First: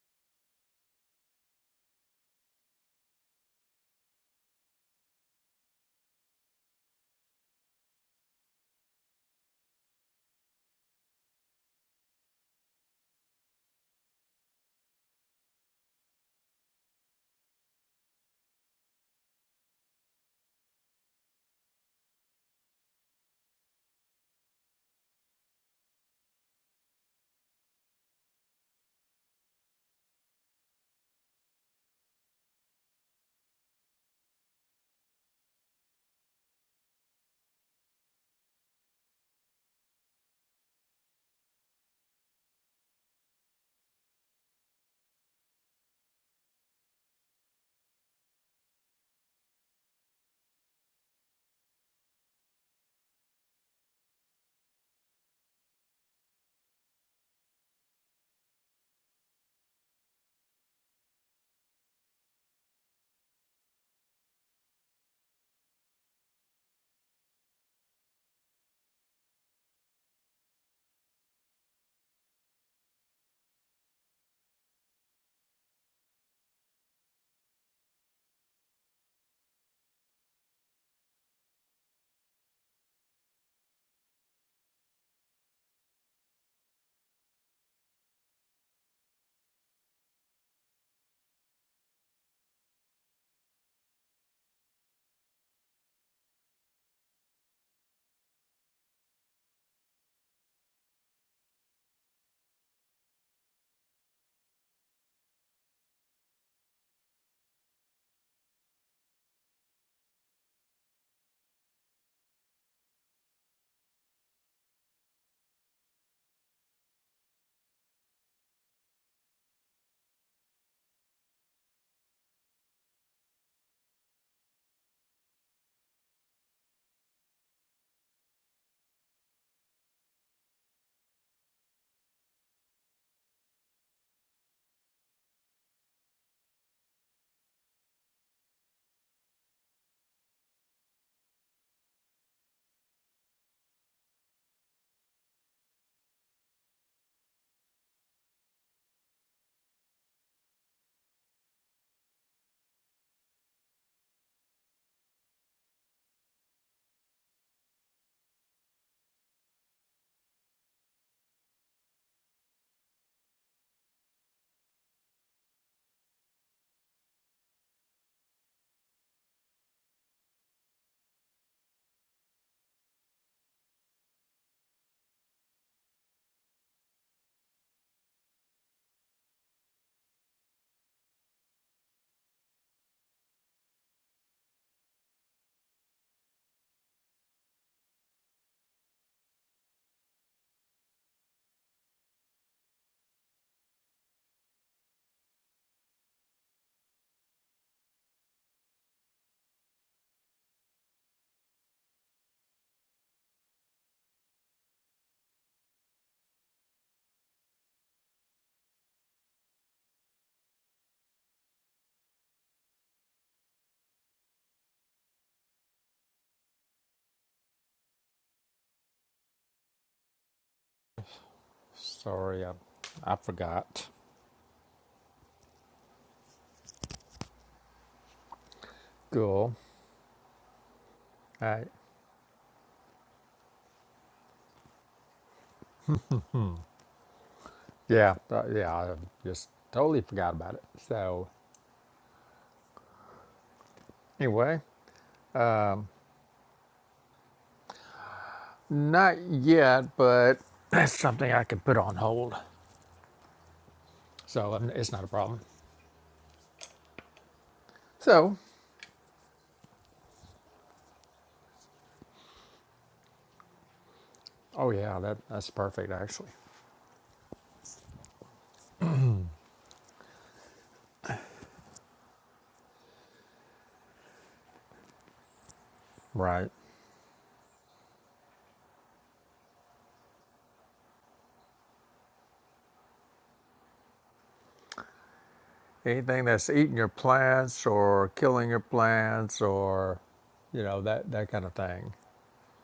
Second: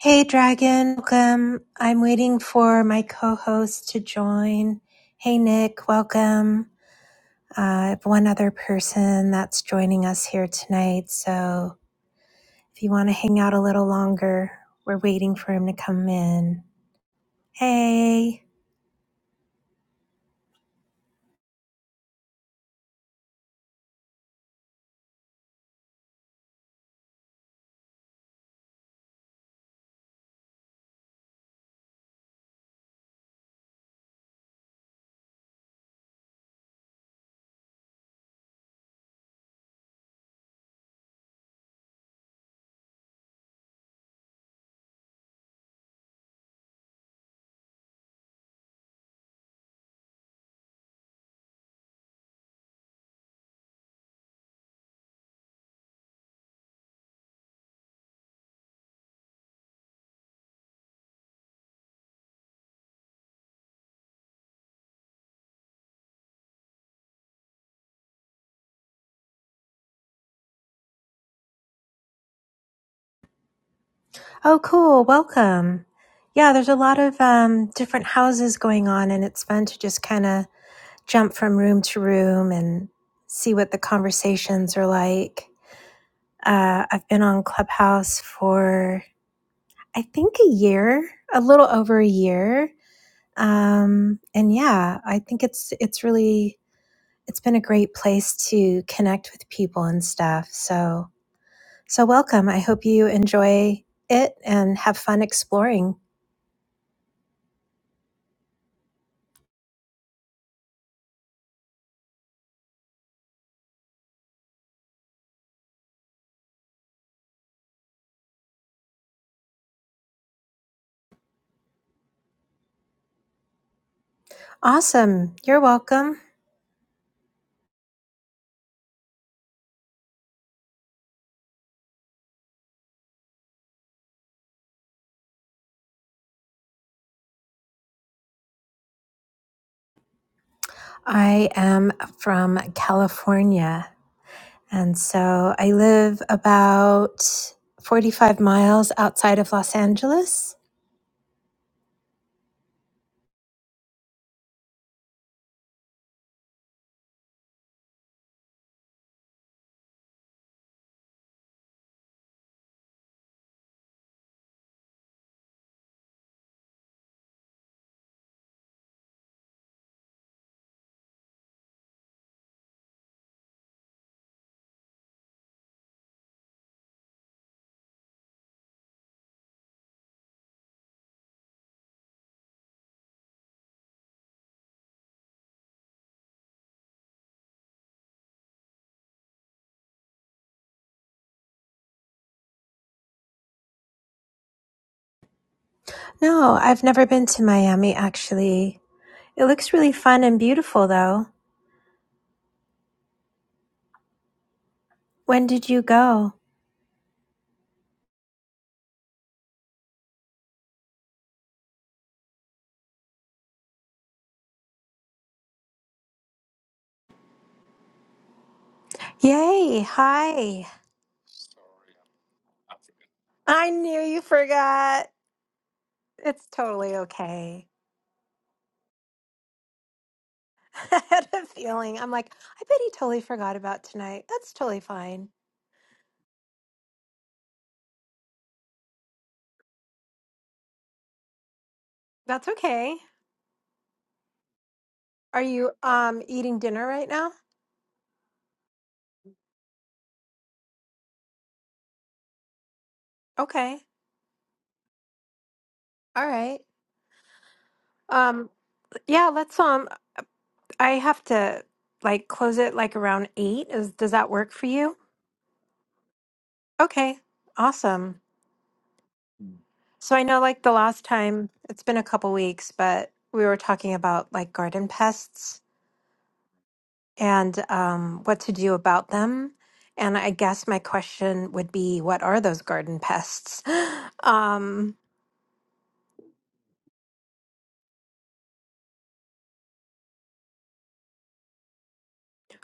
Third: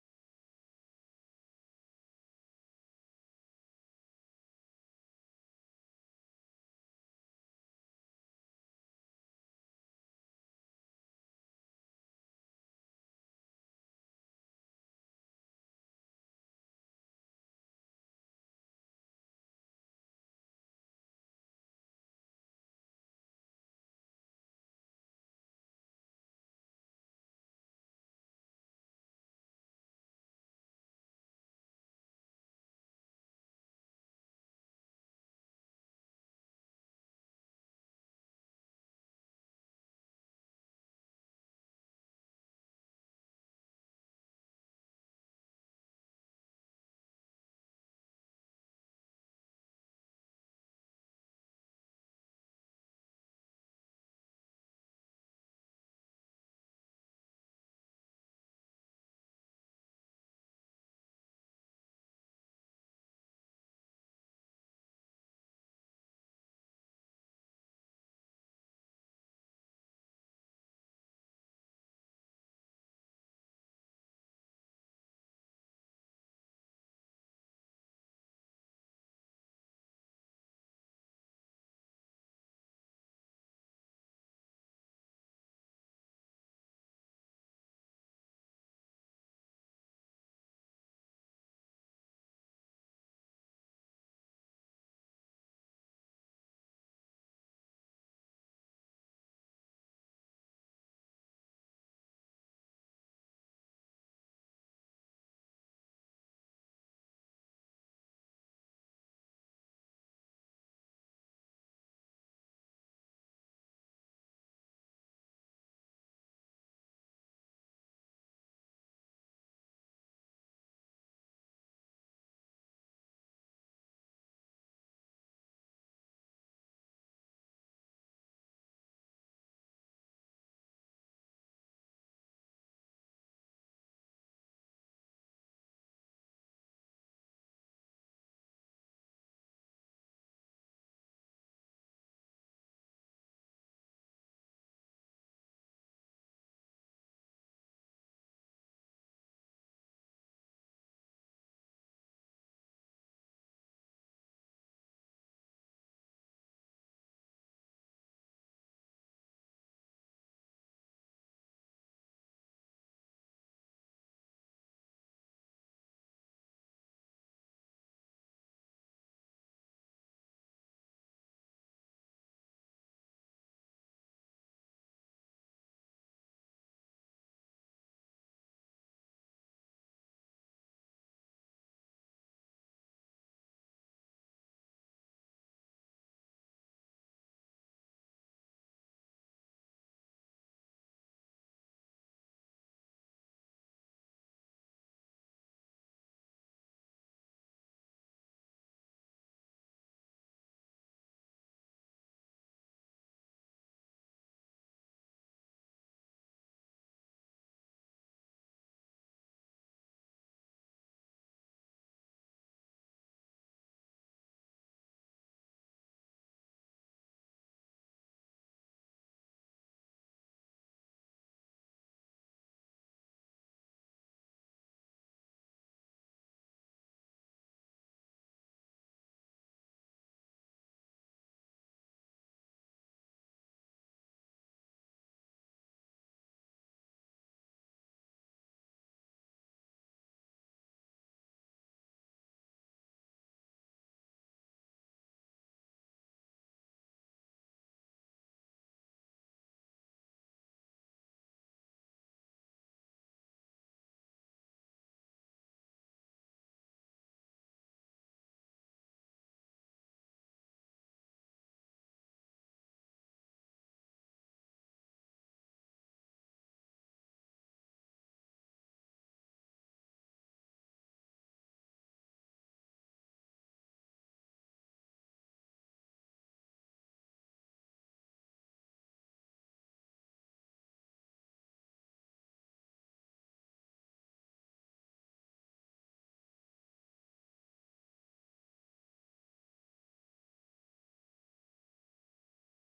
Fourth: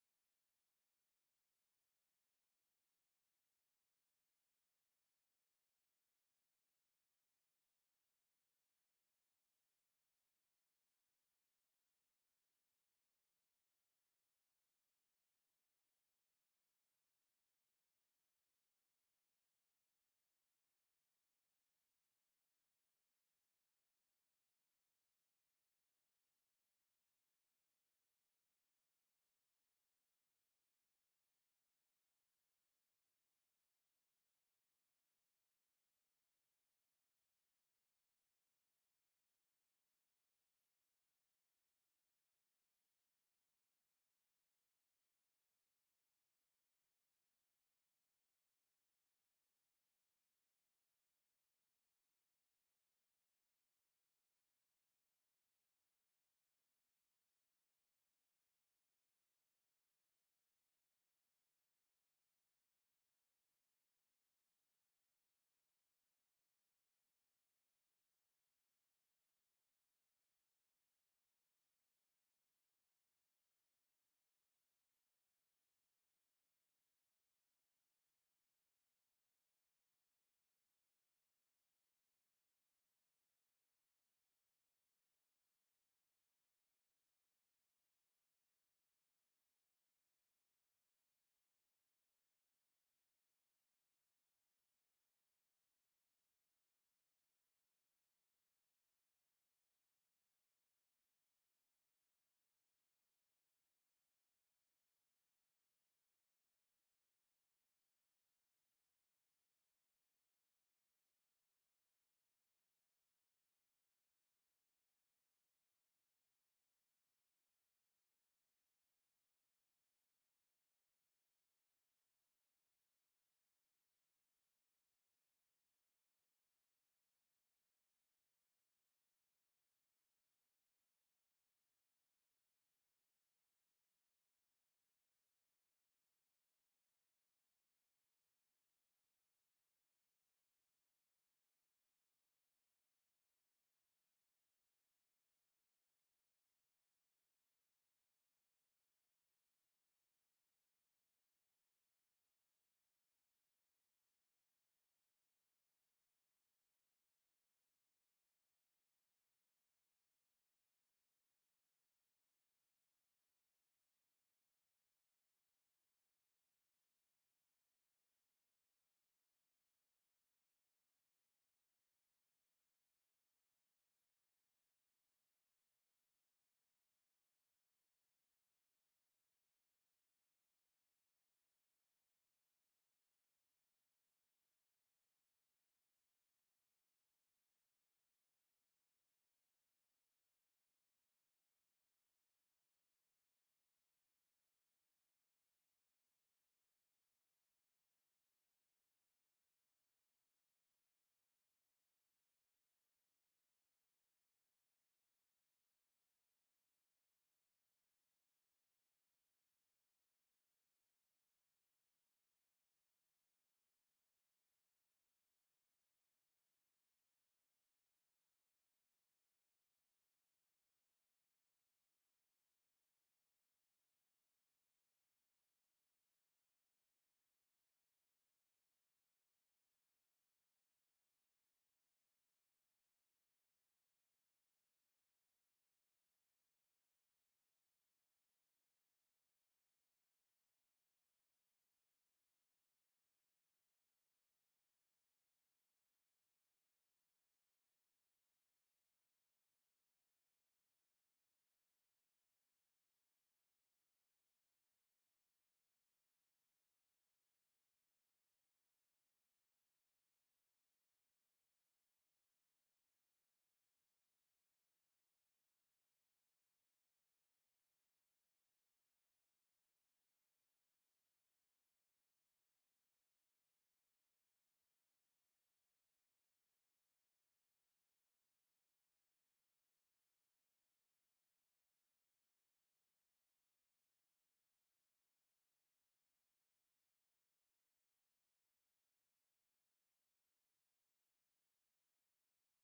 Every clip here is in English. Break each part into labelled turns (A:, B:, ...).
A: Hey Dragon, welcome. I'm waiting for my co-host to join. Hey Nick, welcome. Uh, I have one other person that's joining us here tonight, so if you want to hang out a little longer, we're waiting for him to come in. Hey. Oh, cool. Welcome. Yeah, there's a lot of um, different houses going on, and it's fun to just kind of jump from room to room and see what the conversations are like. Uh, I've been on Clubhouse for, I think, a year, a little over a year. Um, and yeah, I think it's it's really it's been a great place to connect with people and stuff. So so welcome. I hope you enjoy it and have fun exploring. Awesome. You're welcome. I am from California. And so I live about 45 miles outside of Los Angeles No, I've never been to Miami actually. It looks really fun and beautiful though. When did you go? Yay, hi.
B: Sorry, I, I
A: I
B: forgot.
A: knew you forgot. It's totally okay.
B: Cool.
A: I had a
B: Uh,
A: feeling. I'm like, I bet he totally forgot about tonight. That's totally fine.
B: yeah, th- yeah, I just totally forgot about it. So,
A: That's okay.
B: anyway,
A: Are you um eating dinner right now?
B: not yet, but that's something I can put on hold.
A: Okay.
B: So, um, it's not a problem.
A: All right.
B: So,
A: Um yeah, let's um I have to like close it like around 8. Is does that work for
B: oh,
A: you?
B: yeah, that, that's perfect, actually.
A: Okay. Awesome. So I know like the last time it's been a couple weeks, but we were talking about like garden pests
B: Right.
A: and um what to do about them. And I guess my question would be what are those garden pests? um
B: Anything that's eating your plants or killing your plants or, you know, that, that kind of thing.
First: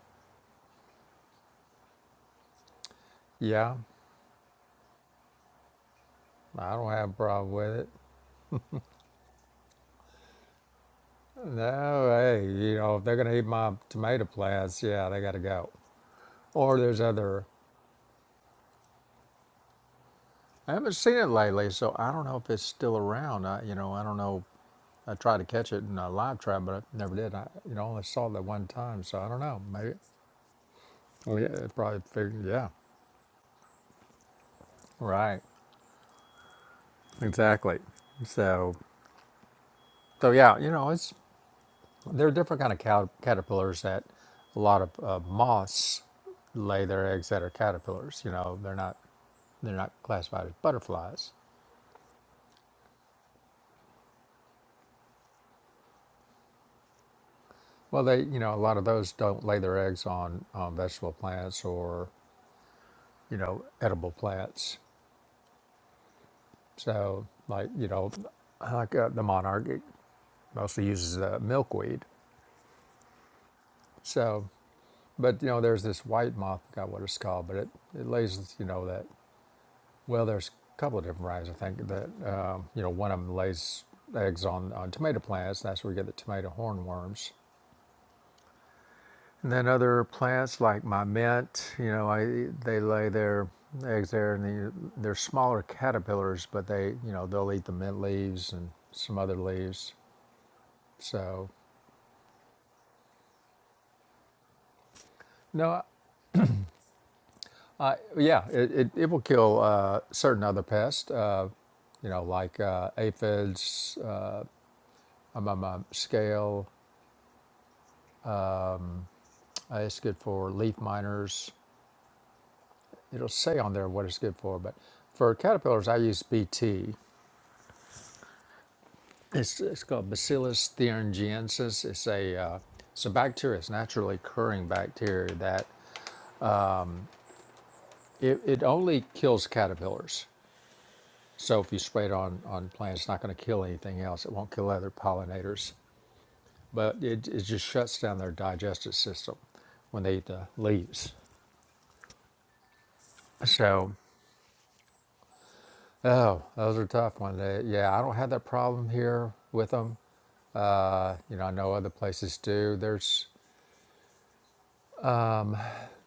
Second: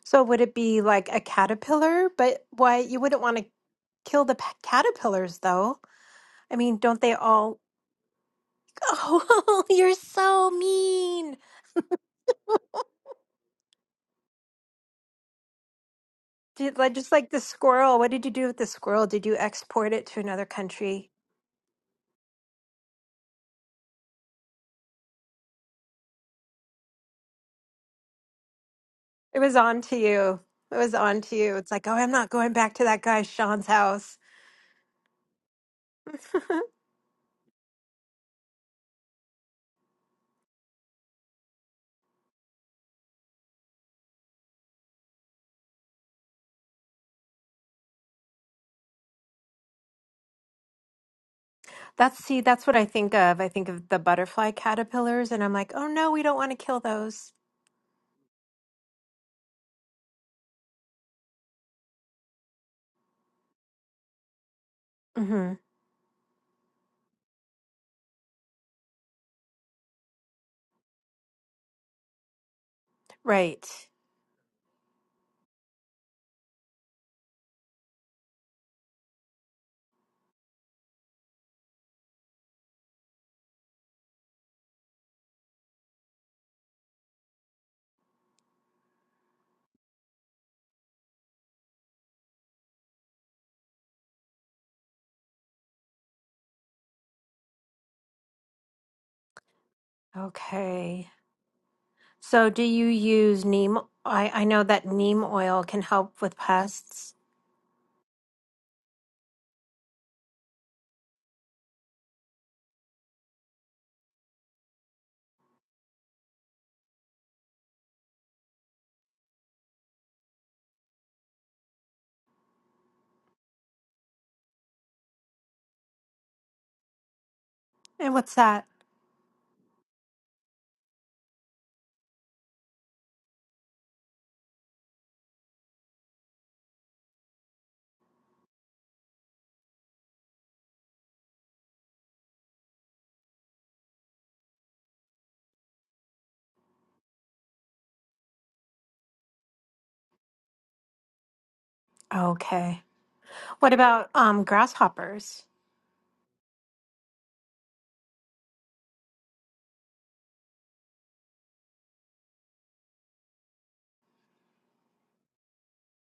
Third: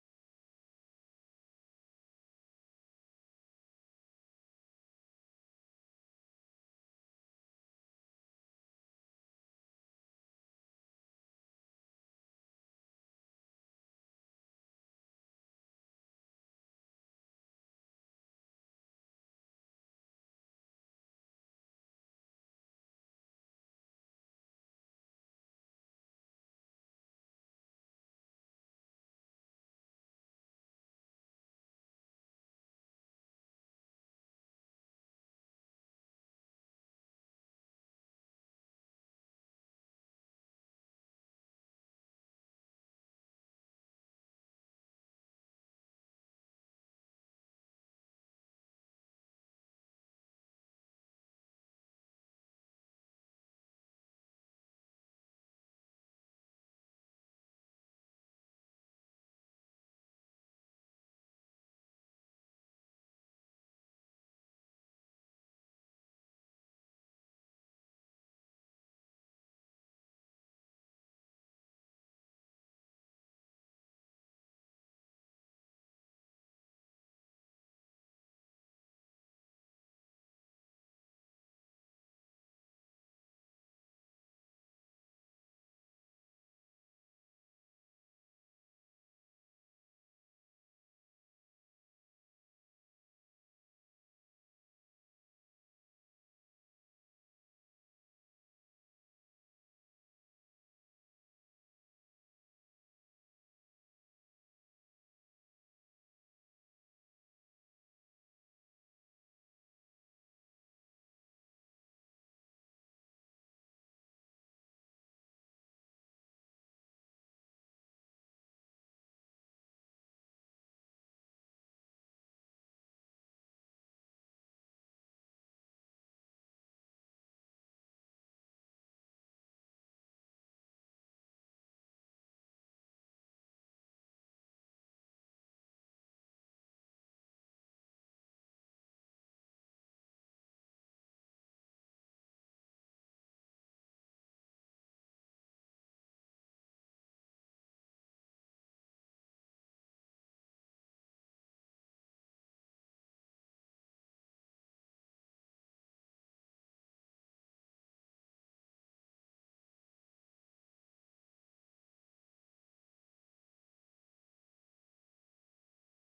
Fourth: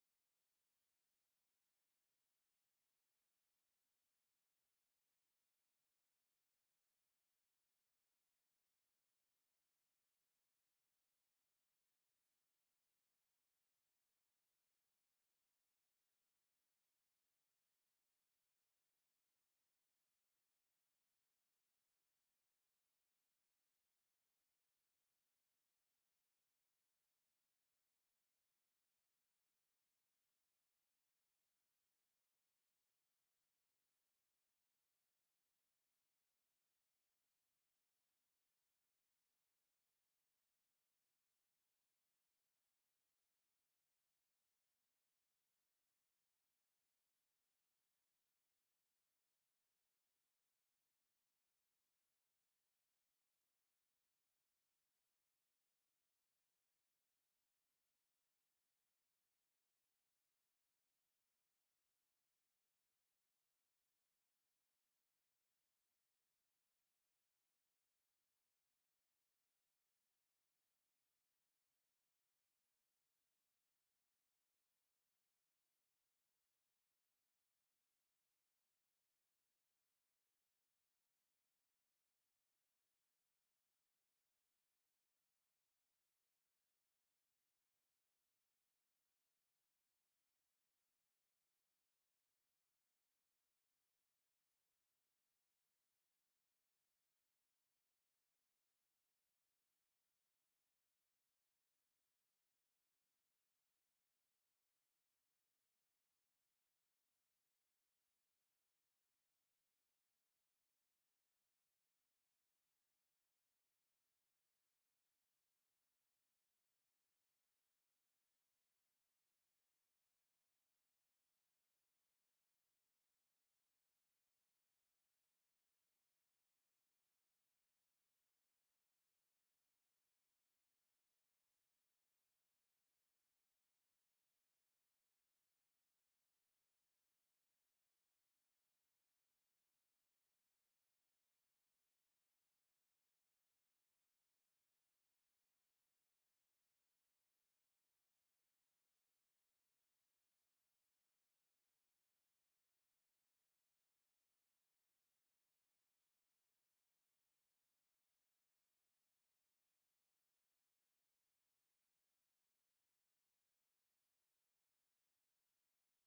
A: So would it be like a caterpillar? But why you wouldn't want to
B: Yeah,
A: kill the pa- caterpillars though? I
B: I
A: mean,
B: don't
A: don't
B: have
A: they
B: a problem
A: all?
B: with it.
A: Oh, you're so mean.
B: No, hey, you know, if they're going to eat my tomato plants, yeah, they got to go.
A: Did,
B: Or
A: like
B: there's
A: just like the
B: other.
A: squirrel. What did you do with the squirrel? Did you export it to another
B: I haven't
A: country?
B: seen it lately, so I don't know if it's still around. I, you know, I don't know. I tried to catch it in a live trap, but I never did. I, you know, only saw it that one time, so I
A: It
B: don't
A: was
B: know.
A: on
B: Maybe.
A: to you. It was on to
B: Well, yeah,
A: you. It's
B: it
A: like, oh,
B: probably
A: I'm not
B: figured.
A: going
B: Yeah,
A: back to that guy Sean's house.
B: right. Exactly. So, so yeah, you know, it's there are different kind of cat- caterpillars that a lot of uh, moths lay their eggs that are caterpillars. You know, they're not They're not classified as butterflies.
A: That's see, that's what I think of. I think of the butterfly caterpillars, and I'm like, oh no, we don't want to kill those.
B: Well, they, you know, a lot of those don't lay their eggs on, on vegetable plants or, you know, edible plants.
A: hmm
B: So, like, you know, like uh, the monarch, it mostly uses uh, milkweed.
A: Right.
B: So, but, you know, there's this white moth, I forgot what it's called, but it, it lays, you know, that, well, there's a couple of different varieties, I think, that, um, you know, one of them lays eggs on, on tomato plants. That's where we get the tomato hornworms. And then other plants like my mint, you know, I they lay their eggs there, and they they're smaller caterpillars, but they, you know, they'll eat the mint leaves and some other leaves.
A: Okay.
B: So,
A: So, do you use neem? I, I know that neem oil
B: no,
A: can help with pests.
B: I, yeah, it, it, it will kill uh, certain other pests, uh, you know, like uh, aphids, uh, among my scale. Uh, it's good for leaf miners. It'll say on there what it's good for, but for caterpillars, I use BT,
A: And what's that?
B: It's, it's called Bacillus thuringiensis. It's a uh, it's a bacteria. It's naturally occurring bacteria that it, it only kills caterpillars. So if you spray it on on plants, it's not going to kill anything else. It won't kill other pollinators, but it, it just shuts down their digestive system when they eat the leaves.
A: Okay. What
B: So
A: about um grasshoppers?
B: oh, those are tough ones. Uh, Yeah, I don't have that problem here with them. Uh, you know, I know other places do. There's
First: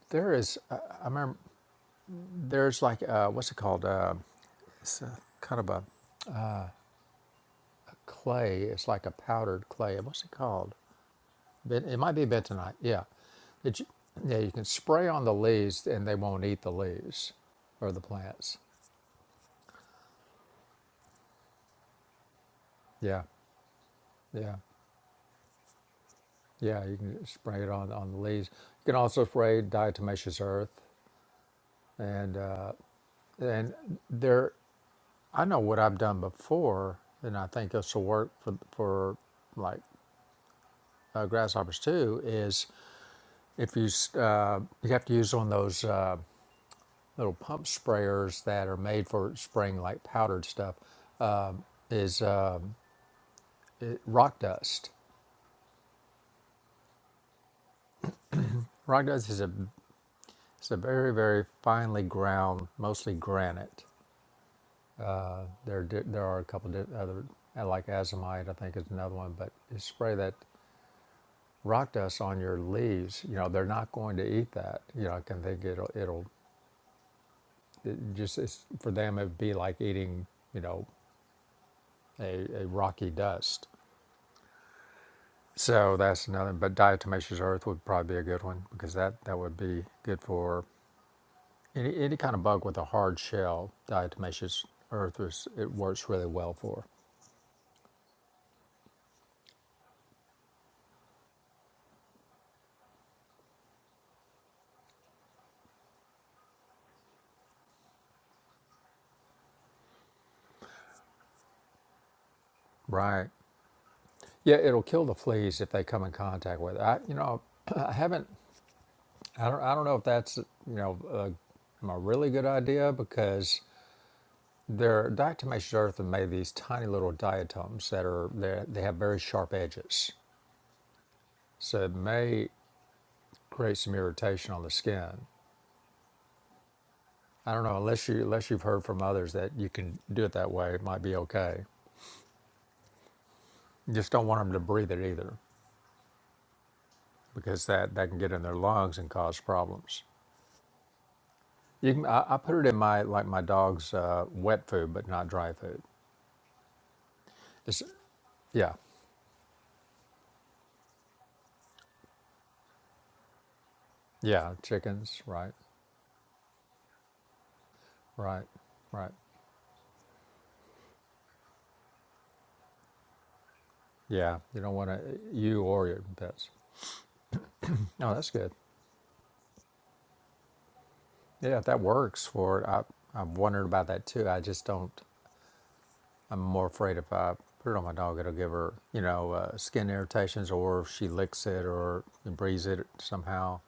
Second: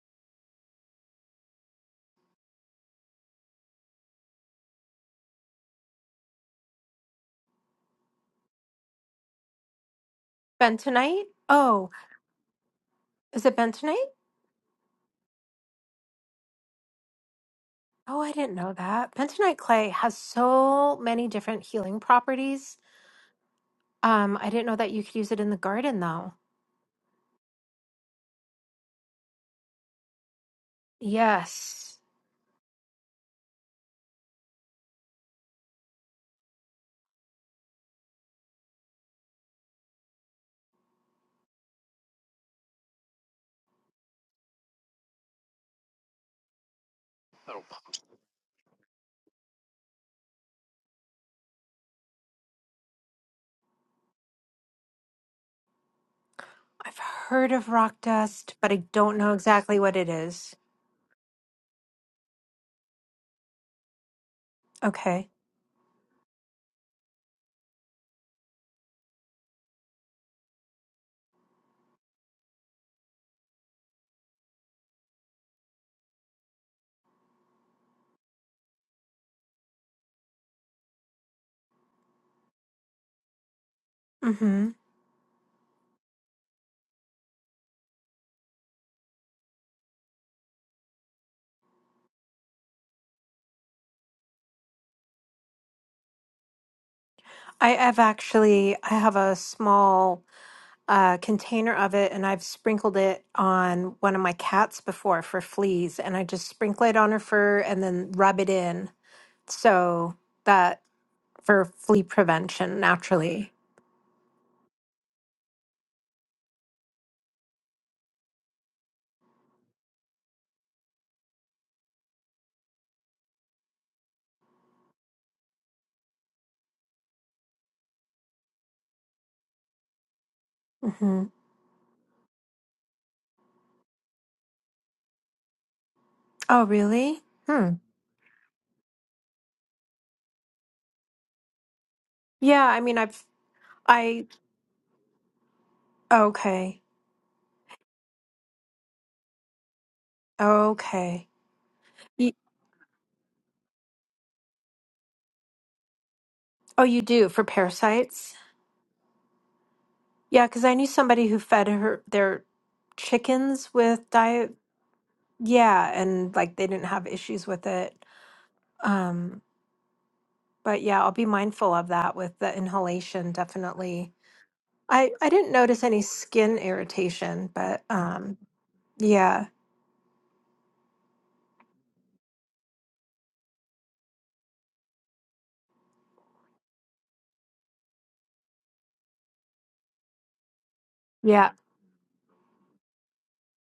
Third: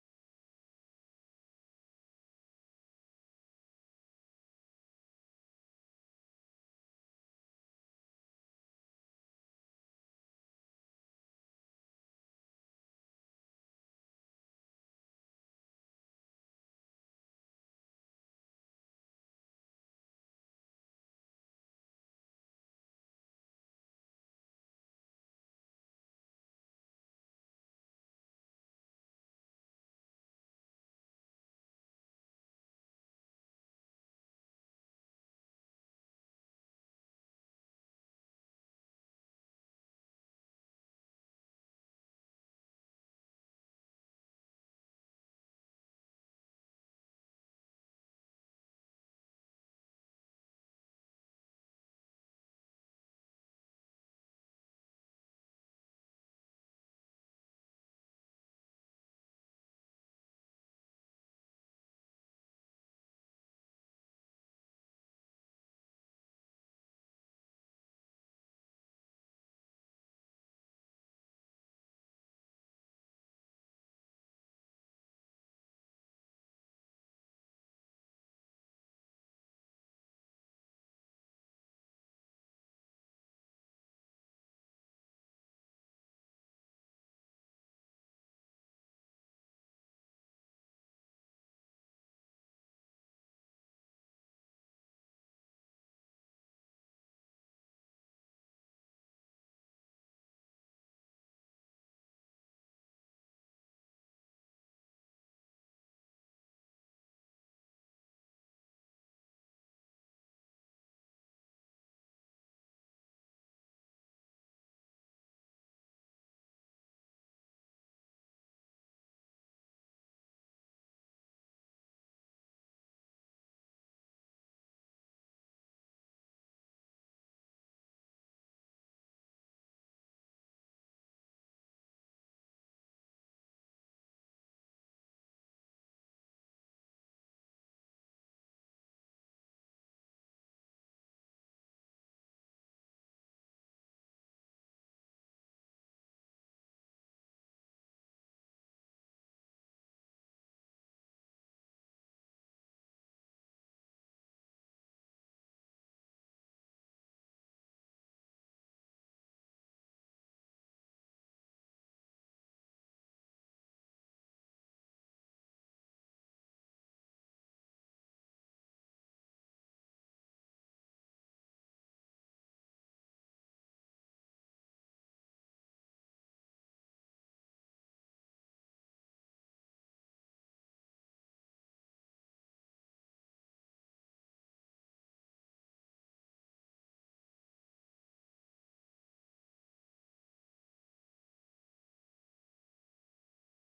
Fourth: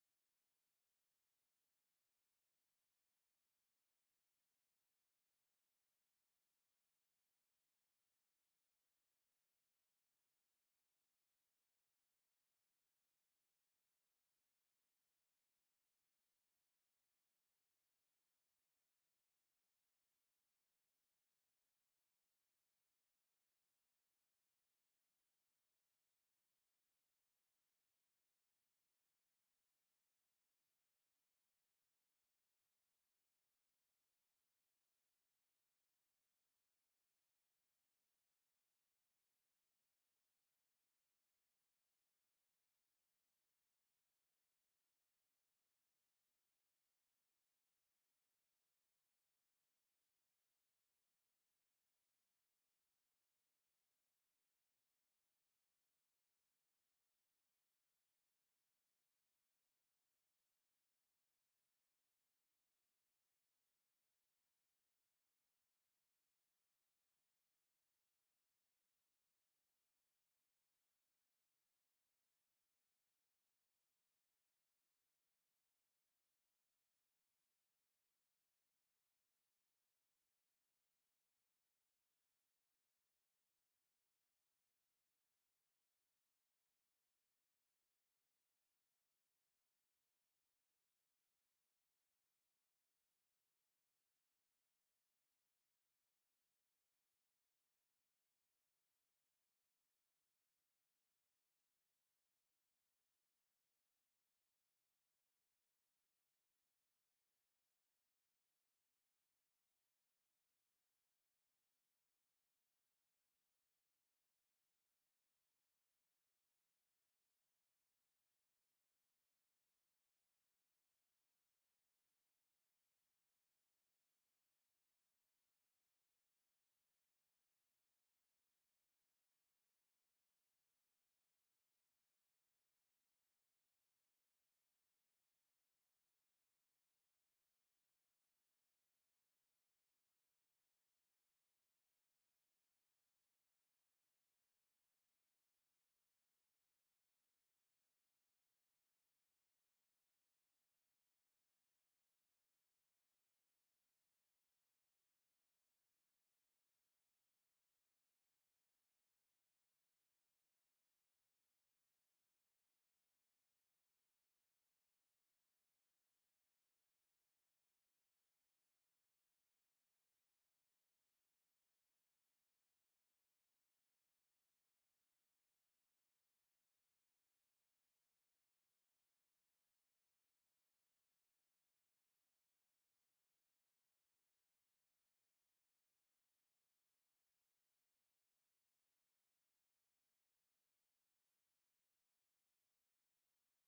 B: there is I, I remember there's like uh, what's it called? Uh, It's a, kind of a a clay. It's like a powdered clay. What's it called?
A: Bentonite? Oh,
B: It might be bentonite. Yeah.
A: is it
B: That
A: bentonite?
B: yeah, you can spray on the leaves and they won't eat the leaves or the
A: Oh, I didn't
B: plants.
A: know that. Bentonite clay has so many different healing properties.
B: Yeah.
A: Um, I
B: Yeah.
A: didn't know that you could use it in the garden though.
B: Yeah. You can spray it on, on the leaves. You can also spray diatomaceous earth.
A: Yes.
B: And, uh, and there, I know what I've done before, and I think this will work for, for like uh, grasshoppers too, is if you, uh, you have to use on those. Uh, little pump sprayers that are made for spraying like powdered stuff is um, it, rock dust.
A: I've heard of rock dust, but I
B: Rock
A: don't
B: dust
A: know
B: is a
A: exactly what it is.
B: it's a very very finely ground, mostly granite.
A: Okay.
B: There di- there are a couple of di- other uh, like azomite, I think is another one, but you spray that rock dust on your leaves. You know they're not going to eat that. You know I can think it'll it'll it just it's, for them it'd be like eating you know a, a rocky dust
A: Mm-hmm.
B: So that's another. But diatomaceous earth would probably be a good one because that that would be good for any any kind of bug with a hard shell. Diatomaceous earth is it works really well for.
A: I have actually I have a small a container of it and I've sprinkled it on one of my cats before for fleas and I just sprinkle it on her fur and then rub it in so that for flea prevention
B: Right.
A: naturally.
B: Yeah, it'll kill the fleas if they come in contact with it. I, you know, I haven't. I don't. I don't know if that's you know a, a really good idea because they're diatomaceous earth have made these tiny little diatoms that are they they have very sharp edges,
A: hmm
B: so it may create some irritation on the skin.
A: Oh, really?
B: I don't
A: Hmm.
B: know unless you unless you've heard from others that you can do it that way, it might be okay.
A: Yeah, I mean I've
B: You just
A: I
B: don't want them to breathe it either,
A: okay.
B: because that that can get in their lungs and cause problems.
A: Okay.
B: You can, I,
A: Y-
B: I put it in my like my dog's uh, wet food, but not dry food.
A: oh, you do for
B: It's,
A: parasites?
B: yeah,
A: Yeah, cuz I knew somebody who fed her their chickens with diet
B: yeah, chickens, right,
A: yeah, and like they didn't have issues with it.
B: right, right.
A: Um, but yeah, I'll be mindful of that with the inhalation, definitely.
B: Yeah, you don't want to
A: I I didn't
B: you
A: notice
B: or
A: any
B: your pets.
A: skin irritation, but
B: No, that's
A: um
B: good.
A: yeah.
B: Yeah, if that works for it, I I've wondered about that too. I just don't. I'm more afraid if I put it on my dog, it'll give her, you know, uh, skin irritations, or if she licks
A: Yeah.
B: it or breathes it somehow,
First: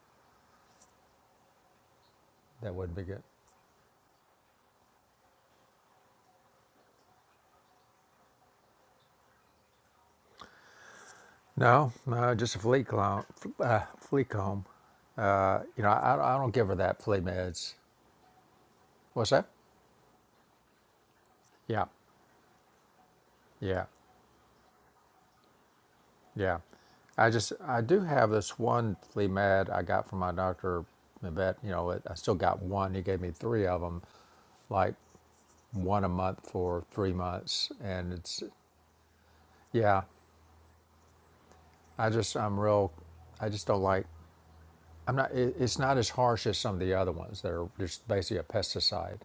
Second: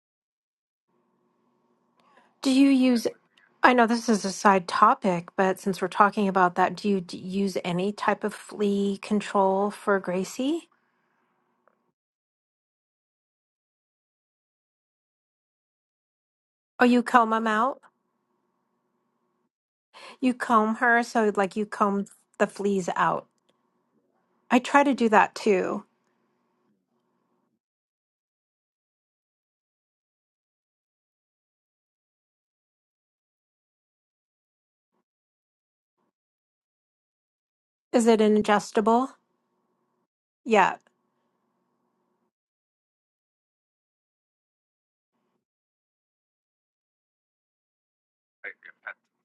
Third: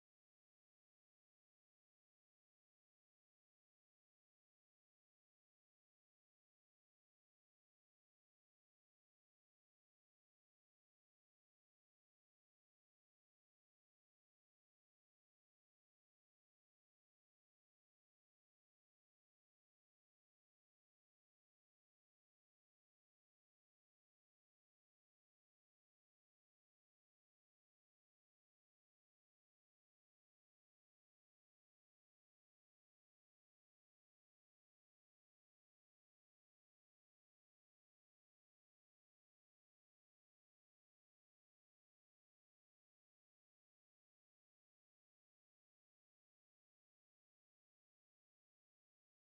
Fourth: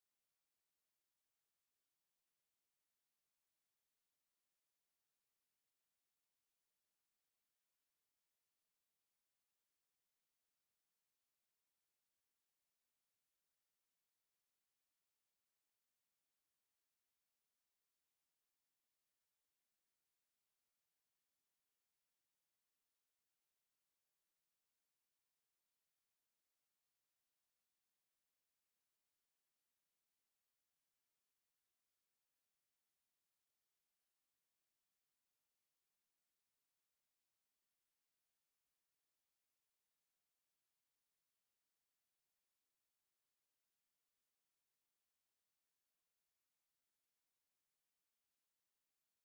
A: Do you
B: that wouldn't be
A: use
B: good.
A: I know this is a side topic, but since we're talking about that, do you d use any type of flea control for Gracie?
B: No, no, just a flea comb. Uh, flea comb. Uh, you know, I, I don't give her
A: Oh,
B: that
A: you
B: flea
A: comb them
B: meds.
A: out?
B: What's that?
A: You comb her, so like you
B: Yeah,
A: comb the fleas out.
B: yeah,
A: I try to do that too.
B: yeah. I just I do have this one flea med I got from my doctor, the vet. You know, it, I still got one. He gave me three of them, like one a month for three months,
A: Is
B: and
A: it an
B: it's
A: adjustable?
B: yeah.
A: Yeah.
B: I just I'm real. I just don't like. I'm not. It, it's not as harsh as some of the other ones that are just basically a pesticide.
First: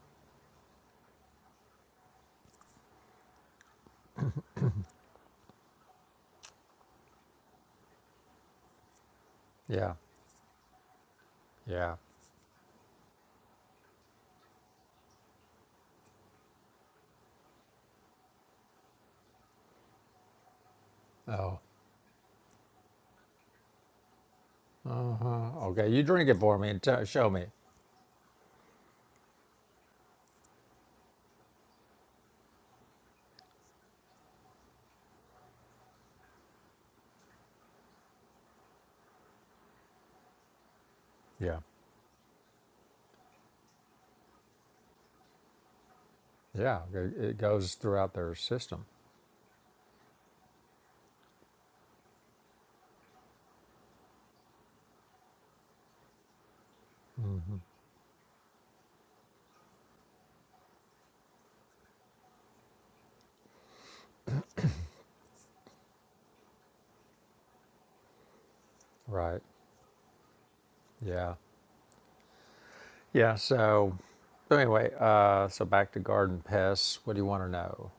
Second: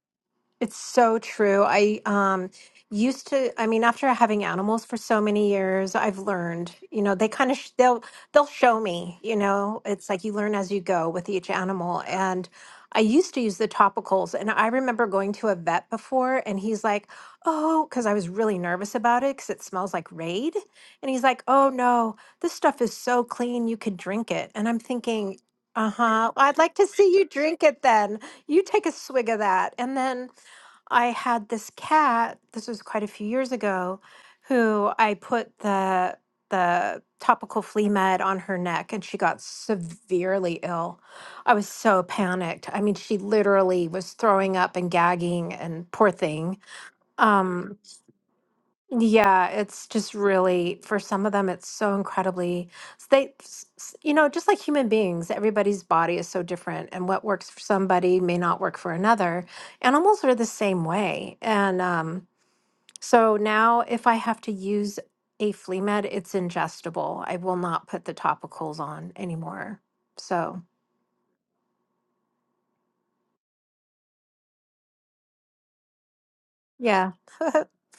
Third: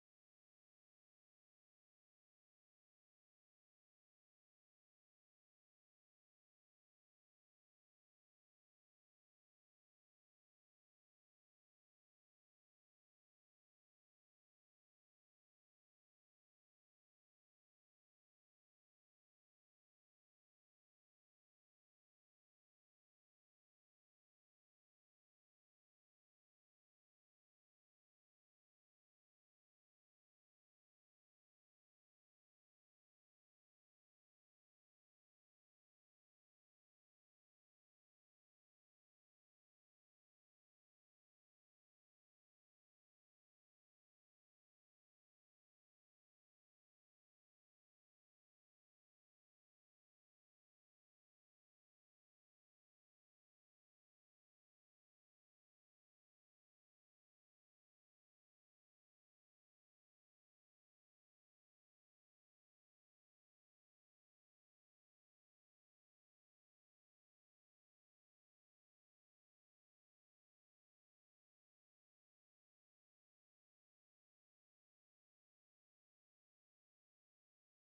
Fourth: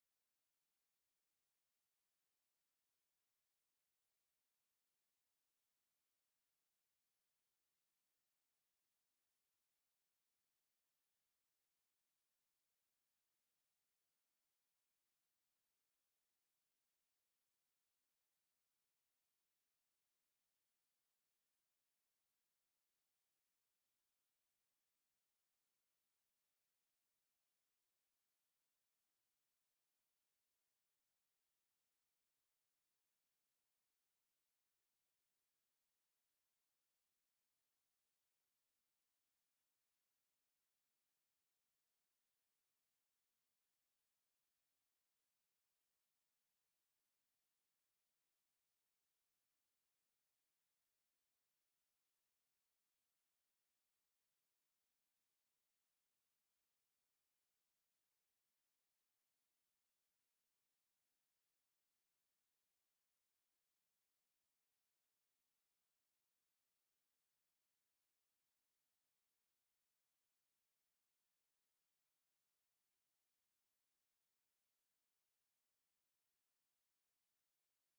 A: It's so true. I um used to I mean after having animals for so many years, I've learned, you know, they kind of sh they'll they'll show me, you know.
B: Yeah,
A: It's like you learn as you go with each
B: yeah.
A: animal and I used to use the topicals and I remember going to a vet before and he's like, "Oh, cuz I was really nervous about it cuz it smells like Raid." And he's like,
B: Oh,
A: "Oh no, this stuff is so clean, you could drink it." And I'm thinking,
B: uh-huh. okay. You drink
A: "Uh-huh.
B: it
A: I'd
B: for me
A: like
B: and
A: to
B: t-
A: see you
B: show me.
A: drink it then. You take a swig of that." And then I had this cat, this was quite a few years ago, who I put the the topical flea med on her neck and she got severely ill. I
B: Yeah,
A: was so panicked. I mean, she literally was throwing up and gagging and poor thing.
B: yeah. It, it goes
A: Um
B: throughout their system.
A: yeah, it's just really for some of them, it's so incredibly s- they, s- s- you know, just like human beings, everybody's body is so different, and what works for somebody may not work for another. Animals are the same way, and um, so now if I have to use a flea med, it's ingestible. I will not put the topicals on
B: Right.
A: anymore. So
B: Yeah. Yeah. So, so anyway, uh, so back to garden pests.
A: yeah.
B: What do you want to know?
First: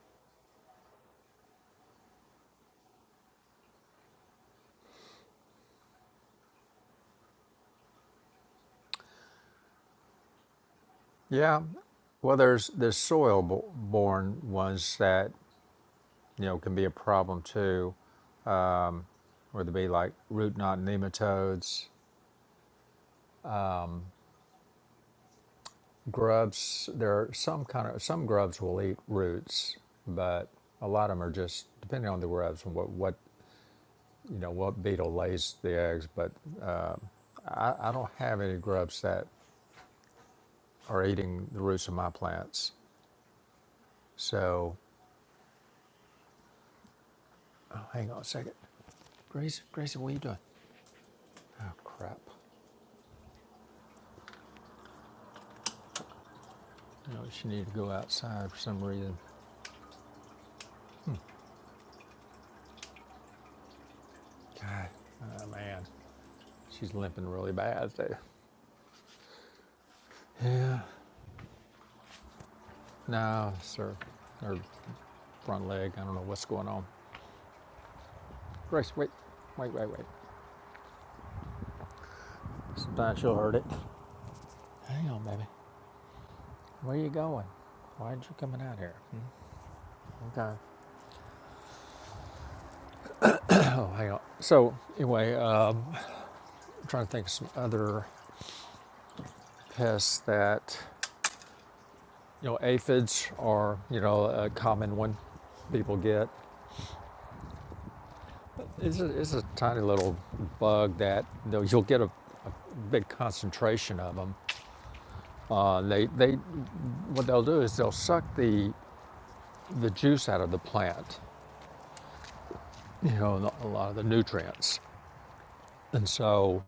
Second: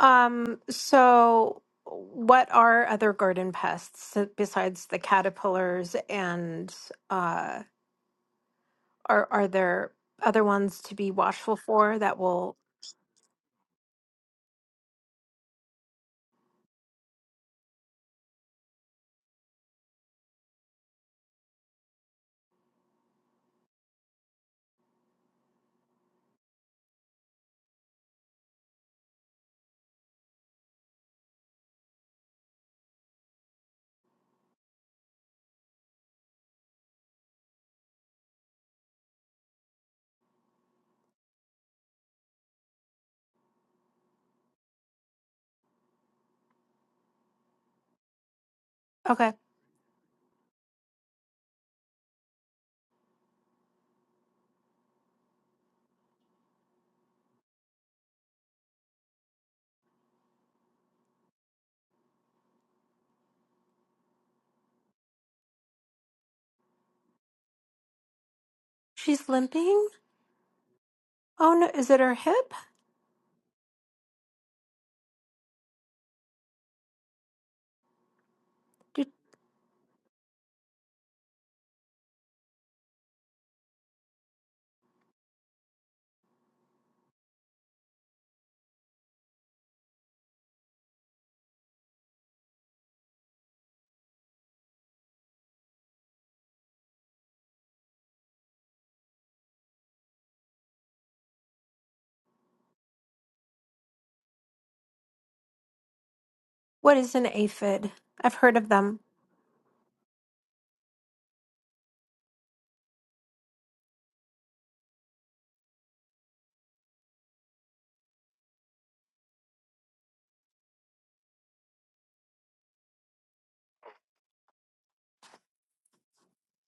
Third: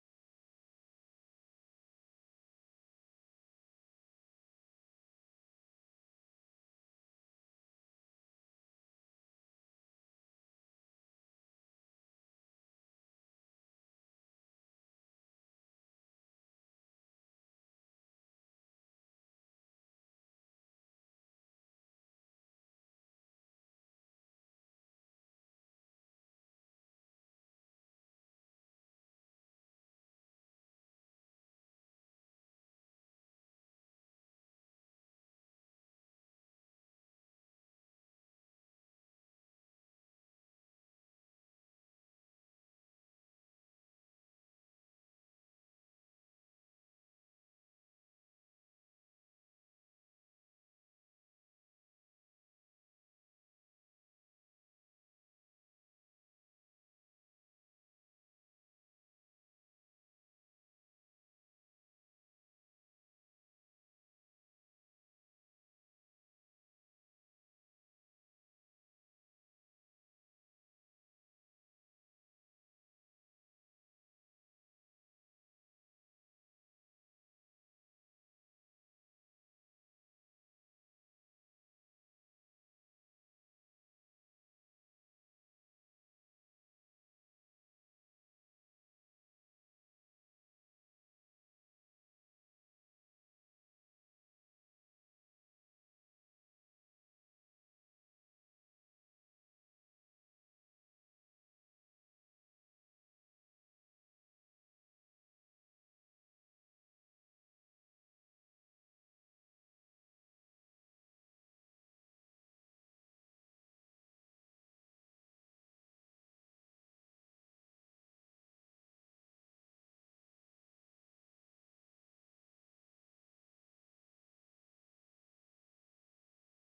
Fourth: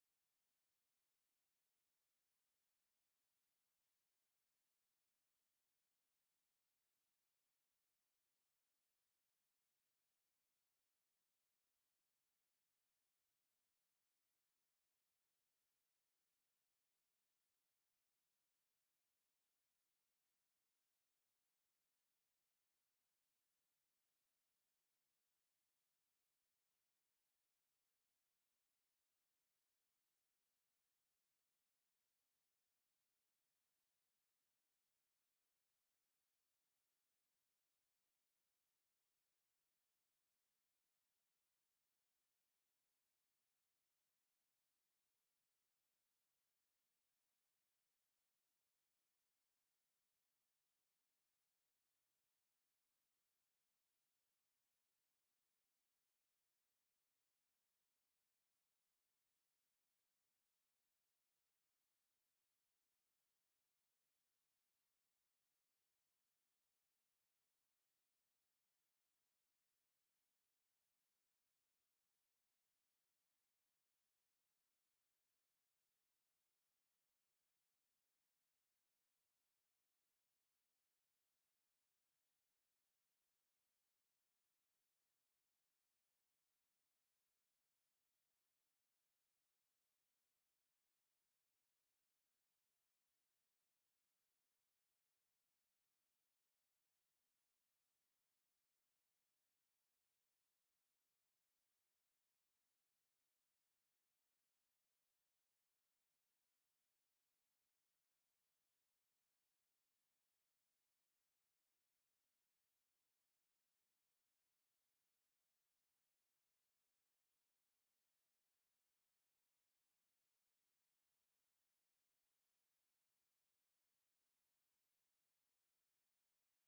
A: Um. So what are other garden pests besides the caterpillars and uh? Are are there other ones to be watchful
B: Yeah.
A: for that
B: Well,
A: will?
B: there's there's soil bo- borne ones that you know can be a problem too. whether it be like root knot nematodes, grubs. There are some kind of some grubs will eat roots, but a lot of them are just depending on the grubs and what what you know what beetle lays the eggs. But I, I don't have any grubs that are eating the roots of my plants. So oh, hang on a second,
A: Okay,
B: Gracie. Gracie, what are you doing? Oh crap! You know she needed to go outside for some reason. God, oh, man, she's limping really bad there.
A: she's limping.
B: Yeah.
A: Oh no, is it her hip?
B: No, sir. Her front leg. I don't know what's going on. Grace,
A: Did,
B: wait. Wait, wait, wait. Sometimes she'll hurt it. Hang on, baby. Where are you going? Why are you coming out here? Hmm? Okay. Oh, hang on. So, anyway, uh, I'm trying to think of some other pests that, you know, aphids are, you know, a common one people get.
A: what is an aphid? I've heard of them.
B: It's a, it's a tiny little bug that, you know, you'll get a, a big concentration of them. Uh, they, they, what they'll do is they'll suck the the juice out of the plant, you know, a lot of the nutrients. And so,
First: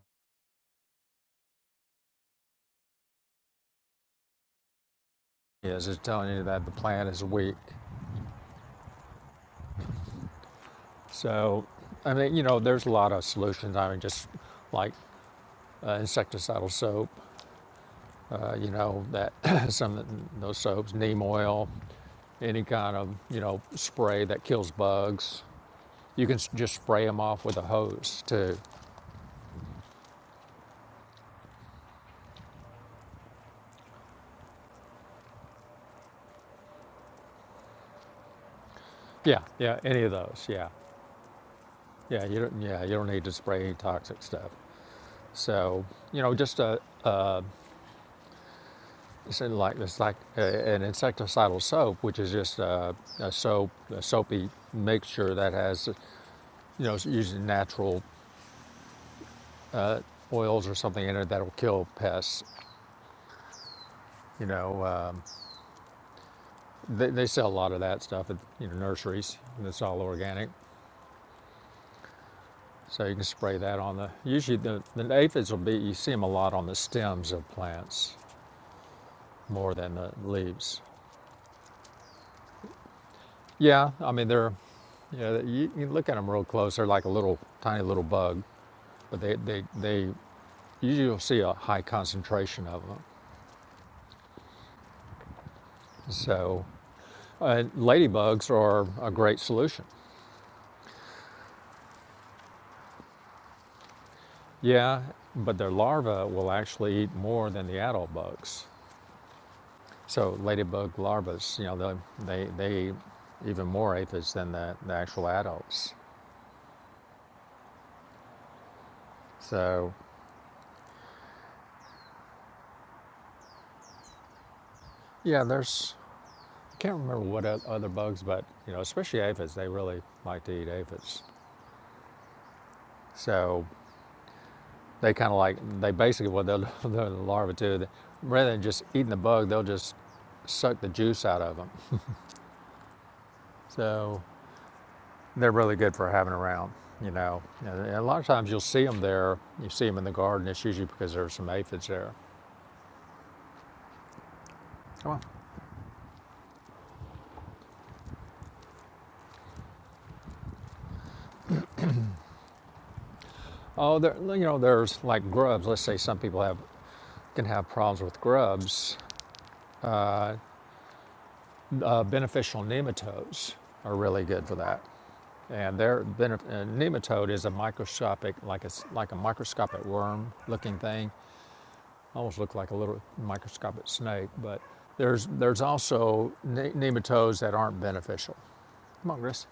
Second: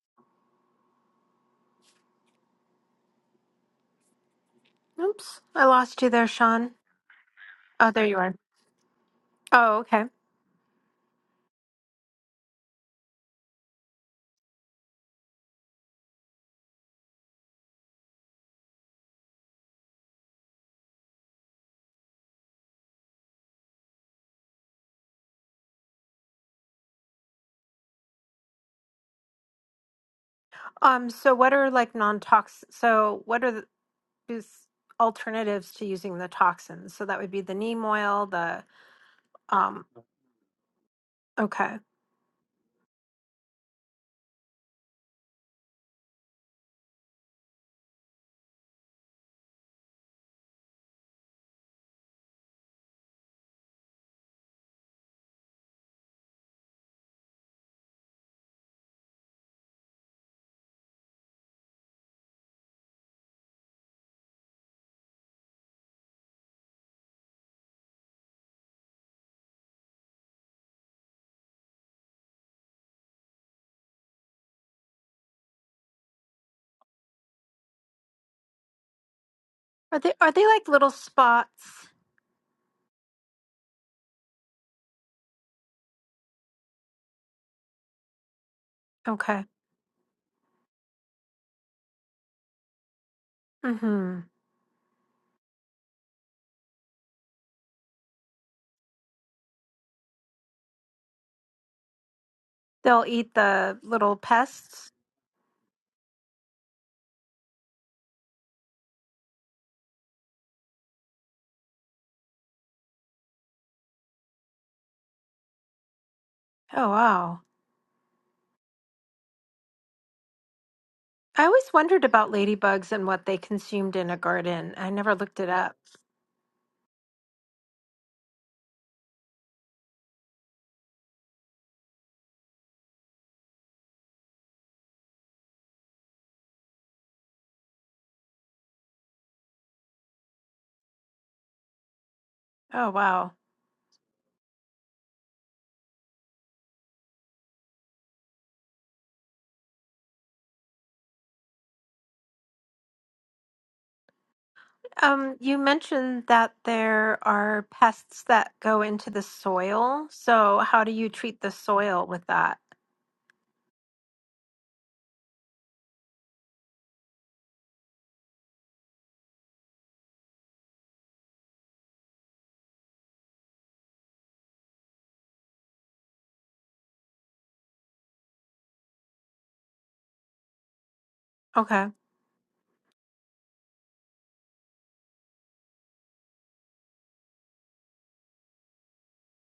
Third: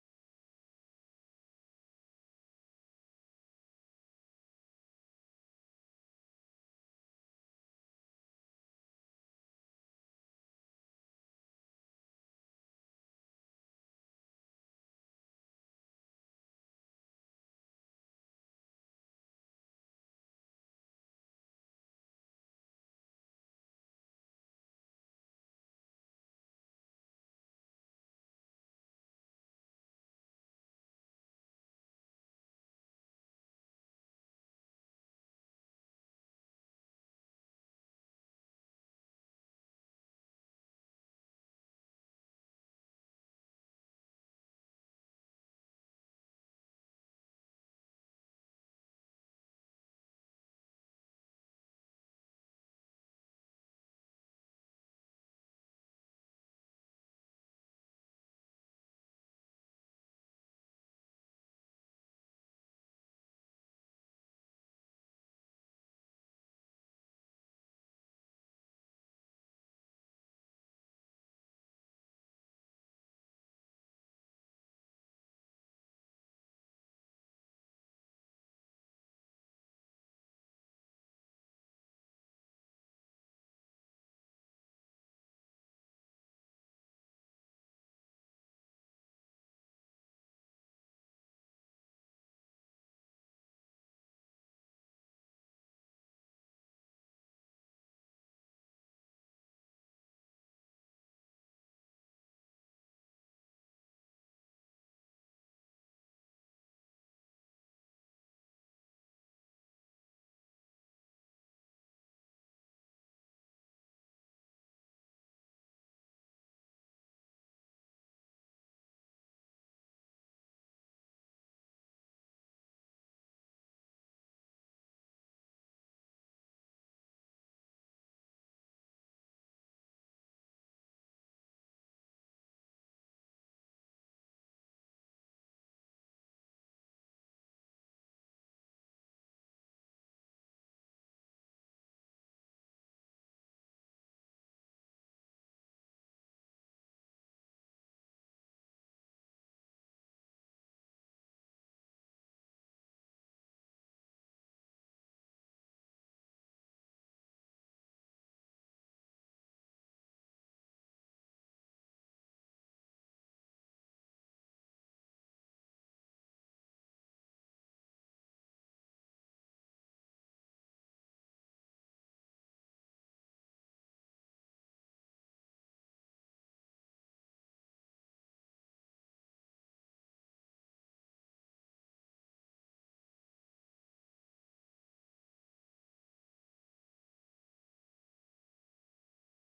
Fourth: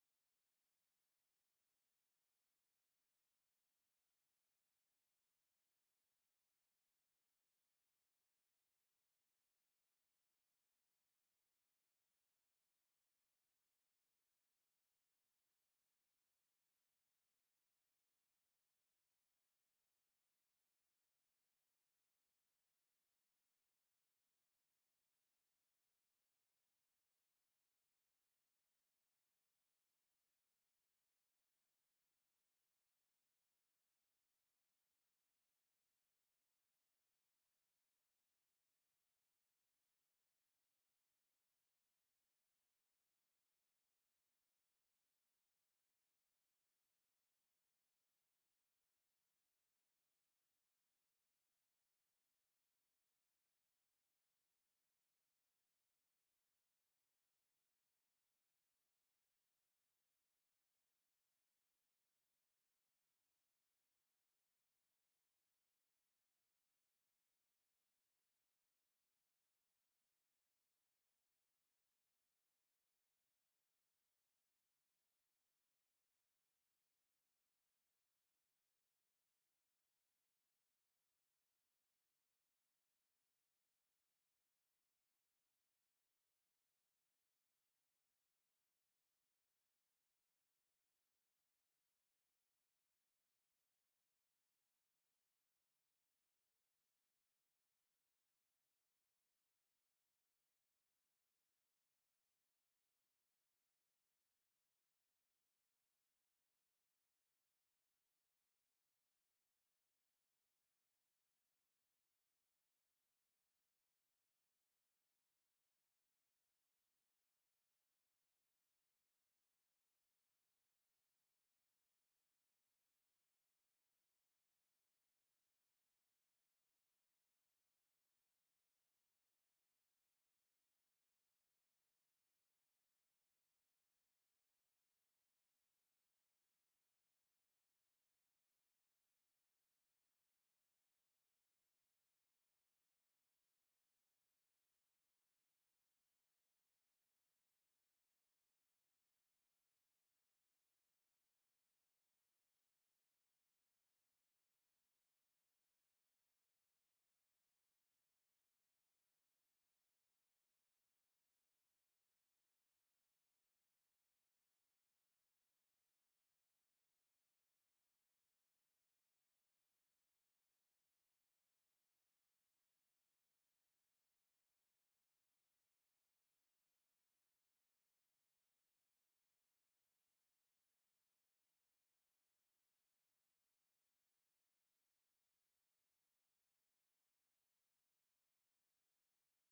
A: Oops, I
B: yes, it's
A: lost you there,
B: telling you that the
A: Sean.
B: plant is weak.
A: Oh, there you are. Oh, okay.
B: So, I mean, you know, there's a lot of solutions. I mean, just like uh, insecticidal soap, uh, you know, that some of those soaps, neem oil, any kind of, you know, spray that kills bugs. You can just spray them off with a hose too.
A: Um, so what are like non-tox? So what are the is alternatives to using the toxins? So that would be the neem oil. The
B: Yeah, yeah,
A: um,
B: any of those. Yeah,
A: okay.
B: yeah, you don't, yeah, you don't need to spray any toxic stuff. So, you know, just a, It's like it's like uh, an insecticidal soap, which is just uh, a soap, a soapy mixture that has, you know, it's usually natural oils or something in it that'll kill pests. You know, um, they, they sell a lot of that stuff at you know nurseries. And it's all organic, so you can spray that on the. Usually, the, the aphids will be. You see them a lot on the stems of plants more than
A: Are
B: the
A: they are they like
B: leaves.
A: little spots?
B: Yeah, I mean they're yeah, you, you look at them real close. They're like a little tiny little bug, but they
A: Okay.
B: they they You'll see a high concentration of them.
A: Mm-hmm.
B: So, uh, ladybugs are a great solution.
A: They'll eat the little pests.
B: Yeah, but their larvae will actually eat more than the adult bugs. So, ladybug larvae, you know, they, they, they even more aphids than the, the actual adults.
A: Oh wow.
B: So,
A: I always wondered about ladybugs and what they consumed in a garden. I never looked
B: yeah,
A: it up.
B: there's, I can't remember what other bugs, but, you know, especially aphids, they really like to eat aphids. So, They kind of like, they basically, what they'll do, the larvae too, they- rather than just eating the bug, they'll just suck the juice out of them.
A: Oh, wow.
B: So they're really good for having around, you know. And a lot of times you'll see them there, you see them in the garden, it's usually because there's some aphids there. Come on.
A: Um, you mentioned that there are pests that go into the soil. So, how do you treat the soil with that?
B: Oh, there, well, you know, there's like grubs. Let's say some people have can have problems with grubs. Uh, uh, beneficial nematodes are really good for that. And their uh, nematode is a microscopic, like a like a microscopic worm-looking thing,
A: Okay.
B: almost look like a little microscopic snake. But there's there's also ne- nematodes that aren't beneficial. Come on, Chris.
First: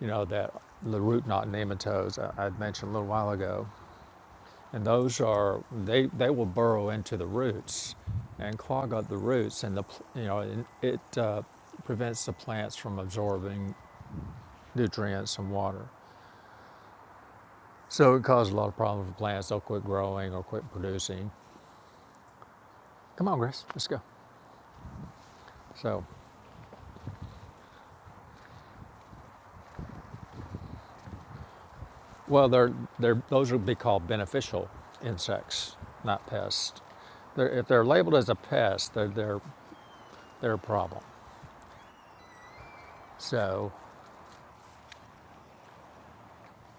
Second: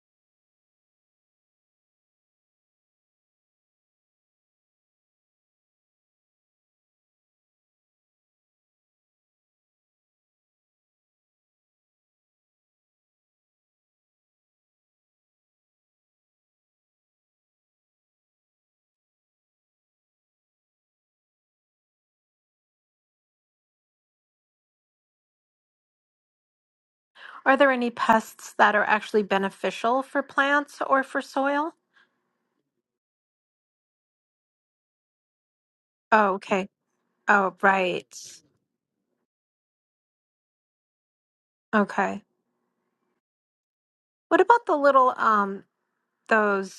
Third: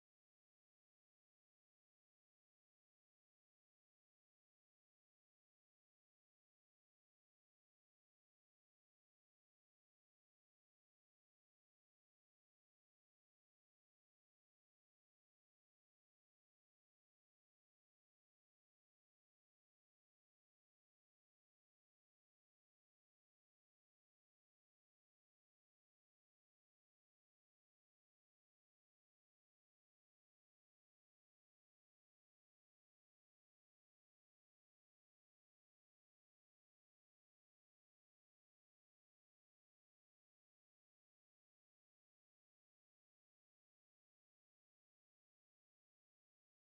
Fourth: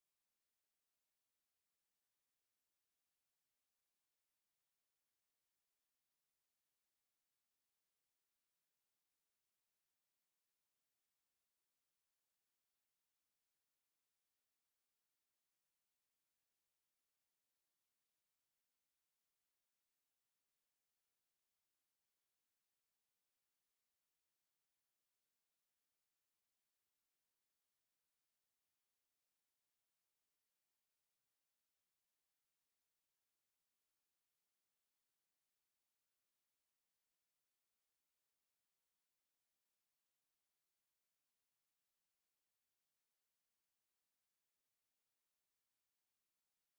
B: You know that the root knot nematodes I, I mentioned a little while ago, and those are they they will burrow into the roots and clog up the roots, and the you know it uh, prevents the plants from absorbing nutrients and water. So it caused a lot of problems for plants. They'll quit growing or quit producing. Come on, Grace, let's go. So,
A: Are there any pests that are actually beneficial for plants or for soil?
B: well, they're, they're, those would be called beneficial insects, not
A: Oh, okay.
B: pests. They're,
A: Oh,
B: if they're
A: right.
B: labeled as a pest, they're, they're, they're a problem.
A: Okay.
B: So,
A: What about the little um those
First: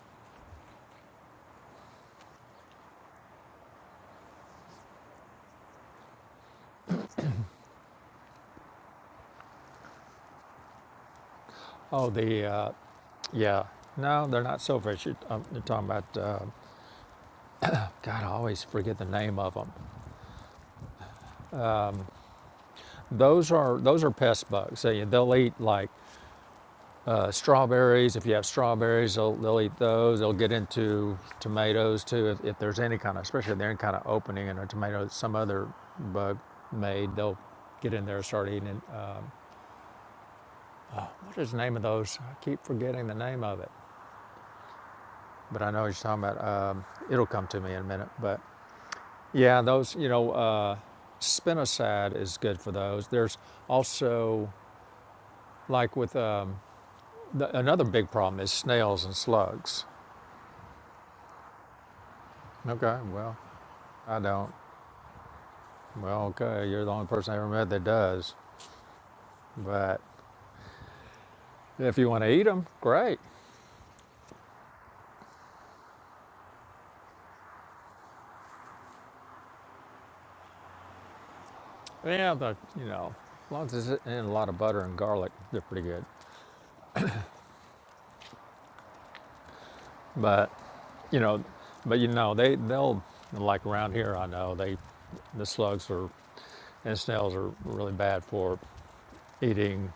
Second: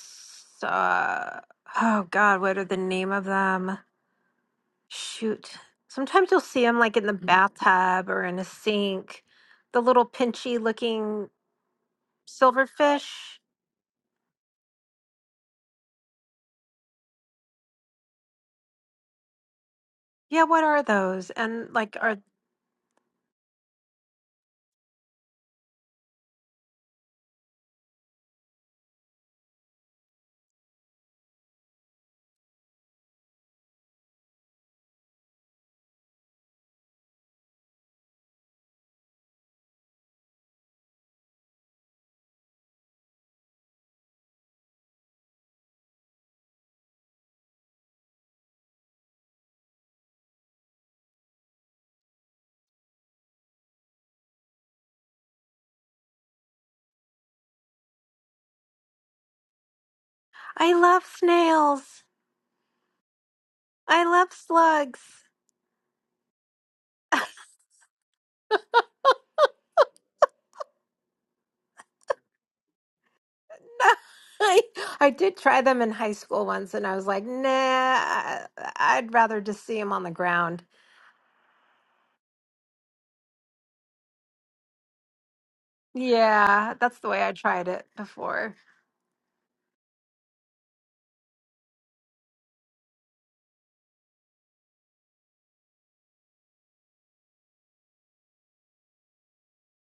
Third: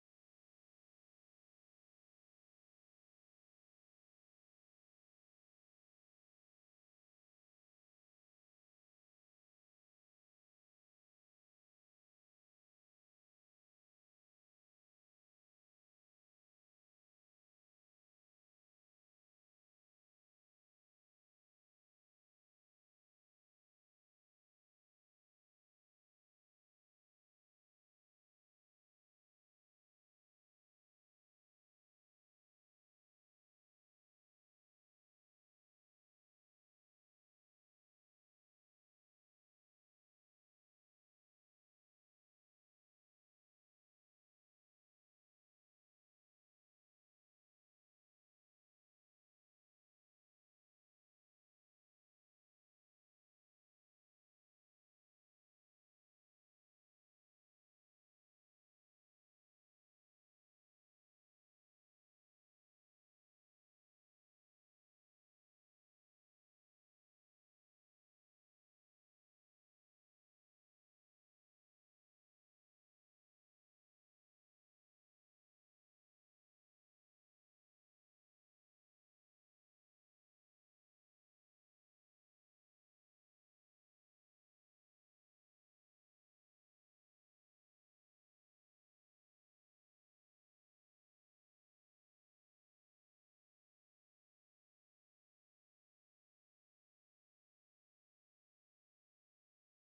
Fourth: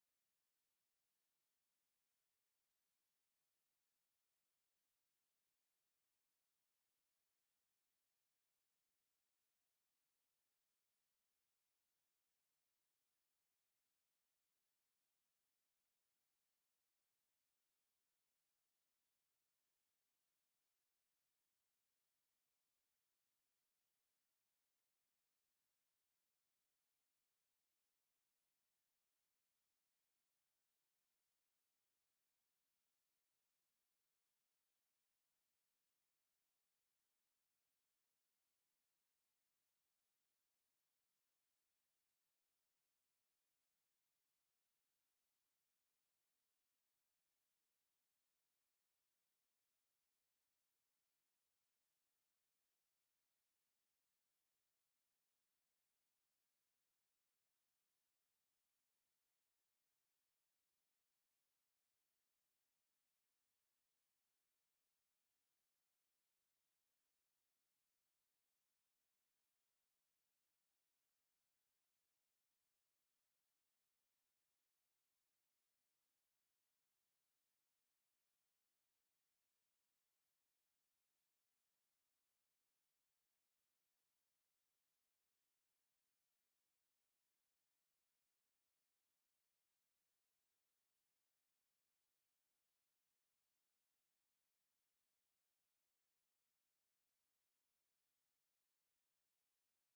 A: uh oh God, what are the name of them? Shoot. Sometimes you'll see them like in the bathtub or in a sink, the little pinchy looking
B: oh, the, uh,
A: silverfish.
B: yeah, no, they're not silverfish. You're, um, you're talking about, uh, God, I always forget the name of them.
A: Yeah, what are those? And like, are
B: Those are, those are pest bugs. So yeah, they'll eat like uh, strawberries. If you have strawberries, they'll, they'll eat those. They'll get into tomatoes too. If, if there's any kind of, especially if they're in kind of opening in a tomato, some other bug made, they'll get in there and start eating it. Um, what is the name of those? I keep forgetting the name of it, but I know what you're talking about. Um, it'll come to me in a minute. But yeah, those, you know, uh, spinosad is good for those. There's also, like with um, the, another big problem is snails and slugs.
A: I love snails.
B: Okay, well,
A: I
B: I
A: love
B: don't.
A: slugs.
B: Well, okay, you're the only person I ever met that does. But if you want to eat them, great.
A: I, I did try them in high school once and I was like, nah, I, I'd rather just see them on the ground.
B: Yeah, the you know, as long as it's in a lot of butter and garlic, they're pretty good.
A: Yeah, that's the way I tried it before.
B: But you know, but you know, they they'll like around here. I know they the slugs are and snails are really bad for eating.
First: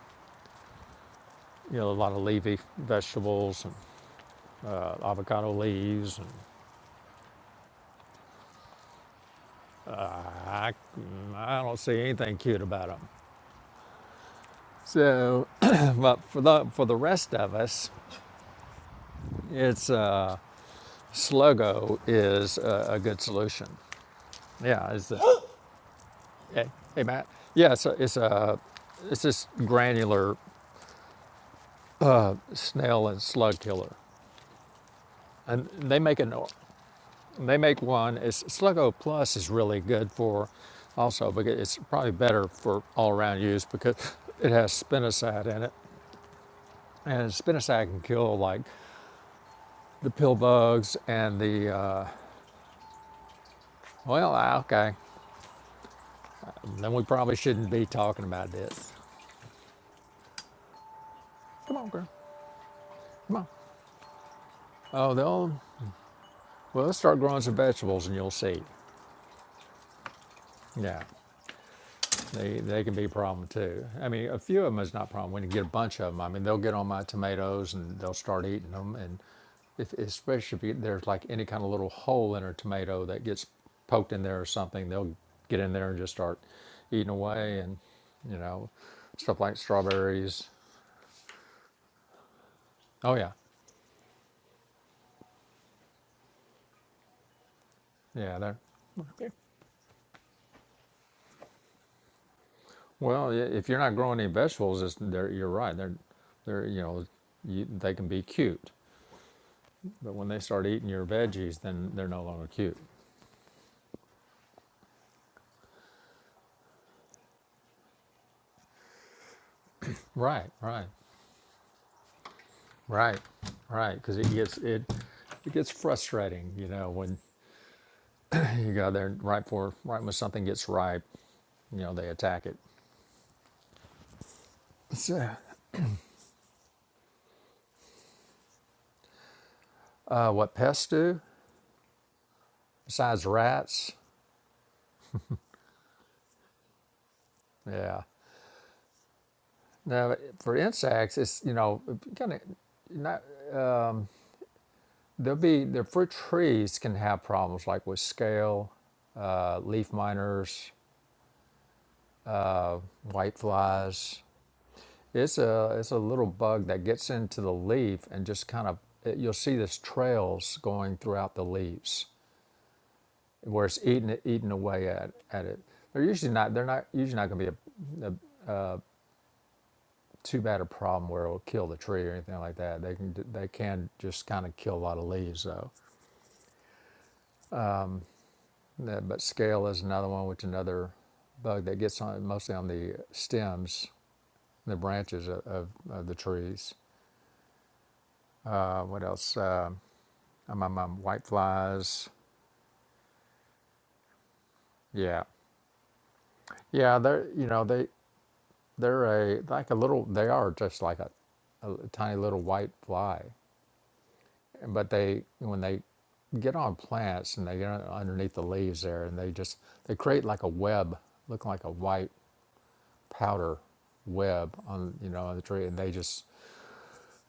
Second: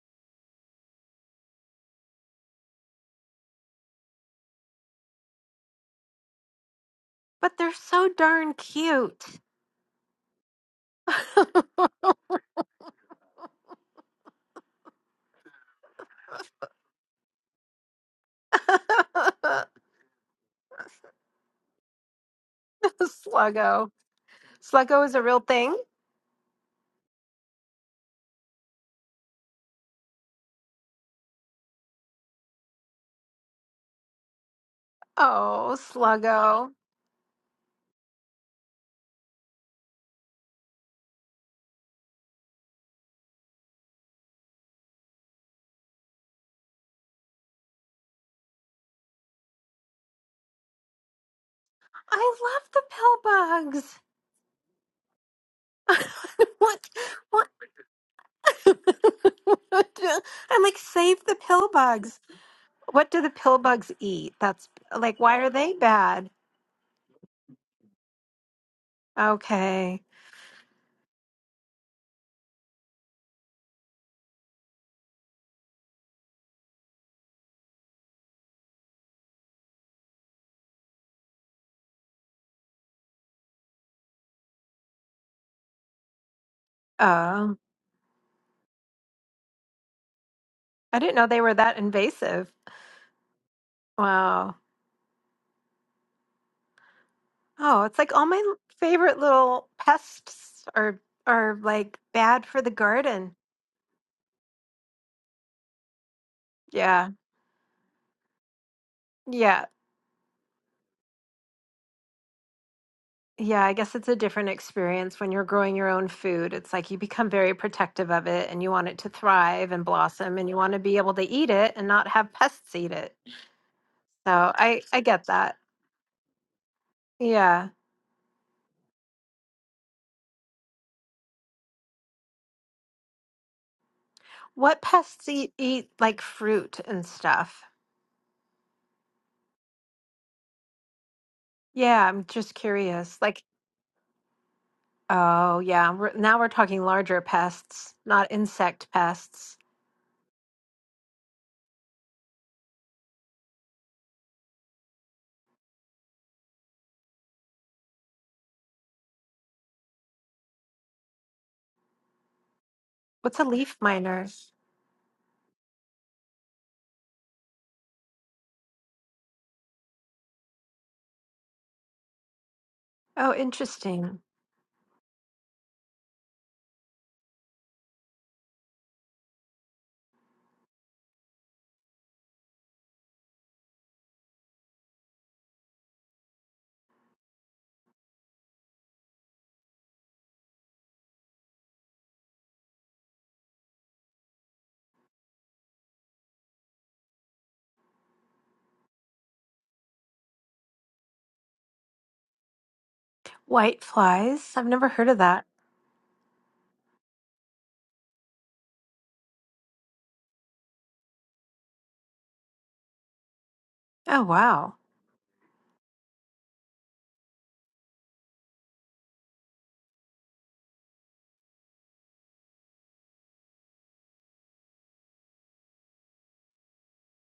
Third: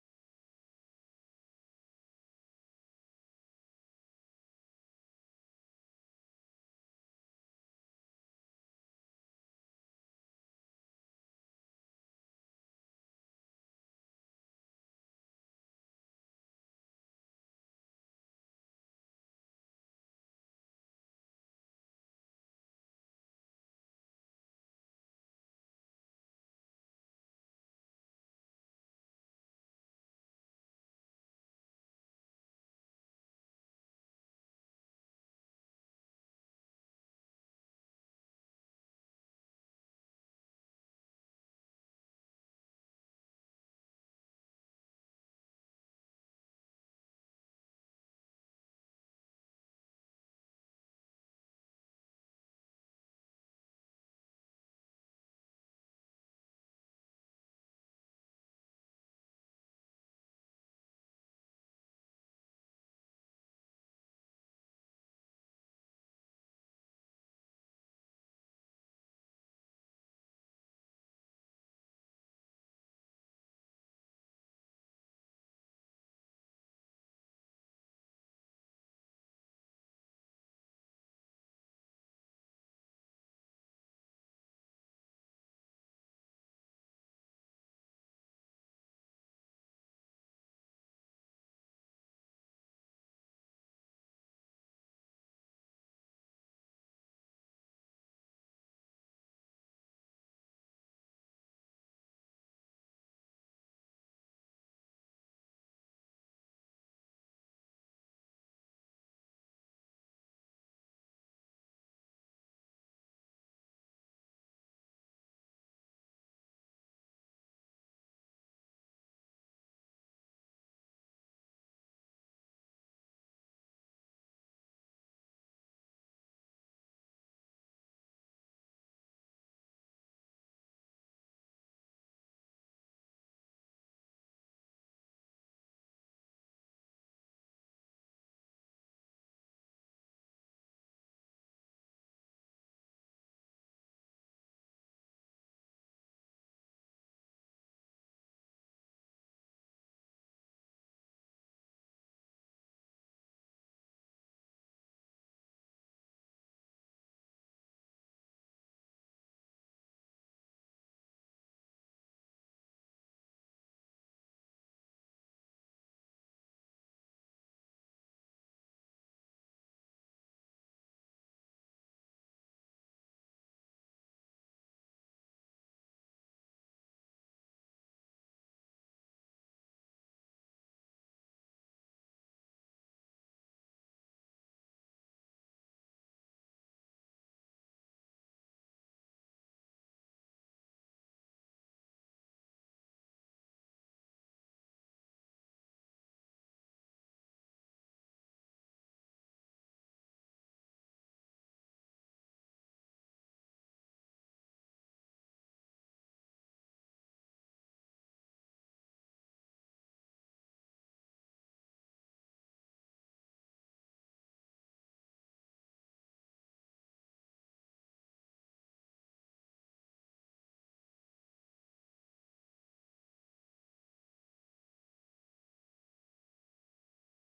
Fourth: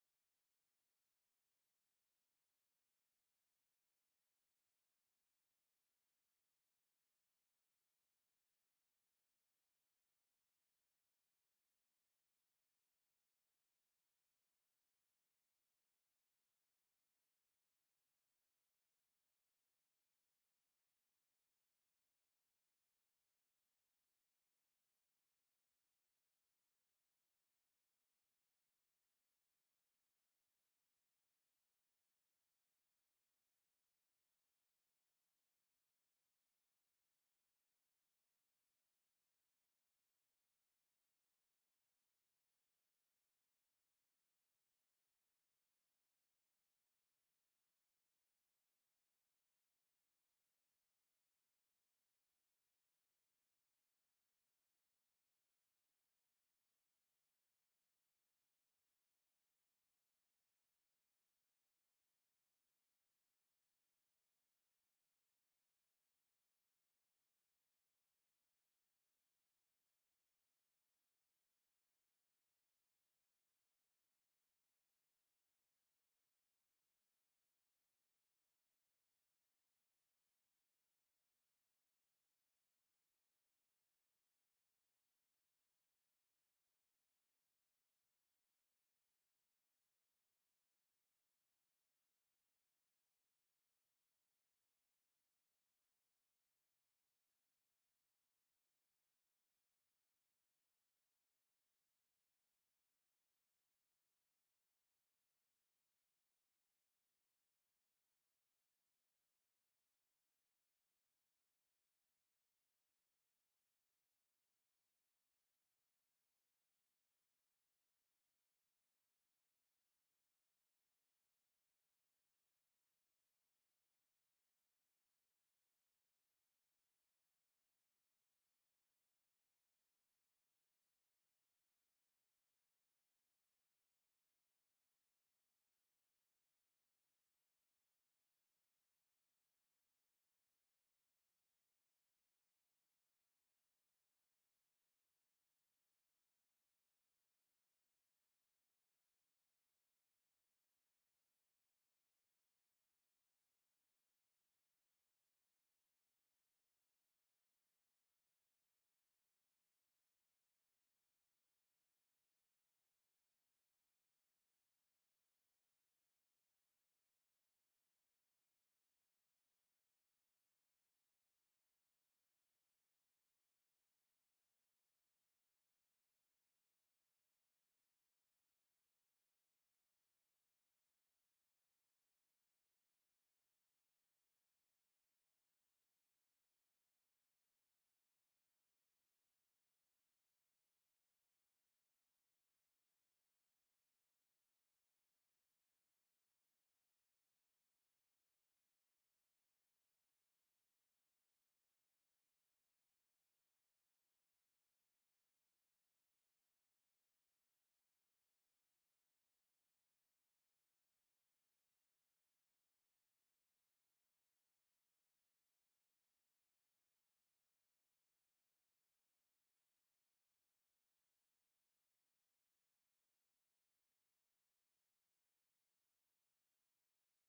B: You know, a lot of leafy vegetables and uh, avocado leaves, and
A: But they're so darn cute.
B: uh, I I don't see anything cute about them. So, but for the for the rest of us. It's uh, Sluggo is a, a good solution.
A: Sluggo.
B: Yeah,
A: Sluggo
B: it's
A: is
B: a,
A: a real thing.
B: hey, hey Matt. Yeah, it's it's a it's this granular snail and slug killer, and
A: Oh,
B: they make an
A: Sluggo.
B: they make one. It's Sluggo Plus is really good for also because it's probably better for all around use because it has spinosad in it, and spinosad can kill like the pill bugs and the uh,
A: I love the pill bugs.
B: well ah, okay.
A: what?
B: Then we probably
A: What?
B: shouldn't be talking about this.
A: What do- I'm like, save the pill
B: Come on, girl.
A: bugs. What do the
B: Come on.
A: pill bugs eat? That's
B: Oh,
A: like, why are
B: they'll
A: they bad?
B: well, let's start growing some vegetables, and you'll see.
A: Okay.
B: Yeah, they they can be a problem too. I mean, a few of them is not a problem. When you get a bunch of them, I mean, they'll get on my tomatoes and they'll start eating them. And if especially if you, there's like any kind of little hole in a tomato that gets poked in there or something, they'll get in there and just start eating
A: Um,
B: away. And you know, stuff like strawberries.
A: I didn't know they were that invasive.
B: Oh yeah,
A: Wow. Oh, it's like all
B: yeah,
A: my
B: they're
A: favorite little pests are are like bad for the
B: Well, i-
A: garden.
B: if you're not growing any vegetables, it's, they're, you're right. They're, they're, you know,
A: Yeah.
B: you, they can be cute,
A: Yeah.
B: but when they start eating your veggies, then they're no longer cute.
A: Yeah, I guess it's a different experience when you're growing your own food. It's like you become very protective of it and you want it to thrive and blossom and
B: Right,
A: you want to
B: right,
A: be able to eat it and not have pests eat it.
B: right, right. Because it
A: So
B: gets
A: I
B: it,
A: I get
B: it
A: that.
B: gets frustrating, you know, when
A: Yeah.
B: you go there and right for right when something gets ripe, you know, they attack it.
A: What pests
B: So,
A: eat eat like fruit and stuff?
B: uh, what pests do
A: Yeah, I'm just curious.
B: besides
A: Like,
B: rats?
A: oh yeah, we're, now we're talking larger pests,
B: Yeah.
A: not insect pests.
B: Now, for insects, it's you know kind of not There'll be the fruit trees can have problems like with scale, uh, leaf miners, white
A: What's a leaf
B: flies.
A: miner?
B: It's a it's a little bug that gets into the leaf and just kind of it, you'll see this trails going throughout the leaves
A: Oh,
B: where it's eating
A: interesting.
B: eating away at, at it. They're usually not they're not usually not going to be a, a too bad a problem where it'll kill the tree or anything like that. They can they can just kind of kill a lot of leaves though. That, but scale is another one, which is another bug that gets on mostly on the stems, the branches of, of, of the trees. Uh, what else? Uh, um, um, um, white flies.
A: White flies. I've never heard of
B: Yeah,
A: that.
B: yeah. They're you know they they're a like a little. They are just like a, a tiny little white fly,
A: Oh, wow.
B: but they when they get on plants and they get on- underneath the leaves there, and they just they create like a web, looking like a white powder web on you know on the tree, and they just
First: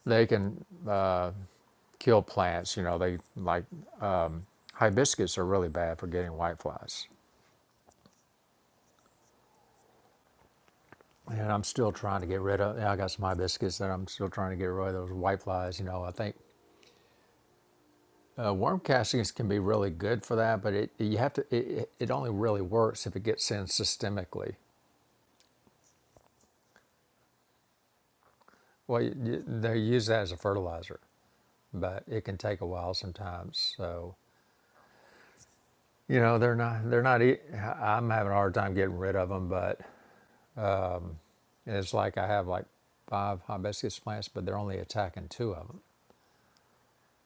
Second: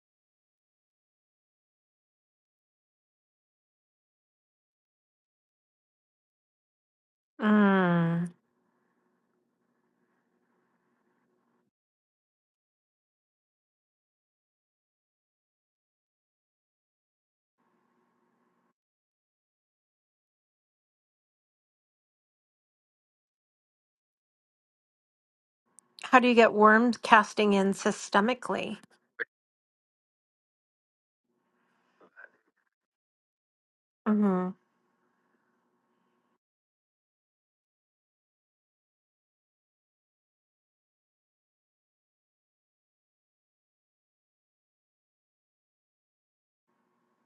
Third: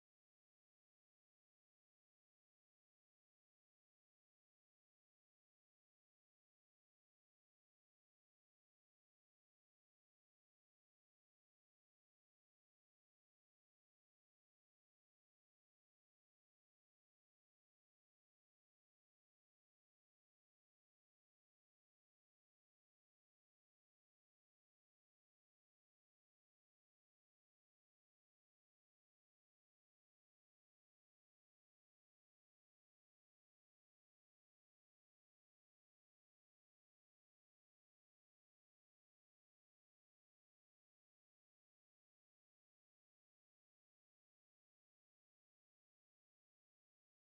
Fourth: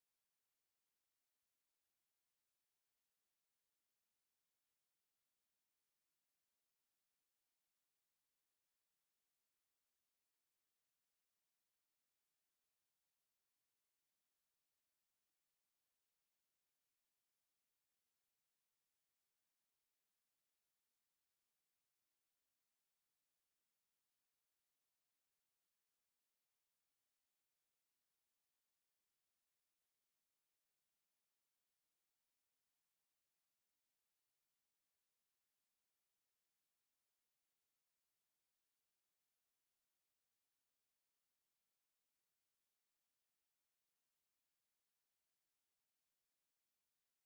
B: They can kill plants. You know, they like hibiscus are really bad for getting whiteflies.
A: Mm.
B: And I'm still trying to get rid of. Yeah, I got some hibiscus that I'm still trying to get rid of those whiteflies. You know, I think uh, worm castings can be really good for that, but it you have to. It, it only really works if it gets in systemically.
A: How do you get worms casting in systemically?
B: Well, you, you- they use that as a fertilizer, but it can take a while sometimes. So
A: Mm-hmm.
B: you know, they're not. They're not. e, i I'm having a hard time getting rid of them, but And it's like I have like five hibiscus plants, but they're only attacking two of them.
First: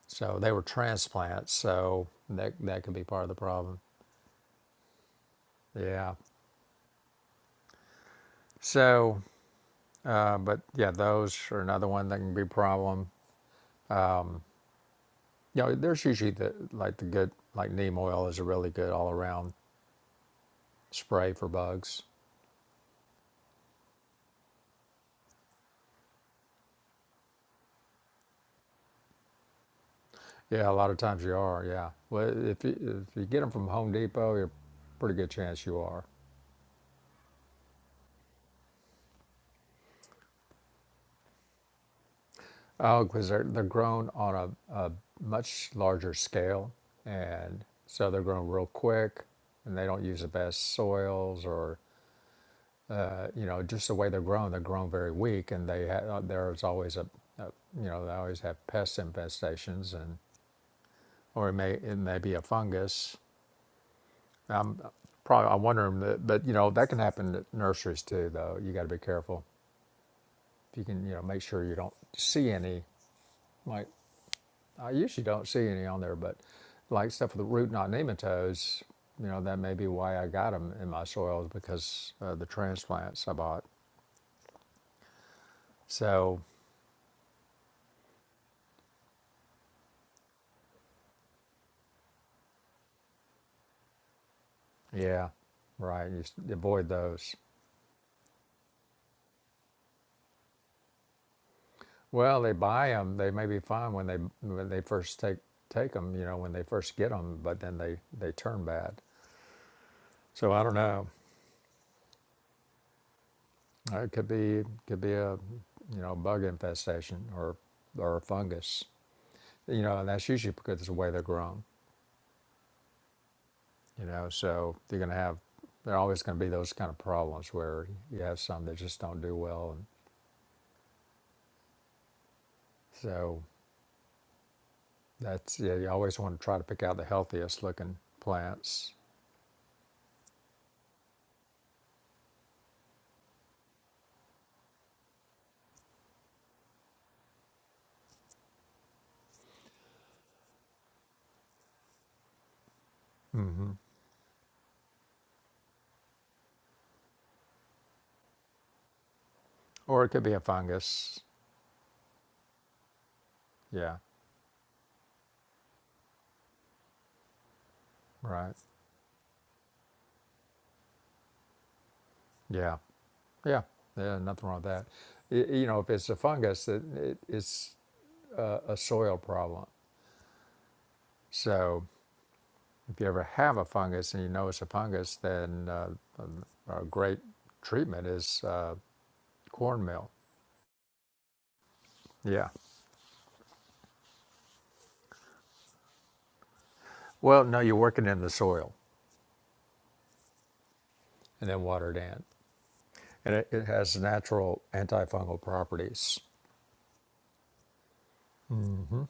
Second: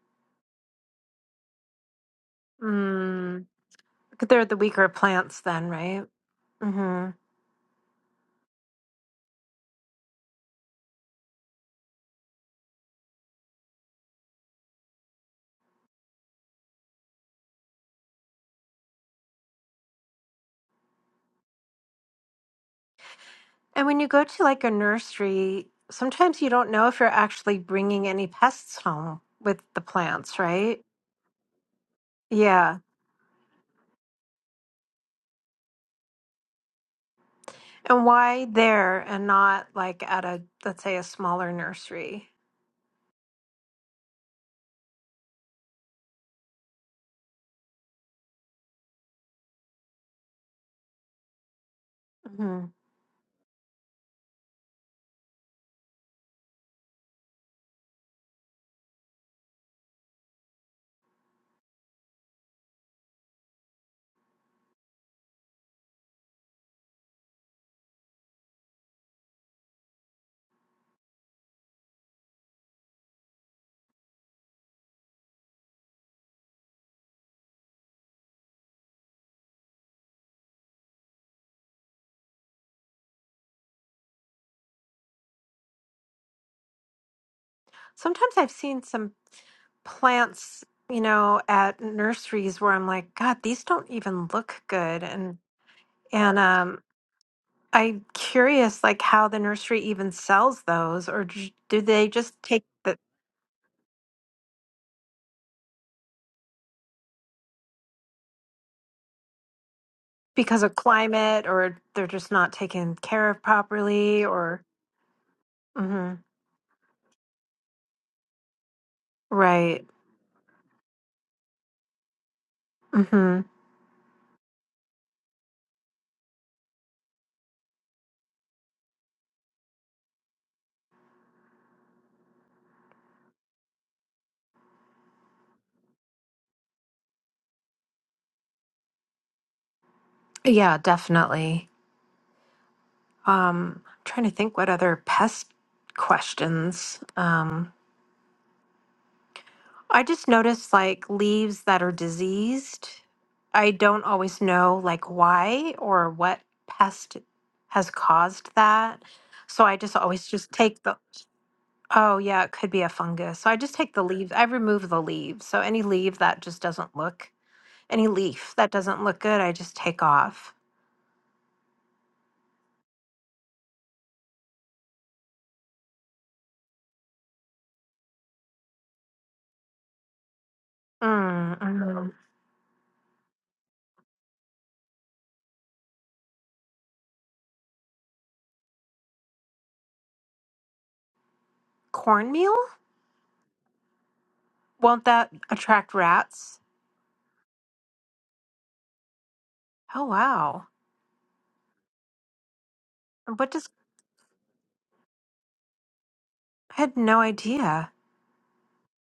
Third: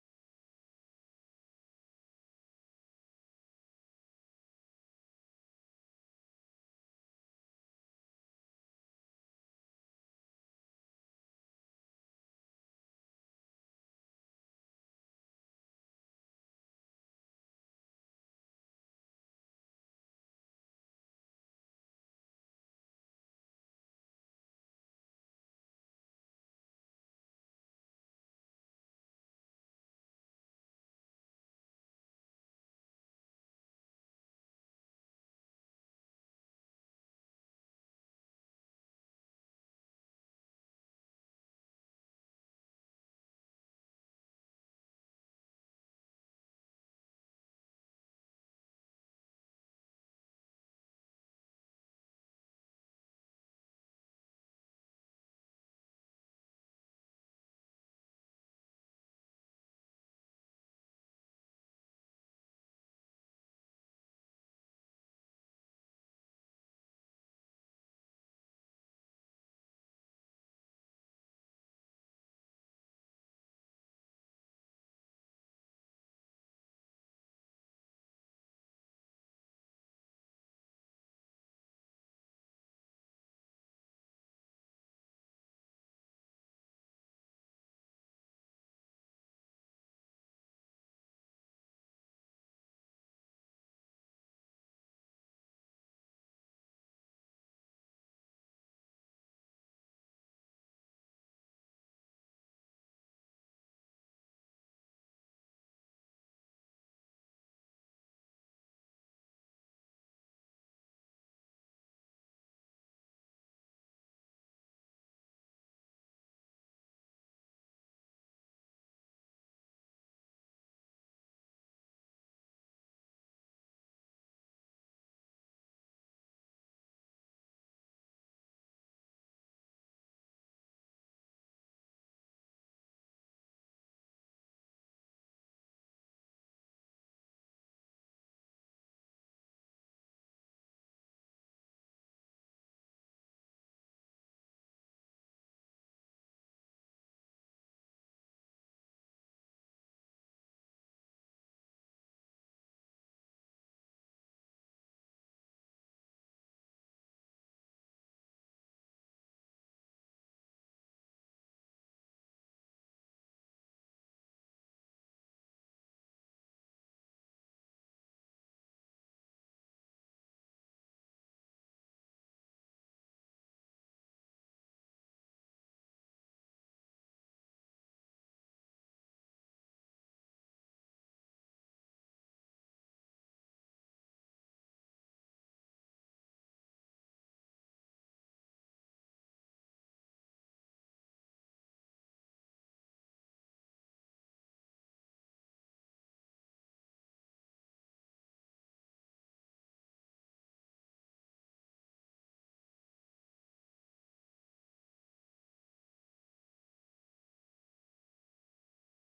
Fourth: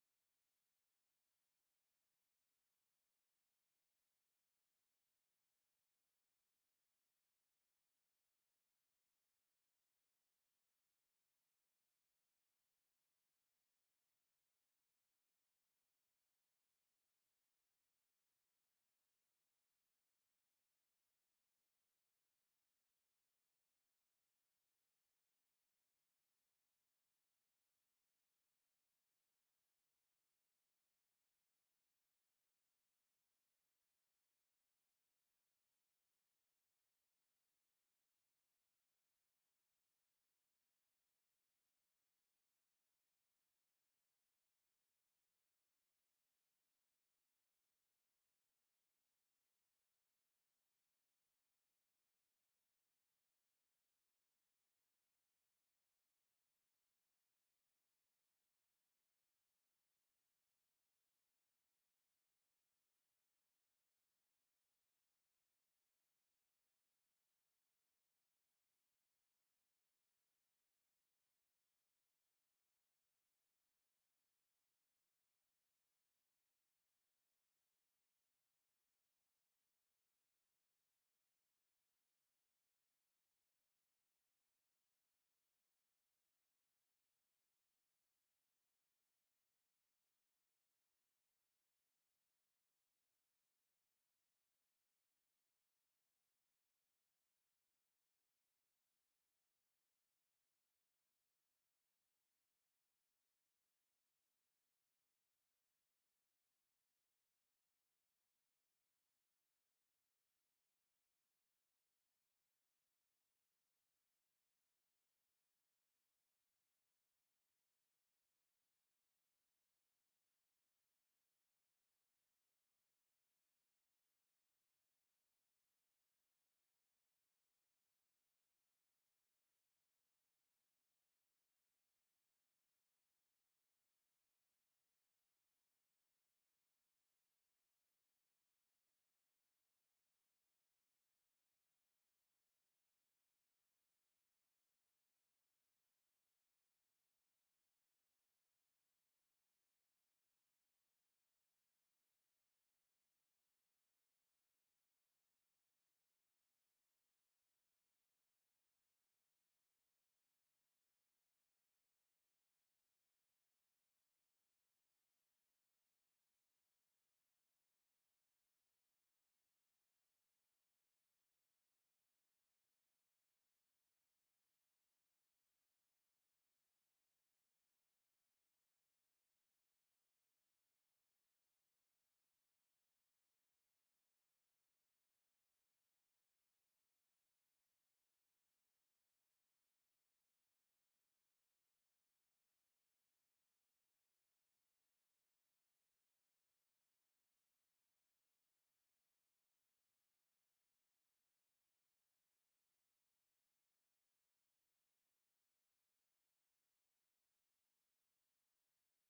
B: So they were transplants, so that that could be part of the
A: Mm.
B: problem.
A: They're the weaker plants then, right?
B: Yeah.
A: Mm-hmm.
B: So, uh, but yeah, those are another one that can be a problem. You know, there's usually the like the good like neem oil is a really good all around spray for bugs.
A: And when you go to like a nursery, sometimes you don't know if you're actually bringing any pests home with the plants,
B: Yeah, a
A: right?
B: lot of times you are. Yeah. Well, if
A: Yeah.
B: you, if you get them from Home Depot, you're pretty good chance you are.
A: And why there and not like at a, let's say, a smaller nursery?
B: Oh, because they're, they're grown on a, a much larger scale. And so they're grown real quick and they don't use the best soils or,
A: hmm
B: uh, you know, just the way they're grown, they're grown very weak. And they ha- uh, there's always a, a, you know, they always have pest infestations and, or it may, it may be a fungus. I'm probably, I'm wondering that, but, you know, that can happen at nurseries too, though. You got to be careful. If you can, you know, make sure you don't see any, like I usually don't see any on there, but like stuff with the root knot nematodes, you know, that may be why I got them in my soils because uh, the transplants I bought. So,
A: Sometimes I've seen some plants, you know, at nurseries where I'm like, God, these don't even look good.
B: yeah,
A: And,
B: right. You
A: and, um,
B: avoid those.
A: I'm curious, like how the nursery even sells those, or j- do they just
B: Well, they
A: take
B: buy
A: the
B: them. They may be fine when they when they first take take them. You know, when they first get them, but then they they turn bad. So
A: because
B: I don't
A: of
B: know.
A: climate, or they're just not taken care of
B: Uh, It
A: properly,
B: could
A: or
B: be could be a you
A: hmm
B: know bug infestation or or a fungus. You
A: right?
B: know, and that's usually because of the way they're grown.
A: hmm
B: You know, so you're going to have, there are always going to be those kind of problems where you have some that just don't do well. And so that's, yeah, you always want to try to pick out the healthiest looking plants.
A: Yeah, definitely. Um, trying to think what other pest questions. Um, I just noticed like leaves that are diseased. I
B: hmm
A: don't always know like why or what pest has caused that. So I just
B: Or it could
A: always
B: be a
A: just take the
B: fungus.
A: Oh, yeah, it could be a fungus. So I just take
B: Yeah,
A: the leaves. I remove the leaves. So any leaf that just doesn't look, any leaf
B: right.
A: that doesn't look good, I just take off.
B: Yeah, yeah, yeah, nothing wrong with that. Y- you know, if it's a fungus, it, it, it's a, a soil problem.
A: Mm,
B: So
A: mm.
B: if you ever have a fungus and you know it's a fungus, then uh, a a great treatment is uh, cornmeal. Yeah,
A: Cornmeal? Won't that attract rats?
B: Well, no, you're working in the soil
A: Oh, wow.
B: and then watered in. And
A: And
B: it,
A: What
B: it
A: does,
B: has natural antifungal properties.
A: I had no idea.
B: Mm-hmm.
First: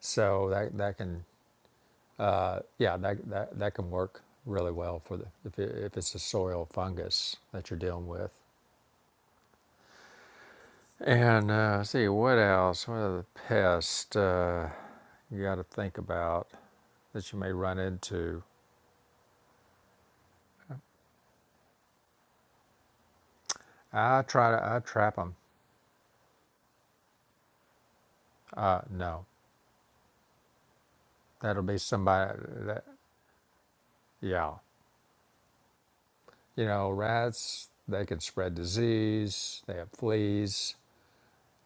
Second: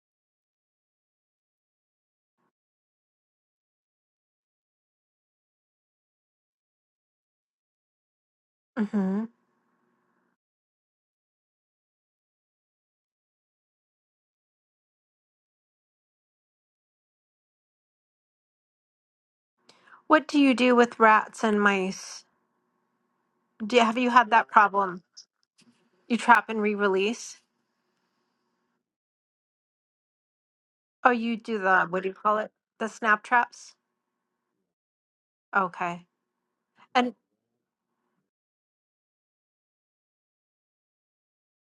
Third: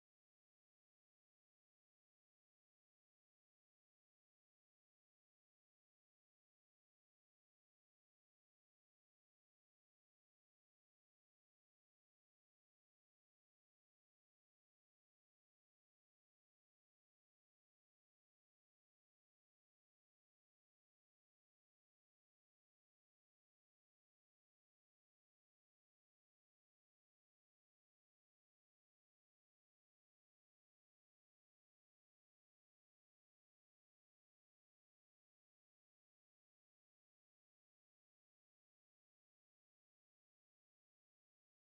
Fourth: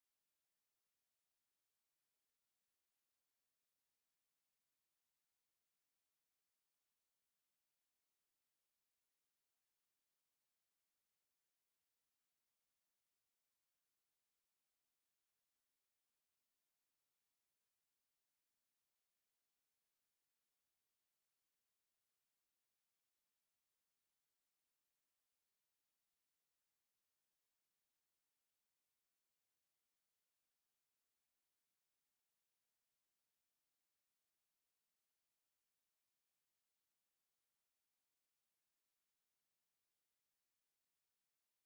B: So that, that can, uh, yeah, that, that, that can work really well for the, if, it, if it's a soil fungus that you're dealing with.
A: hmm
B: And uh, let's see, what else? What other pest uh, you got to think about that you may run into?
A: What do you do with rats and mice? Do, have you
B: I
A: had that
B: try to, I
A: problem?
B: trap them.
A: You trap and re-release?
B: Uh, no,
A: Oh, you do
B: that'll be
A: the, what do you
B: somebody
A: call it?
B: that,
A: The snap traps?
B: yeah.
A: Okay.
B: You know,
A: and.
B: rats, they can spread disease, they have fleas,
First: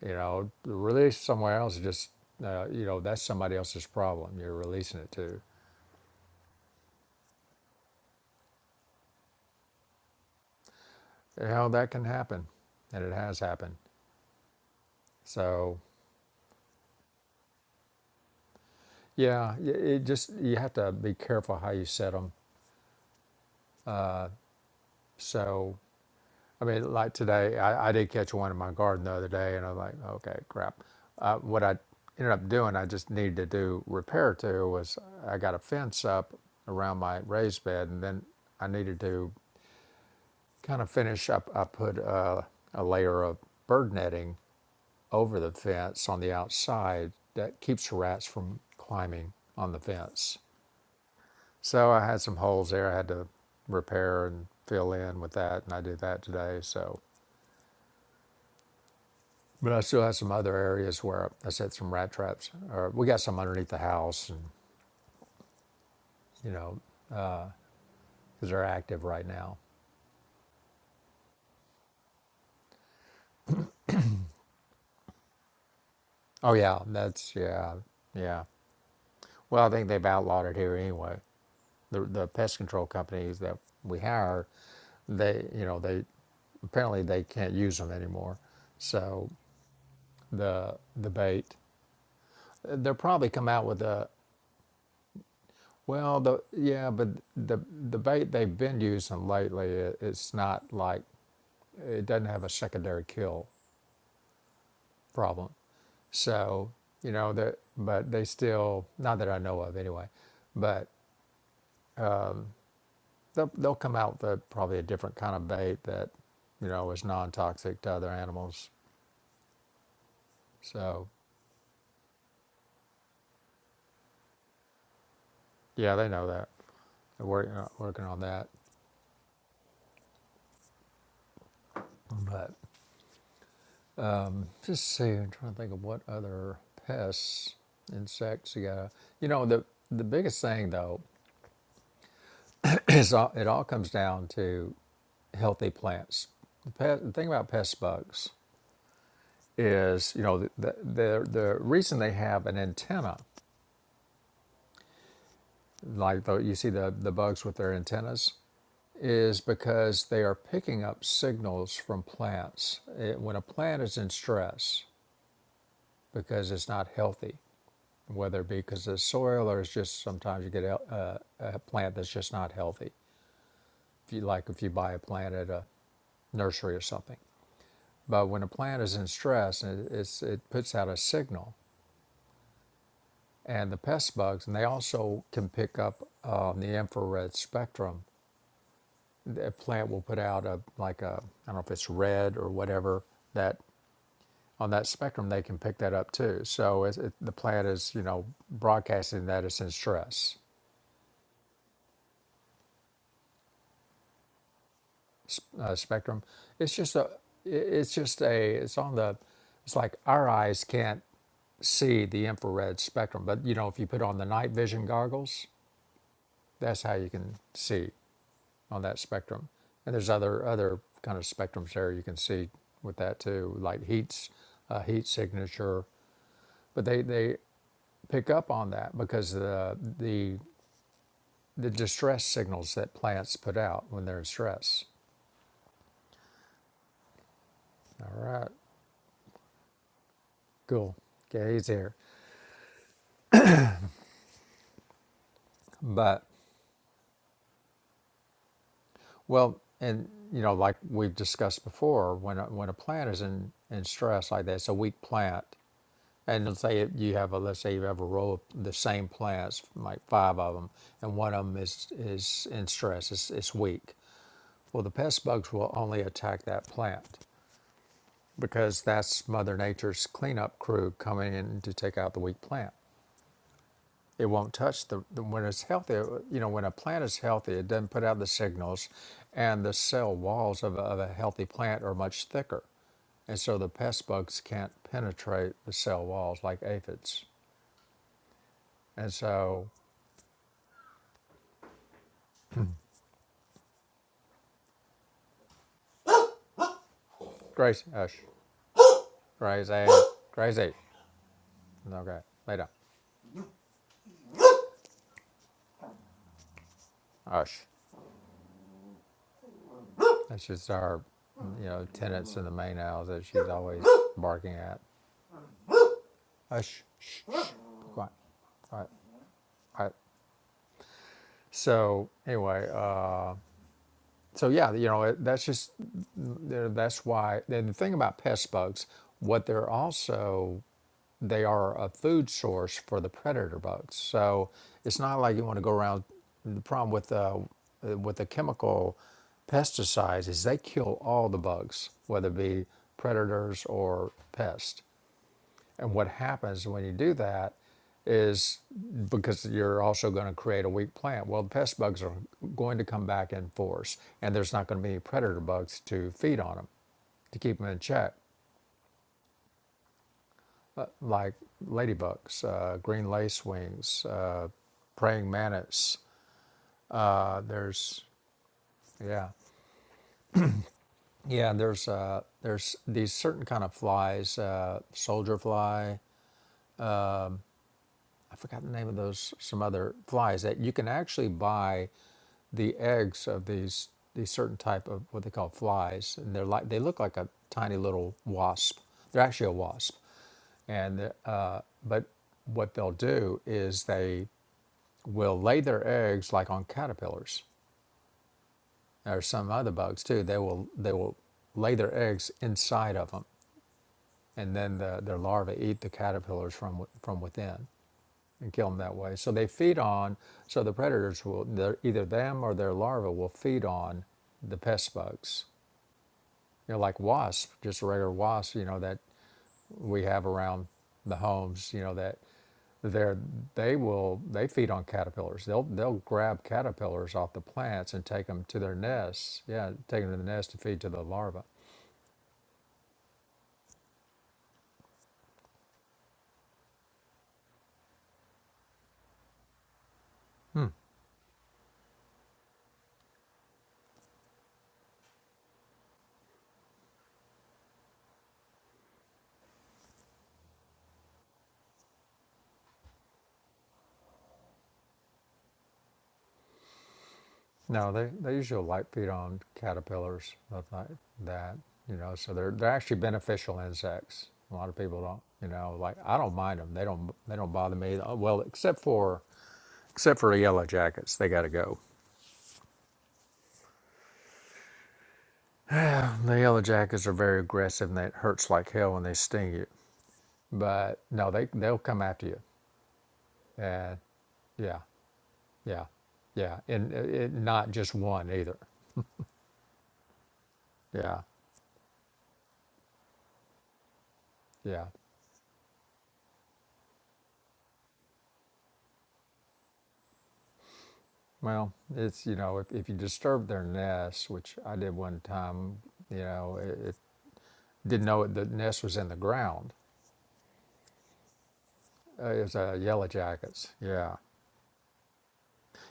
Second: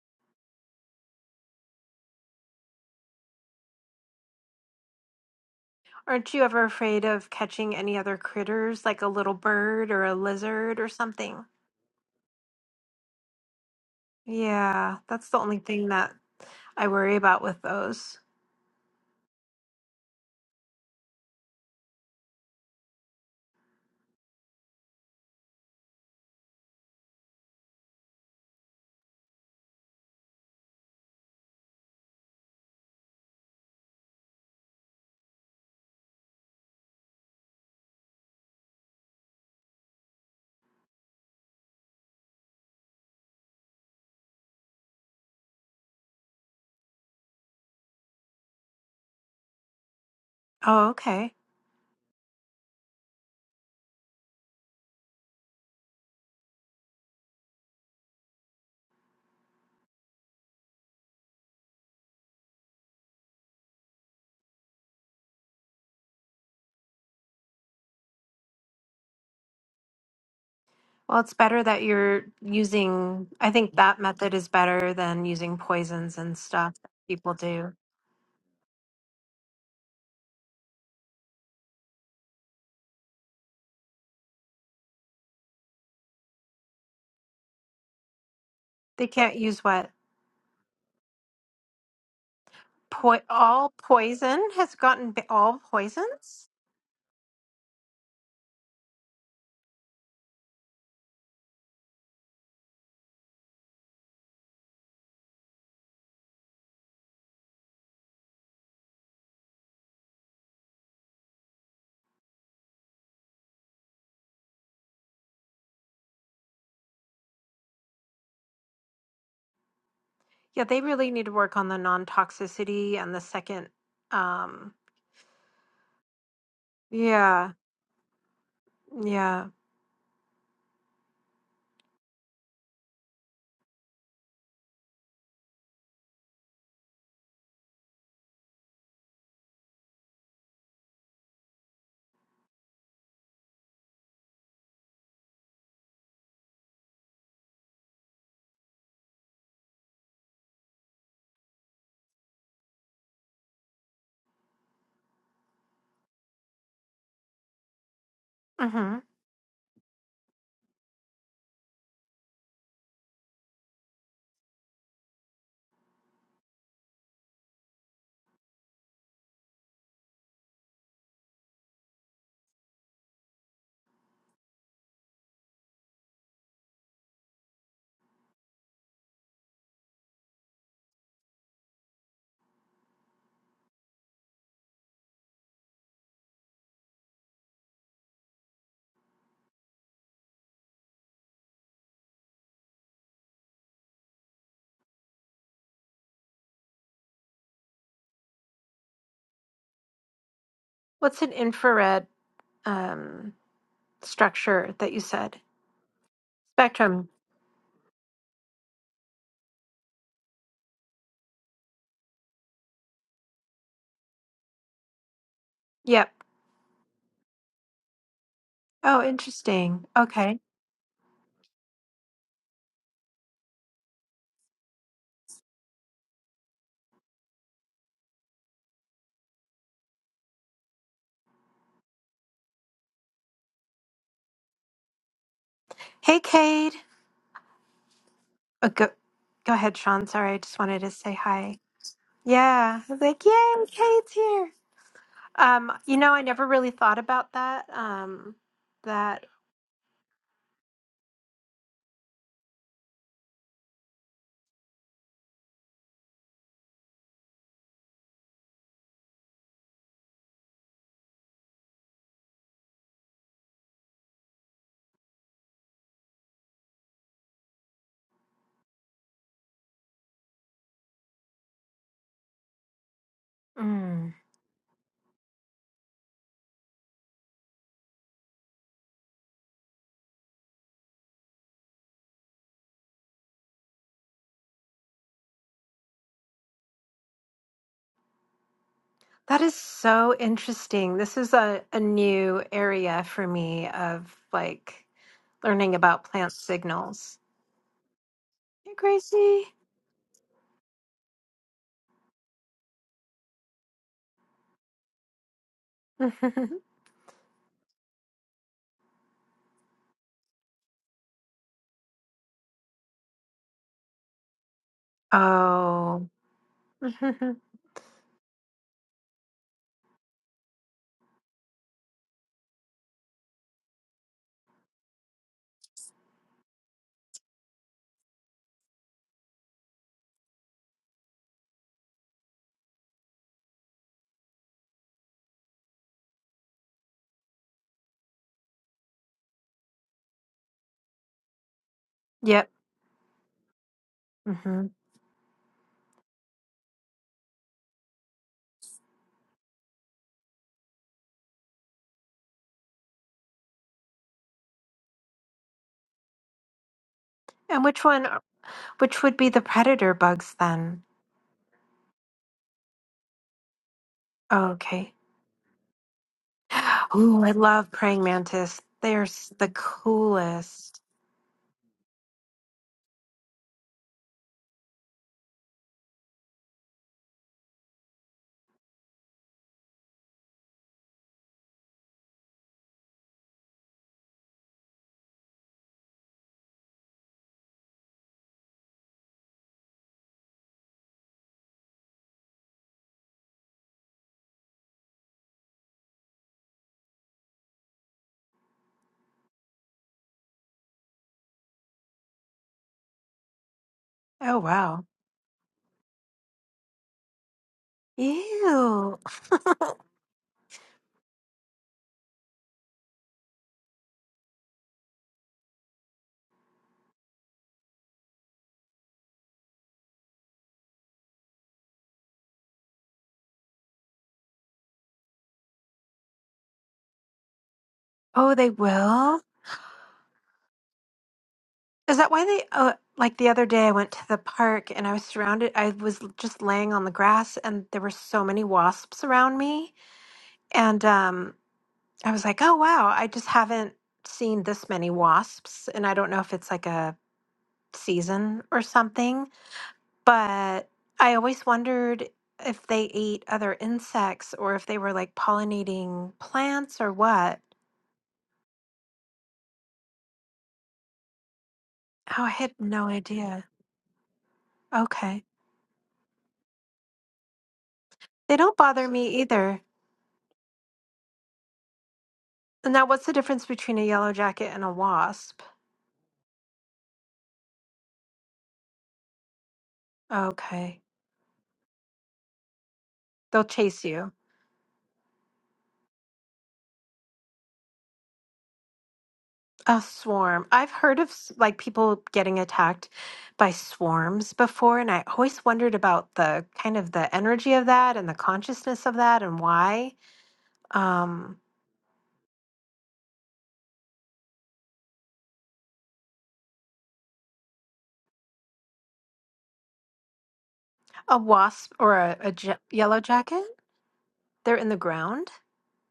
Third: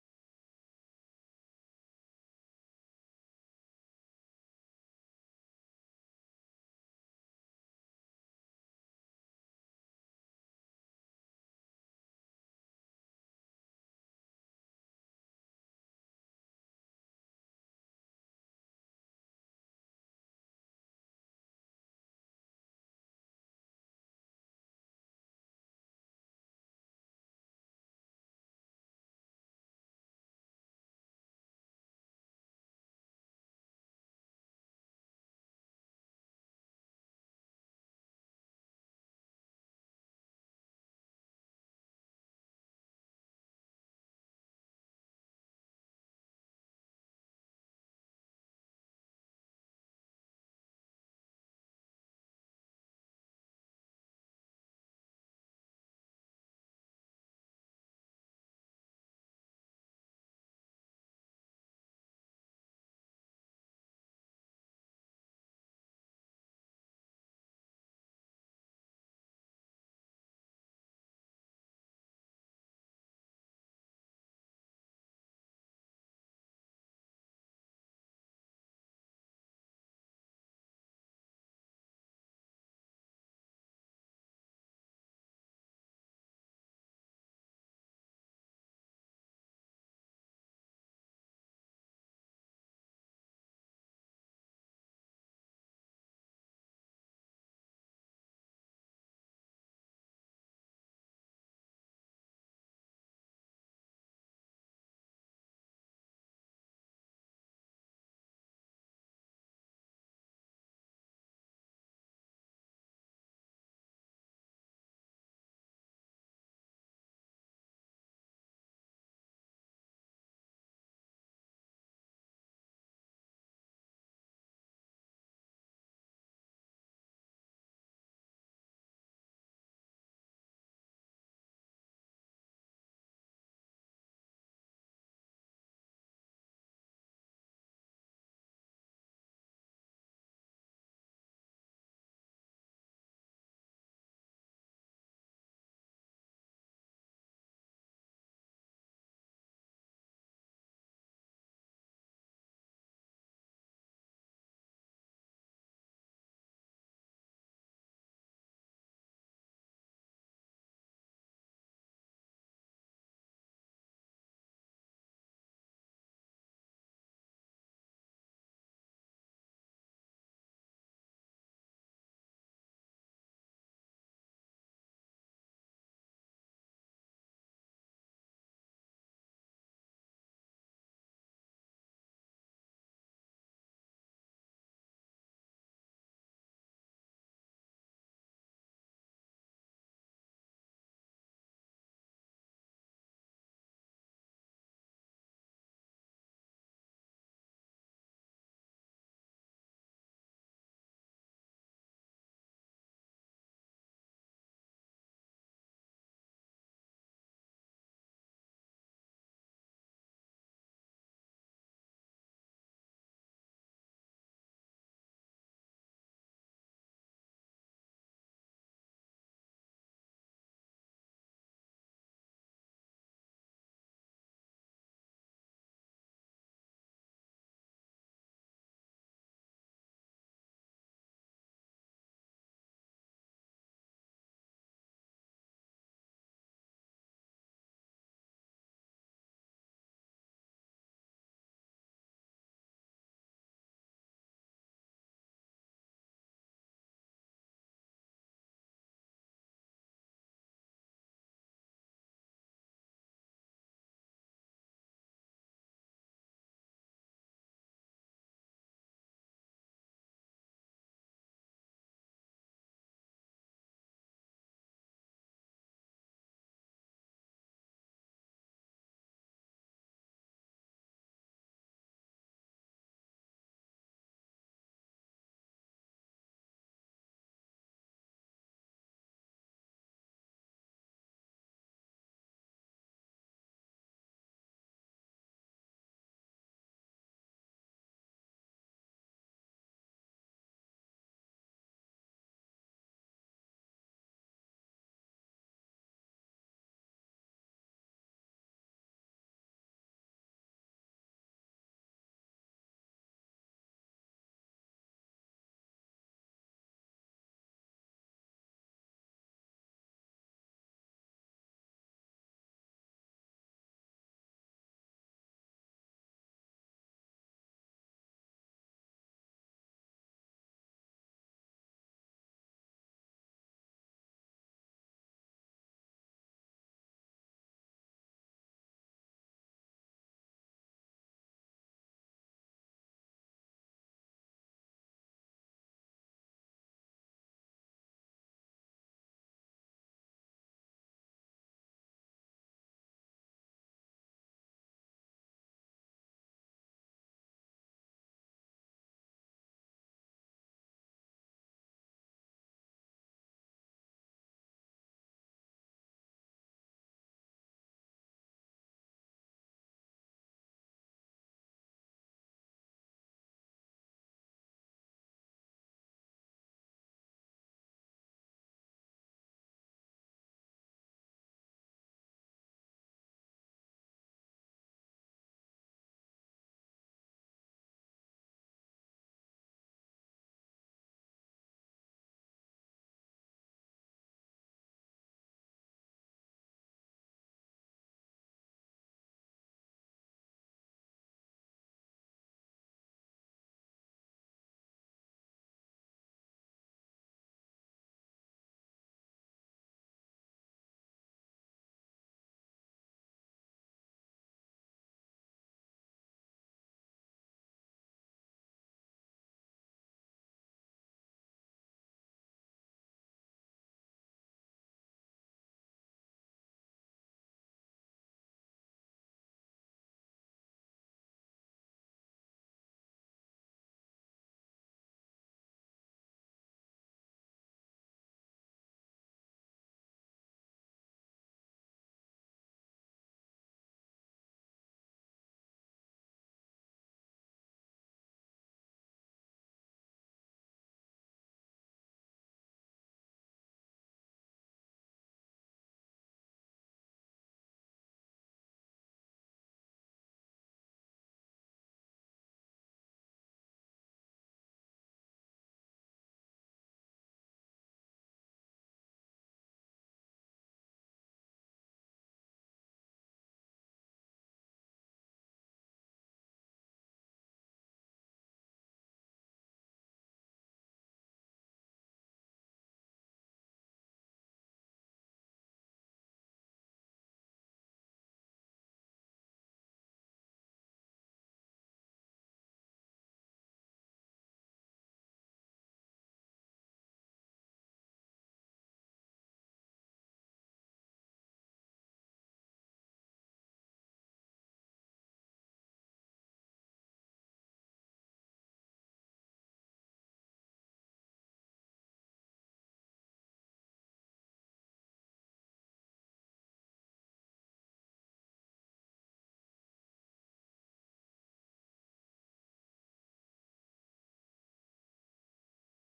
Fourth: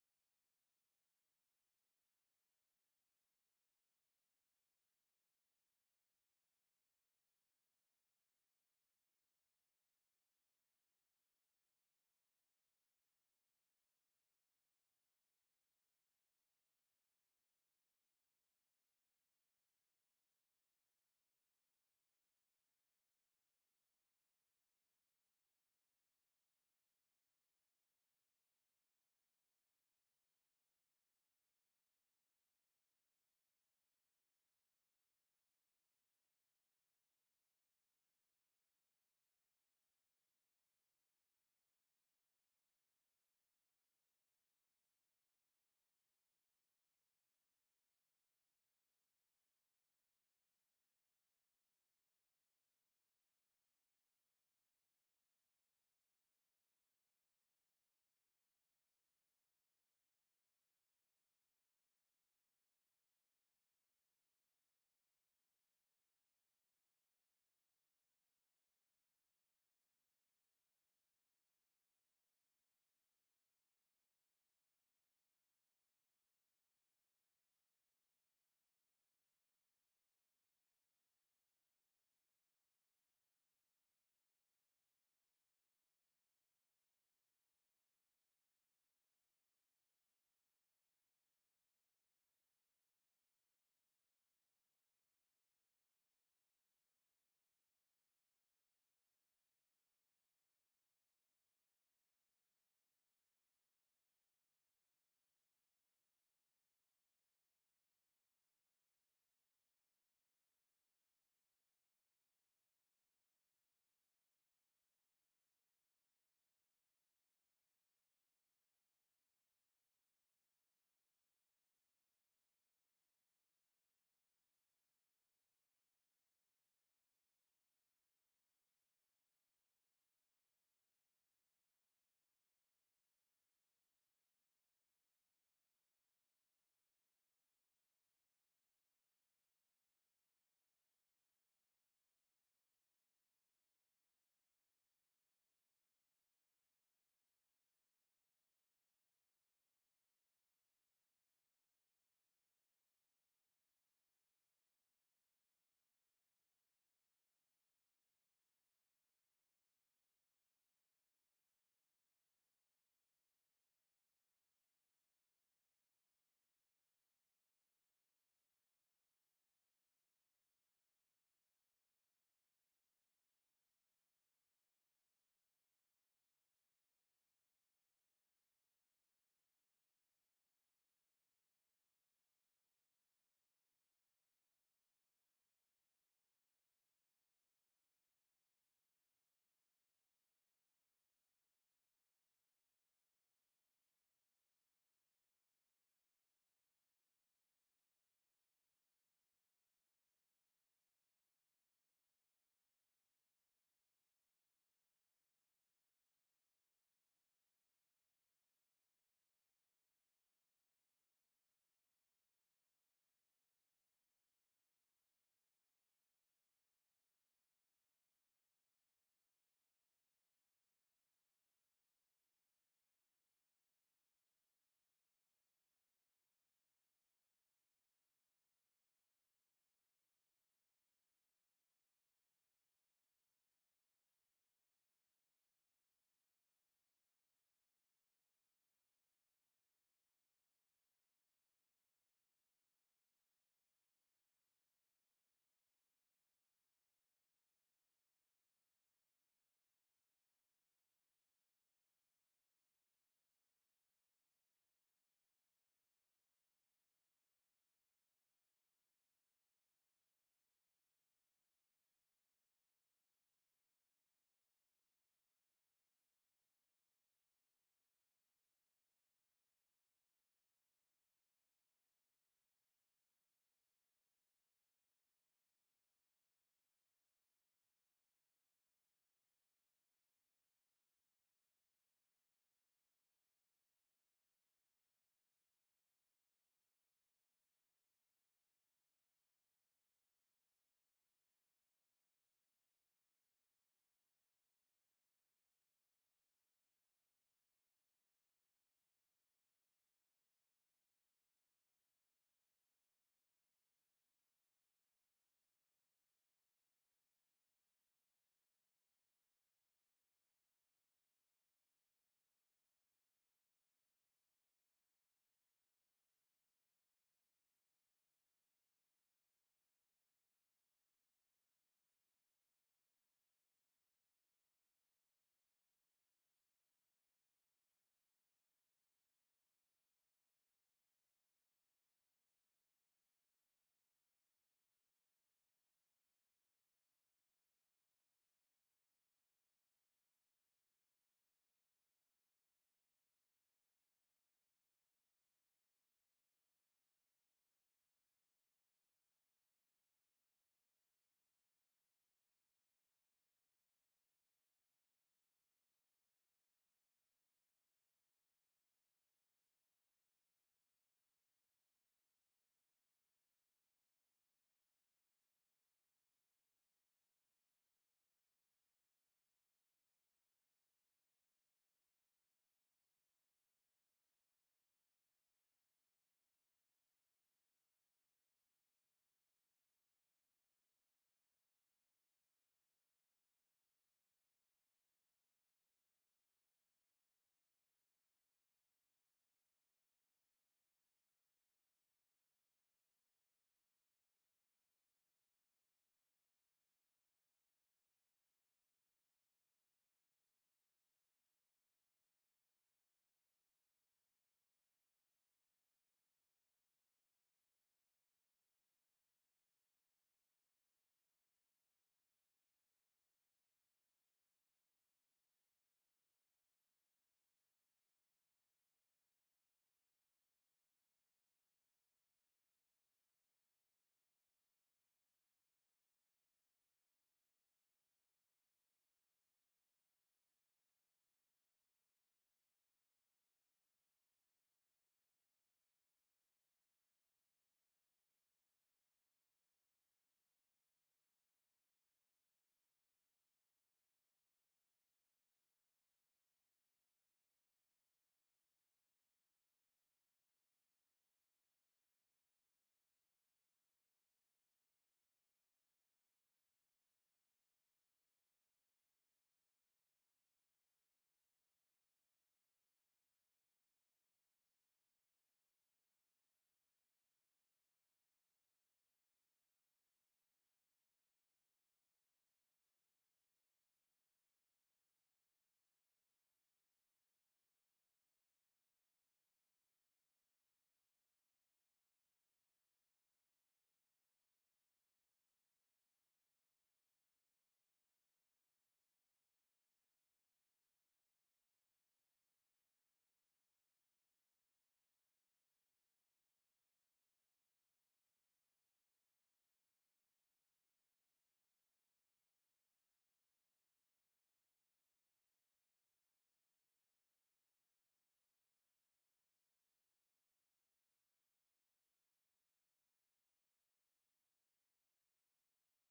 B: you know, release somewhere else, just, uh, you know, that's somebody else's problem you're releasing it to.
A: Aren't you ever afraid of catching any other critters, like a little bird or a lizard or something?
B: You know, that can happen, and it has happened.
A: Yeah, that's the only
B: So,
A: thing that I worry about with those.
B: yeah, y- it just, you have to be careful how you set them. So, I mean, like today, I, I did catch one in my garden the other day, and I was like, okay, crap. Uh, what I ended up doing, I just needed to do repair to was I got a fence up around my raised bed, and then I needed to kind of finish up. I put uh, a layer of bird netting over the fence on the outside that keeps rats from climbing on the fence.
A: Oh, okay.
B: So I had some holes there I had to repair and fill in with that, and I did that today. So But I still have some other areas where I set some rat traps, or we got some underneath the house, and you know, because they're active right now.
A: Well, it's better that you're using, I think that method is better than using poisons and
B: Oh
A: stuff
B: yeah,
A: that people
B: that's
A: do.
B: yeah, yeah. Well, I think they've outlawed it here anyway. The the pest control companies that we hire, they you know they apparently they can't use them anymore.
A: They
B: So
A: can't use what?
B: the the bait, they'll
A: Po-
B: probably come out
A: all
B: with a
A: poison has gotten b- all
B: well the
A: poisons?
B: yeah, but the the bait they've been using lately, it, it's not like it doesn't have a secondary kill problem. So, you know, that, but they still, not that I know of anyway, but they'll, they'll come out with a, probably a different kind of bait that, you know, is non toxic to other animals.
A: Yeah, they
B: So,
A: really need to work on the non-toxicity and the second, um,
B: yeah, they know that. They're working,
A: yeah,
B: on- working on that.
A: yeah.
B: But just see, I'm trying to think of what other pests, insects you got. You know, the, the biggest thing though it's all, it all comes down to healthy plants. The, pet, the thing about pest bugs is, you know, the, the, the, the reason they have an antenna, like the, you see the, the bugs with their antennas,
A: hmm
B: is because they are picking up signals from plants. It- when a plant is in stress because it's not healthy, whether it be because of the soil or it's just sometimes you get a, a, a plant that's just not healthy. If you like, if you buy a plant at a nursery or something But when a plant is in stress, it, it's, it puts out a signal. And the pest bugs, and they also can pick up um, the infrared spectrum. The plant will put out a like a I don't know if it's red or whatever that on that spectrum they can pick that up too. So it's, it, the plant is you know broadcasting that it's in stress
A: What's an infrared um, structure that you said?
B: uh, spectrum. It's just
A: Spectrum.
B: a it- it's just a it's on the it's like our eyes can't see the infrared spectrum. But you know, if you put on the night vision goggles,
A: Yep.
B: That's how you can see on that
A: Oh,
B: spectrum.
A: interesting.
B: And there's
A: Okay.
B: other other kind of spectrums there you can see with that too, like heat's uh, heat signature. But they they pick up on that because the the the distress signals that plants put out when they're in stress.
A: Hey, Cade.
B: All right,
A: Oh, go, go ahead, Sean. Sorry, I just wanted to
B: cool.
A: say
B: Okay,
A: hi.
B: he's here.
A: Yeah. I was like, yay, Cade's here. Um, you know, I
B: But
A: never really thought about that. Um, that
B: well, and you know, like we've discussed before, when a, when a plant is in in stress like that, it's a weak plant And let's say you have a let's say you have a row of the same plants, like five of them, and one of them is is in stress, it's, it's weak. Well, the pest bugs will only attack that plant because that's Mother Nature's cleanup crew coming in to take out the weak plant.
A: mm,
B: It won't touch the, the when it's healthy. You know, when a plant is healthy, it doesn't put out the signals, and the cell walls of a, of a healthy plant are much thicker. And so the pest bugs can't penetrate the cell walls like aphids. And
A: that is
B: so
A: so interesting. This is a, a new area for me of like learning about plant signals.
B: Grace, hush.
A: Hey, Gracie.
B: Grace, Gracie. Okay, later. Hush. That's just our, you know, tenants in the main house that she's always barking at.
A: Oh.
B: Hush. Shh. shh, Quiet. All right. All right. So anyway, uh, so yeah, you know it- that's just that's why. And the thing about pest bugs, what they're also they are a food source for the predator bugs. So it's not like you want to go around. The problem with uh, uh, with the chemical pesticides is they kill all the bugs, whether it
A: Yep.
B: be predators or
A: hmm
B: pests. And what happens when you do that is because you're also going to create a weak plant. Well, the pest bugs are going to come back in force, and there's not going to be any predator bugs to feed on them to keep
A: And
B: them in
A: which one,
B: check,
A: uh, which would be the predator bugs then?
B: like ladybugs, uh, green lacewings, uh,
A: Oh, okay.
B: praying mantis.
A: Oh, I
B: Uh,
A: love praying
B: there's
A: mantis. They're
B: yeah,
A: s- the coolest.
B: yeah. There's uh, there's these certain kind of flies, uh, soldier fly, I forgot the name of those some other flies that you can actually buy the eggs of these these certain type of what they call flies, and they're like they look like a tiny little wasp. They're actually a wasp, and uh, but what they'll do is they will lay their eggs like on caterpillars or some other bugs too. They will they will lay their eggs inside of them,
A: Oh,
B: and then
A: wow.
B: the, their larvae eat the caterpillars from from within. and kill them that
A: Ew.
B: way. So they feed on, so the predators will, either them or their larvae will feed on the pest bugs. You know, like wasp, just a regular wasp, you know, that we have around the homes, you know, that they're, they will, they feed on caterpillars. They'll, they'll grab caterpillars off the plants and take
A: Oh,
B: them
A: they
B: to their
A: will?
B: nests. Yeah, take them to the nest to feed to the larva.
A: Is that why they, uh, like the other day, I went to the park and I was surrounded, I was just laying on the grass and there were so many wasps around me.
B: Hmm.
A: And um, I was like, oh, wow, I just haven't seen this many wasps. And I don't know if it's like a, season or something. But I always wondered if they ate other insects or if they were like pollinating plants or what.
B: No, they, they usually light feed on caterpillars, stuff like that, you know,
A: Oh, I
B: so they're,
A: had
B: they're
A: no
B: actually
A: idea.
B: beneficial insects. A lot of people don't,
A: Okay.
B: you know, like, I don't mind them. They don't, they don't bother me. Oh,
A: They
B: Well,
A: don't
B: except
A: bother me
B: for,
A: either.
B: except for the yellow jackets, they got to go.
A: And Now, what's the difference between a yellow jacket and a wasp?
B: The yellow jackets are very aggressive and it hurts like hell when they sting you.
A: Okay.
B: But no, they, they'll come after you.
A: They'll chase
B: And
A: you.
B: yeah, yeah, yeah. And it, it, not just one either.
A: A swarm. I've heard of
B: Yeah,
A: s- like people getting attacked by swarms before,
B: yeah.
A: and I always wondered about the kind of the energy of that and the consciousness of that and why. Um,
B: Well, it's you know, if, if you disturb their nest, which I did one time, you know, it, it didn't know the nest was in the ground.
A: A wasp or a, a
B: Uh, it
A: ja-
B: was uh,
A: yellow
B: yellow
A: jacket?
B: jackets. Yeah,
A: They're in the ground?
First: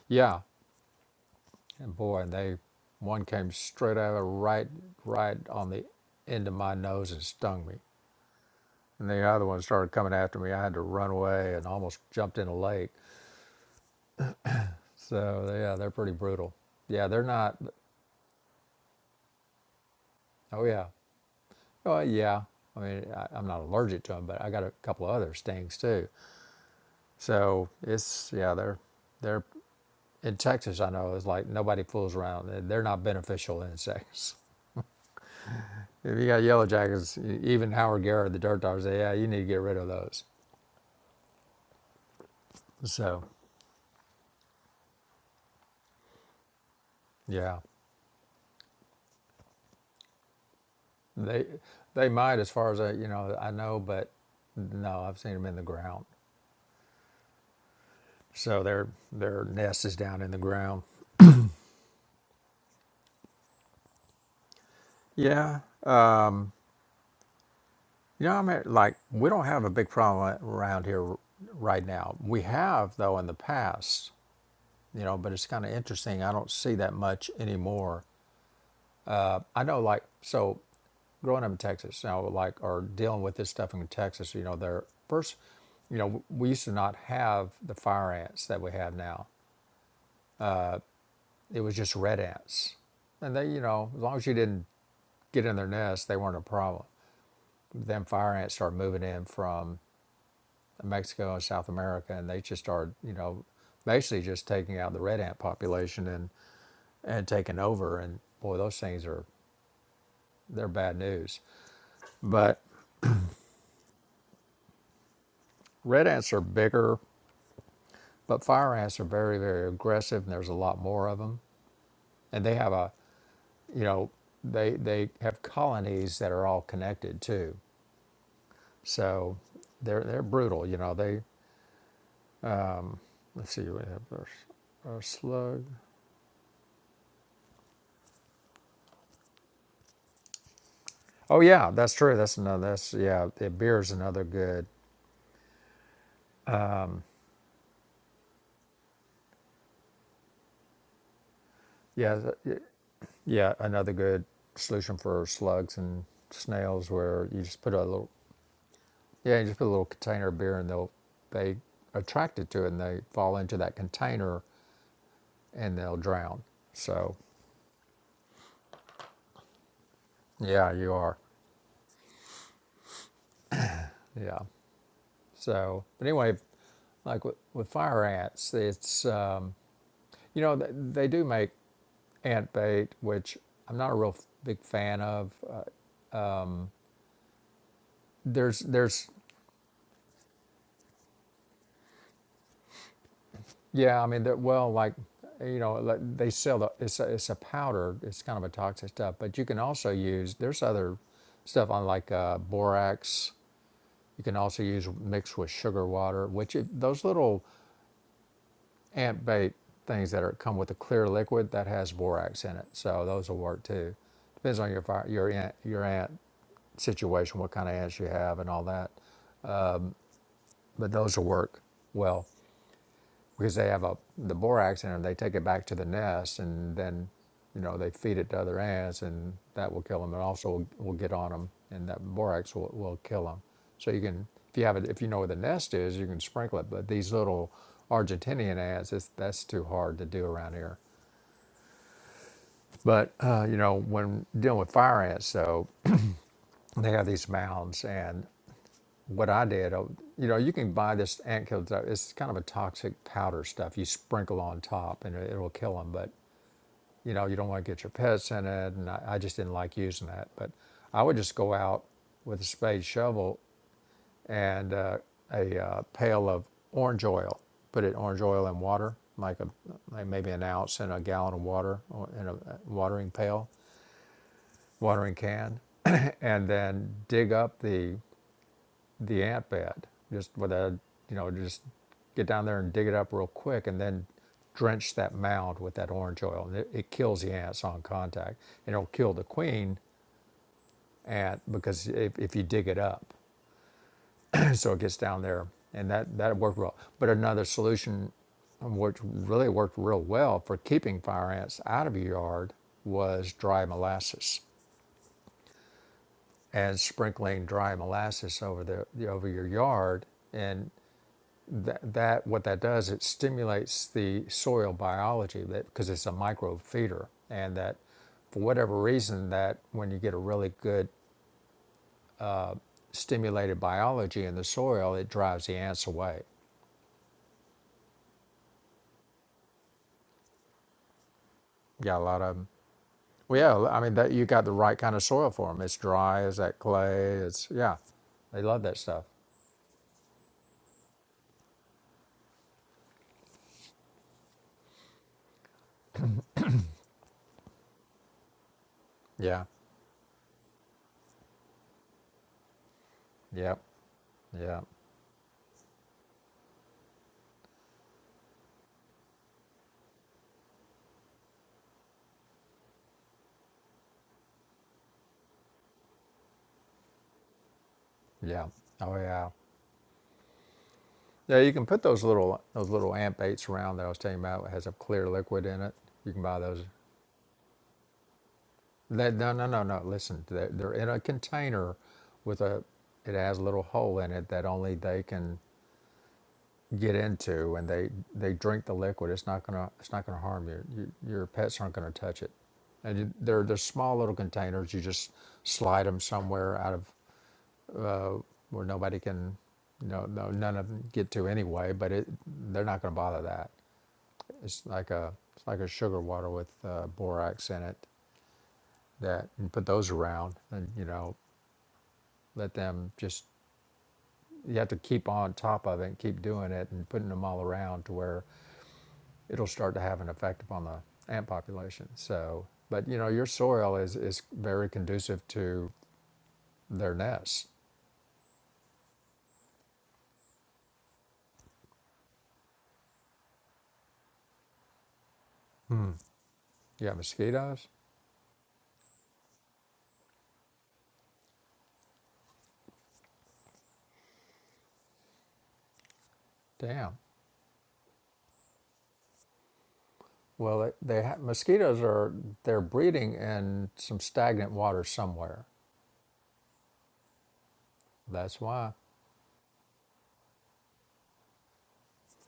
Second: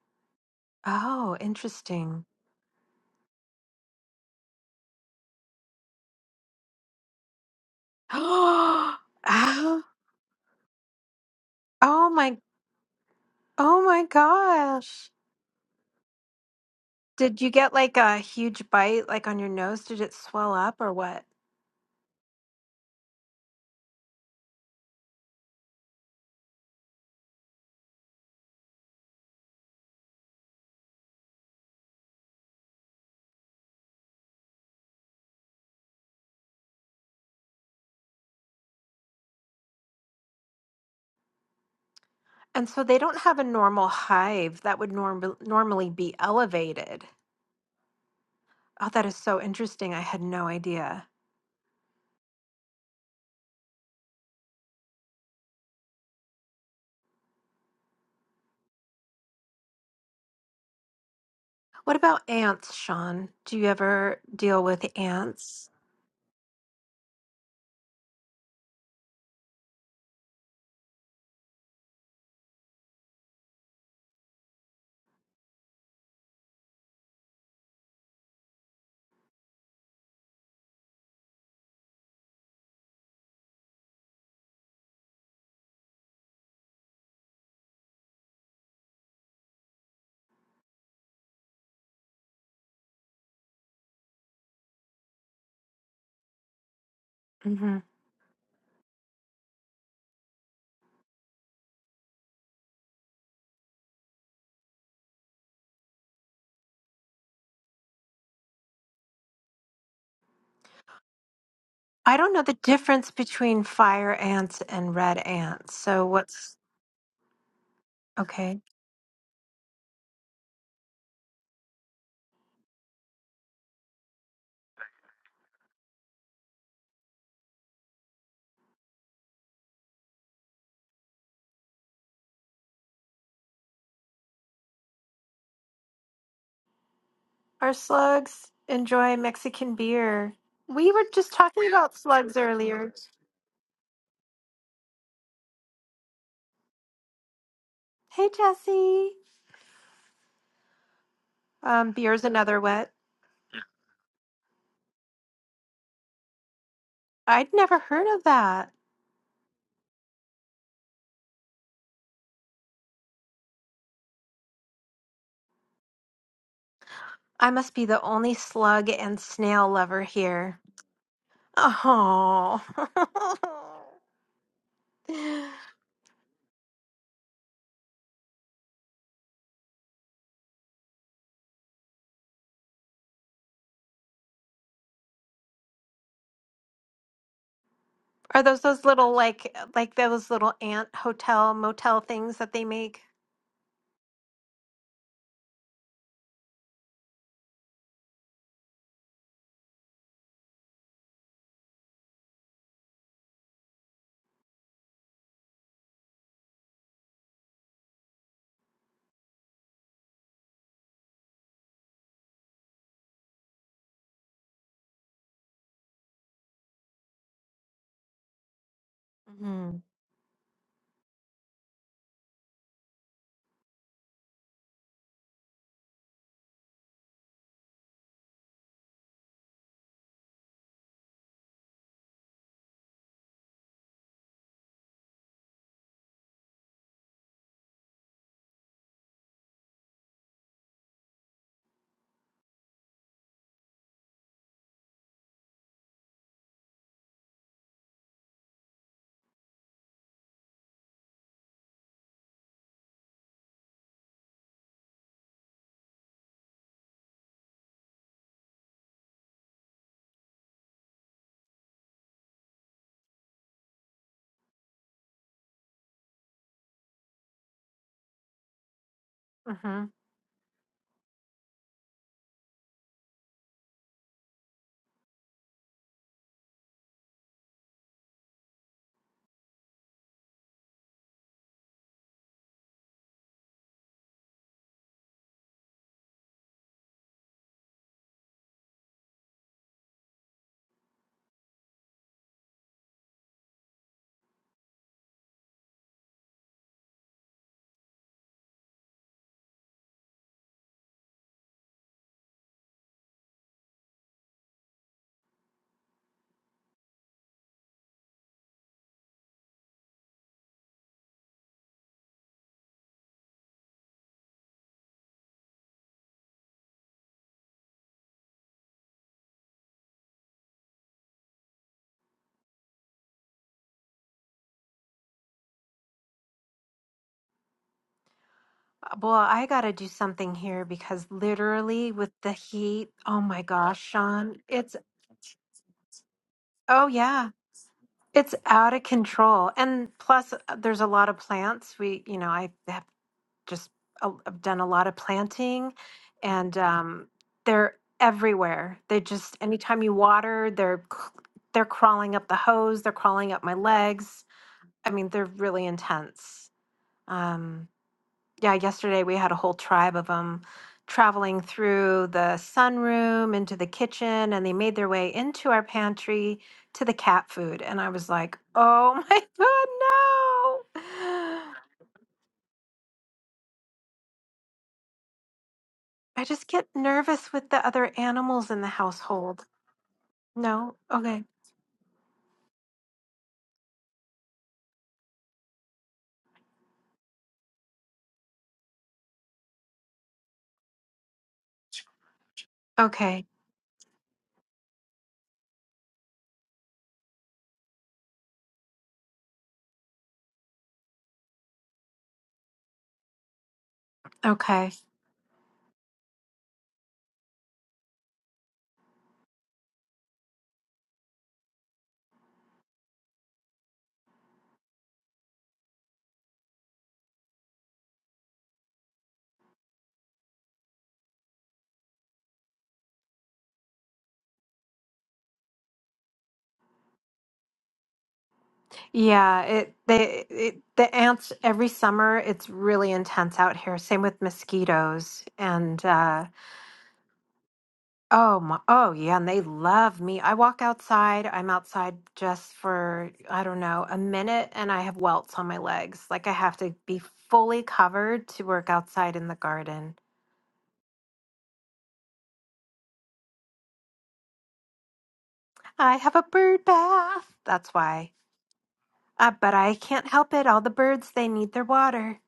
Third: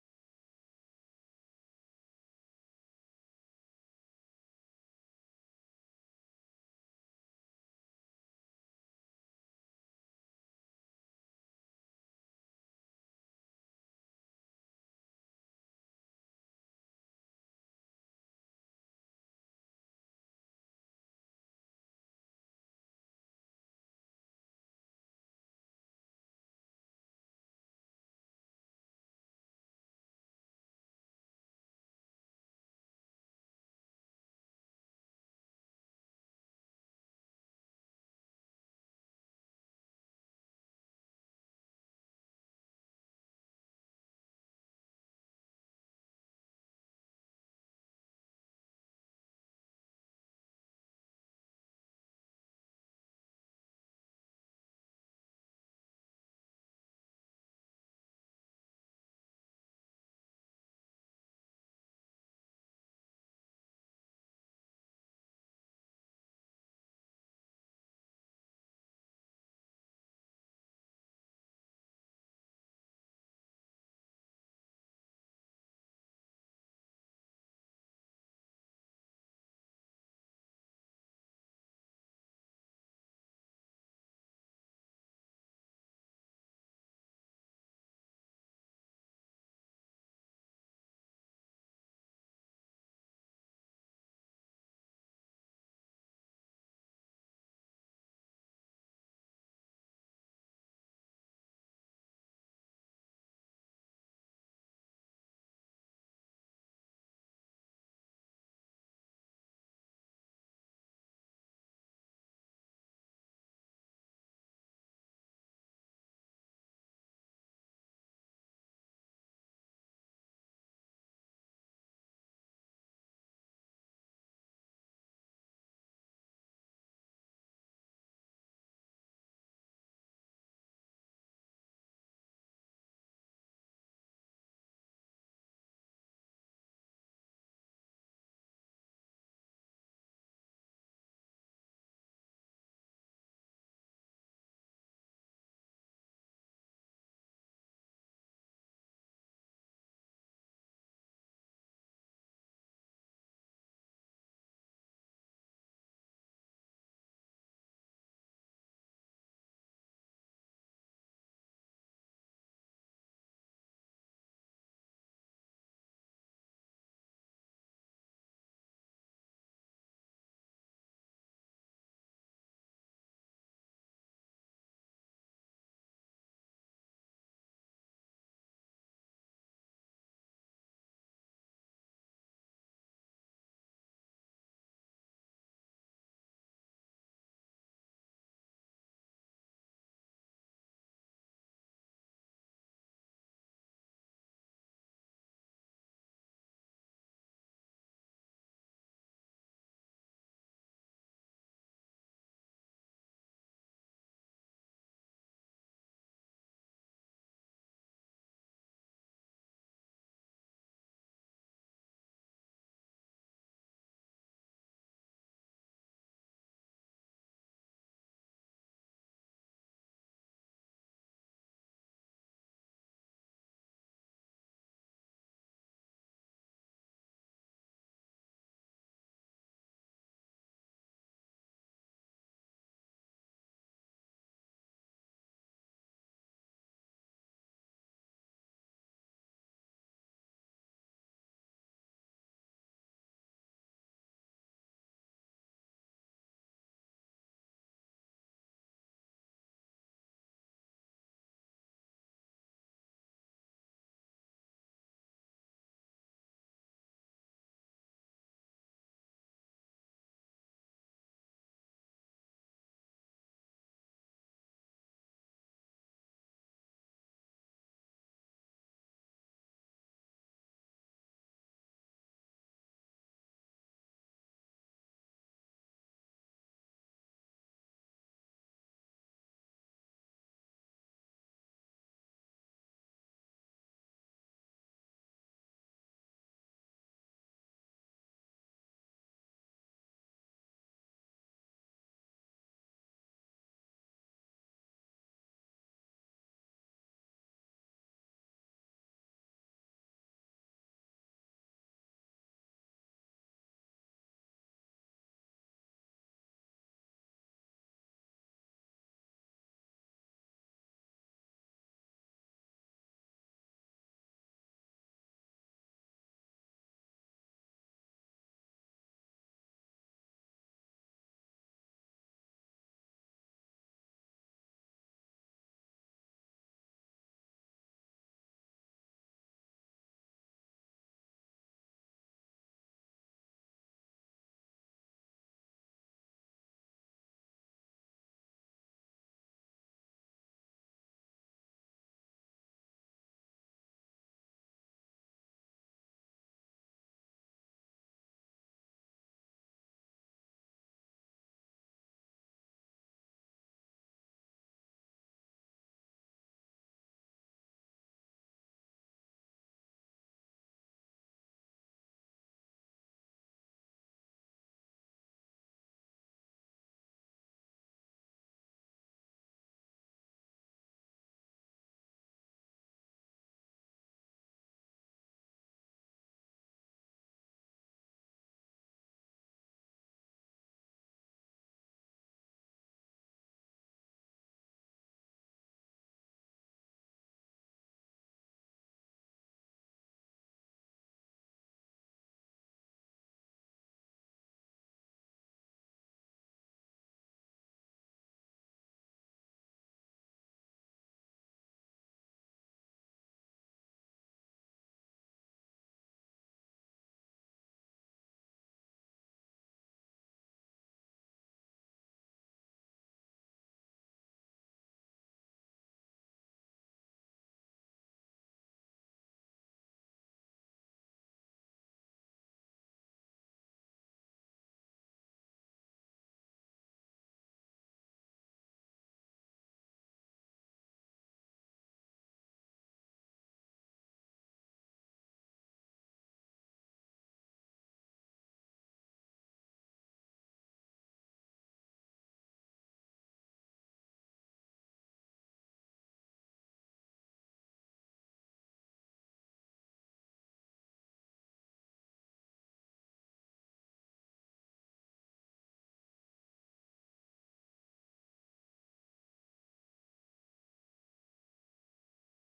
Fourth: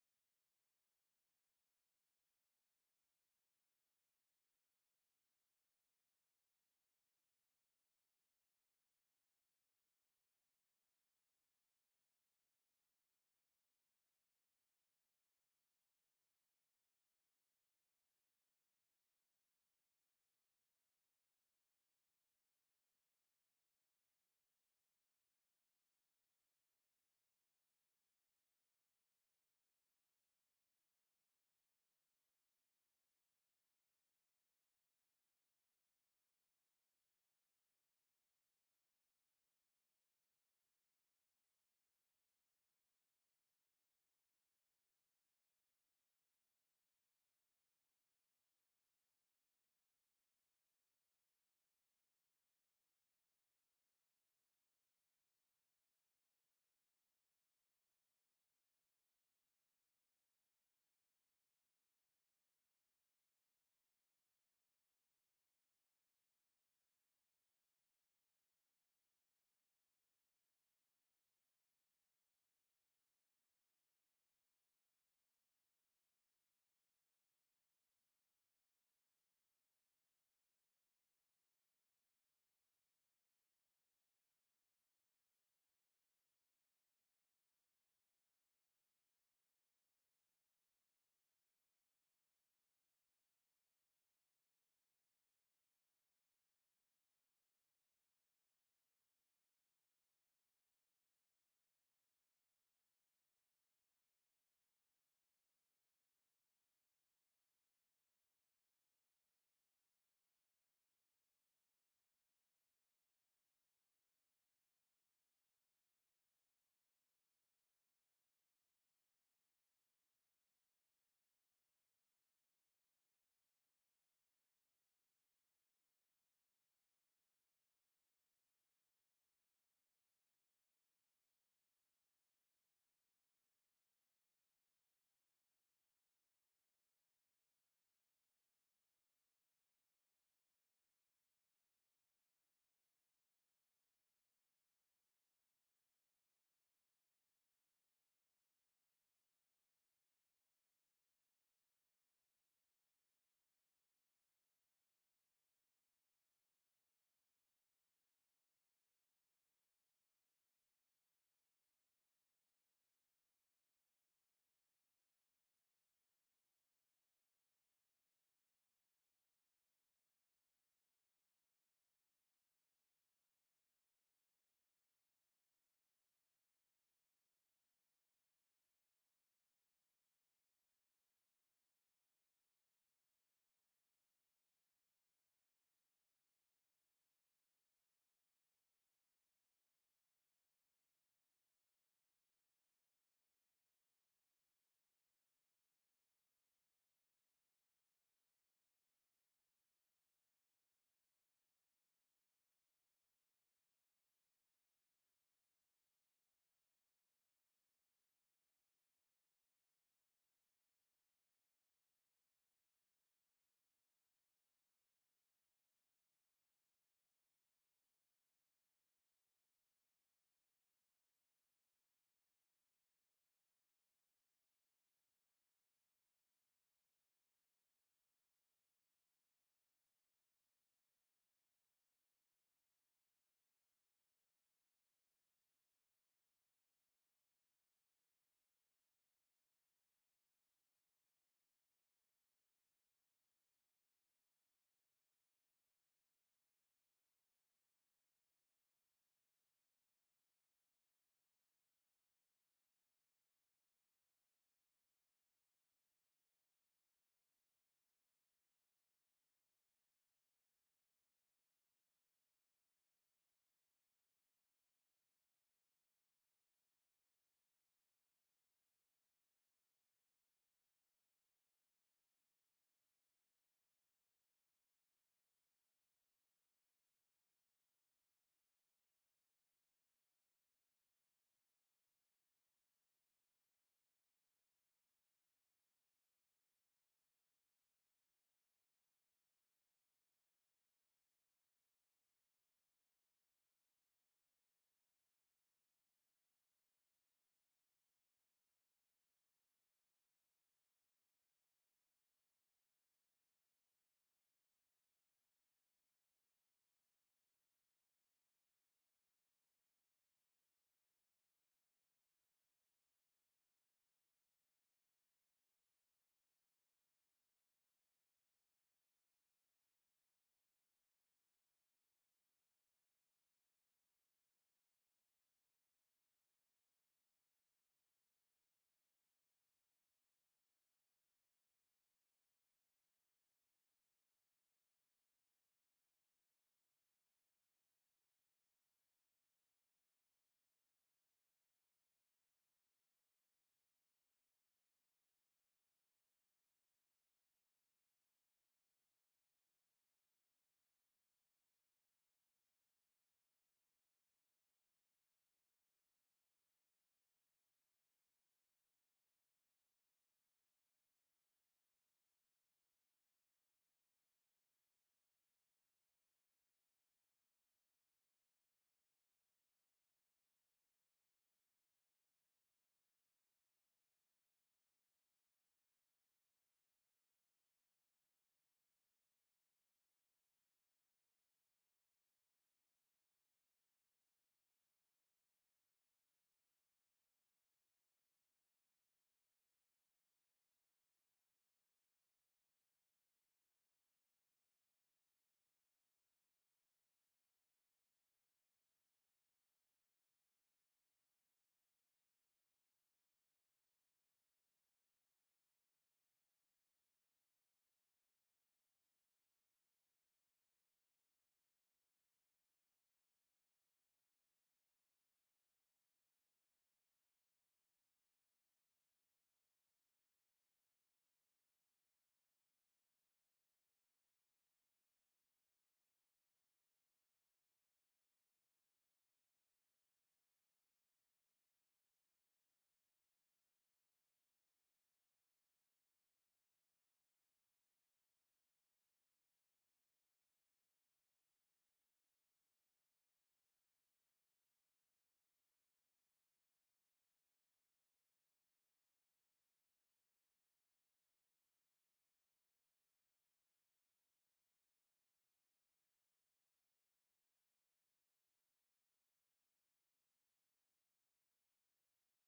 B: yeah,
A: Oh,
B: and boy,
A: interesting.
B: and they one came straight out of right, right on the end of my nose and stung me. And the other one
A: Oh,
B: started coming after me. I had to run away and almost
A: oh my,
B: jumped in a lake.
A: oh my gosh.
B: So yeah, they're pretty brutal. Yeah, they're
A: Did you
B: not.
A: get like a huge bite like on your nose? Did it swell
B: Oh
A: up
B: yeah,
A: or what?
B: oh yeah. I mean, I, I'm not allergic to them, but I got a couple of other stings too. So it's yeah, they're they're in Texas. I know it's like nobody fools around. They- are not beneficial insects. If you got yellow jackets, e- even Howard Garrett, the dirt dog, say, yeah, you need to get rid of those.
A: And so they don't
B: So
A: have a normal hive that would norm- normally be elevated.
B: yeah,
A: Oh, that is so interesting. I had no idea.
B: they they might as far as I, you know I know, but no, I've seen them in the ground. So their their nest is down in the ground.
A: What about ants, Sean? Do you ever deal with
B: Yeah,
A: ants?
B: you know, I mean, like we don't have a big problem around here right now. We have though in the past you know, but it's kind of interesting. I don't see that much anymore. I know, like, so growing up in Texas, you know, like, or dealing with this stuff in Texas, you know, there first, you know, we used to not have the fire ants that we have now. It was just red ants. And they, you know, as long as you didn't get in their nest, they weren't a problem.
A: Mm-hmm.
B: Then fire ants started moving in from Mexico and South America, and they just started, you know, basically just taking out the red ant population and and taking over. And boy, those things are They're bad news.
A: I don't know the
B: But
A: difference between fire ants and red ants. So
B: red ants are
A: what's
B: bigger, but
A: okay?
B: fire ants are very, very aggressive, and there's a lot more of them. And they have a, you know, they they have colonies that are all connected too. So they're they're brutal. You know, they let's see, we have our, our slug.
A: Our slugs enjoy Mexican beer. We were just
B: Oh
A: talking
B: yeah, that's
A: about
B: true.
A: slugs
B: That's another.
A: earlier.
B: That's yeah. The beer is another good.
A: Hey, Jesse. Um,
B: Yeah,
A: beer's
B: th-
A: another wet.
B: yeah. Another good solution for slugs and snails, where you
A: I'd
B: just put
A: never
B: a little
A: heard of that.
B: Yeah, you just put a little container of beer and they'll they attracted to it and they fall into that container and they'll drown. So
A: I must be the only slug and snail lover here.
B: yeah, you are.
A: Oh.
B: Yeah. So but anyway, like with, with fire ants, it's um, you know they, they do make ant bait, which I'm not a real f- big fan of. Uh,
A: Are
B: there's
A: those those
B: there's
A: little like like those little ant hotel motel things that they make?
B: Yeah, I mean, that well, like you know, like they sell the it's a, it's a powder. It's kind of a toxic stuff, but you can also use there's other stuff on like uh, borax. You can also use mixed with sugar water, which it, those little ant bait things that are come with a clear liquid that has borax in it. So those will work too. Depends on your fire, your ant your ant situation, what kind of ants you have, and all that.
A: Mm-hmm.
B: But those will work well. because they have a the borax in them. They take it back to the nest, and then you know they feed it to other ants, and that will kill them. And also will, will get on them, and that borax will, will kill them. So you can if you have it if you know where the nest is, you can sprinkle it. But these little Argentinian ants, it's, that's too hard to do around here. But uh, you know when dealing with fire ants, so they have these mounds and what I did, uh, you know, you can buy this ant killer. It's kind of a toxic powder stuff you sprinkle on top, and it, it'll kill them. But you know, you don't want to get your pets in it. And I, I just didn't like using that. But I would just go out with a spade shovel and uh, a uh, pail of orange oil, put it orange oil and water, like a like maybe an ounce and a gallon of water in a uh, watering pail, watering can, and then dig up the the ant bed, just with a, you know, just get down there and dig it up real quick and then drench that mound with that orange oil. And it, it kills the ants on contact. And it'll kill the queen ant because if, if you dig it up, so it gets down there and that, that worked well. But another solution which really worked real well for keeping fire ants out of your yard was dry molasses and sprinkling dry molasses over the over your yard and that, that what that does it stimulates the soil biology that because it's a micro feeder and that for whatever reason that when you get a really good stimulated biology in the soil it drives the ants away
A: Well, I got to do something here because
B: you
A: literally
B: got a
A: with
B: lot
A: the
B: of 'em.
A: heat, oh my
B: well yeah
A: gosh,
B: i mean that you
A: Sean,
B: got the
A: it's,
B: right kind of soil for them it's dry It's that
A: oh
B: clay
A: yeah,
B: it's yeah
A: it's
B: they love
A: out
B: that
A: of
B: stuff
A: control. And plus, uh, there's a lot of plants. We, you know, I have just uh, I've done a lot of planting and um, they're everywhere. They just,
B: yeah
A: anytime you water, they're, c- they're crawling up the hose, they're crawling up my
B: yep
A: legs.
B: yep
A: I mean, they're really intense. Um, yeah, yesterday we had a whole tribe of them traveling through the sunroom into the kitchen and they made their way into our pantry to the cat food. And I was like,
B: yeah
A: oh
B: oh
A: my
B: yeah
A: God,
B: yeah,
A: no.
B: you can put those little those little ant baits around that I was telling you about. It has a clear liquid in it. You can
A: I
B: buy
A: just
B: those.
A: get nervous with the other animals in the
B: That no
A: household.
B: no no no. Listen, they're, they're
A: No?
B: in a
A: Okay.
B: container with a. It has a little hole in it that only they can get into, and they they drink the liquid. It's not gonna it's not gonna harm you. you your pets aren't gonna touch it. And you,
A: Okay.
B: they're they're small little containers. You just slide them somewhere out of uh, where nobody can, no no none of them get to anyway. But it they're not gonna bother that. It's
A: Okay.
B: like a it's like a sugar water with uh, borax in it that you put those around and you know let them just you have to keep on top of it keep doing it and putting them all around to where it'll start to have an effect upon the ant population so but you know your soil is is very conducive to their nests
A: Yeah, it they it, the ants every summer it's really intense out here. Same with mosquitoes and uh
B: you have mosquitoes
A: Oh my, oh yeah, and they love me. I walk outside. I'm outside just for, I don't know, a minute and I have welts on my legs. Like I have to
B: damn
A: be fully covered to work outside in the garden.
B: well they, they ha- mosquitoes are they're breeding in some stagnant water somewhere
A: I have a bird bath. That's why.
B: that's why
A: Uh, but I can't help it. All the birds, they need their water.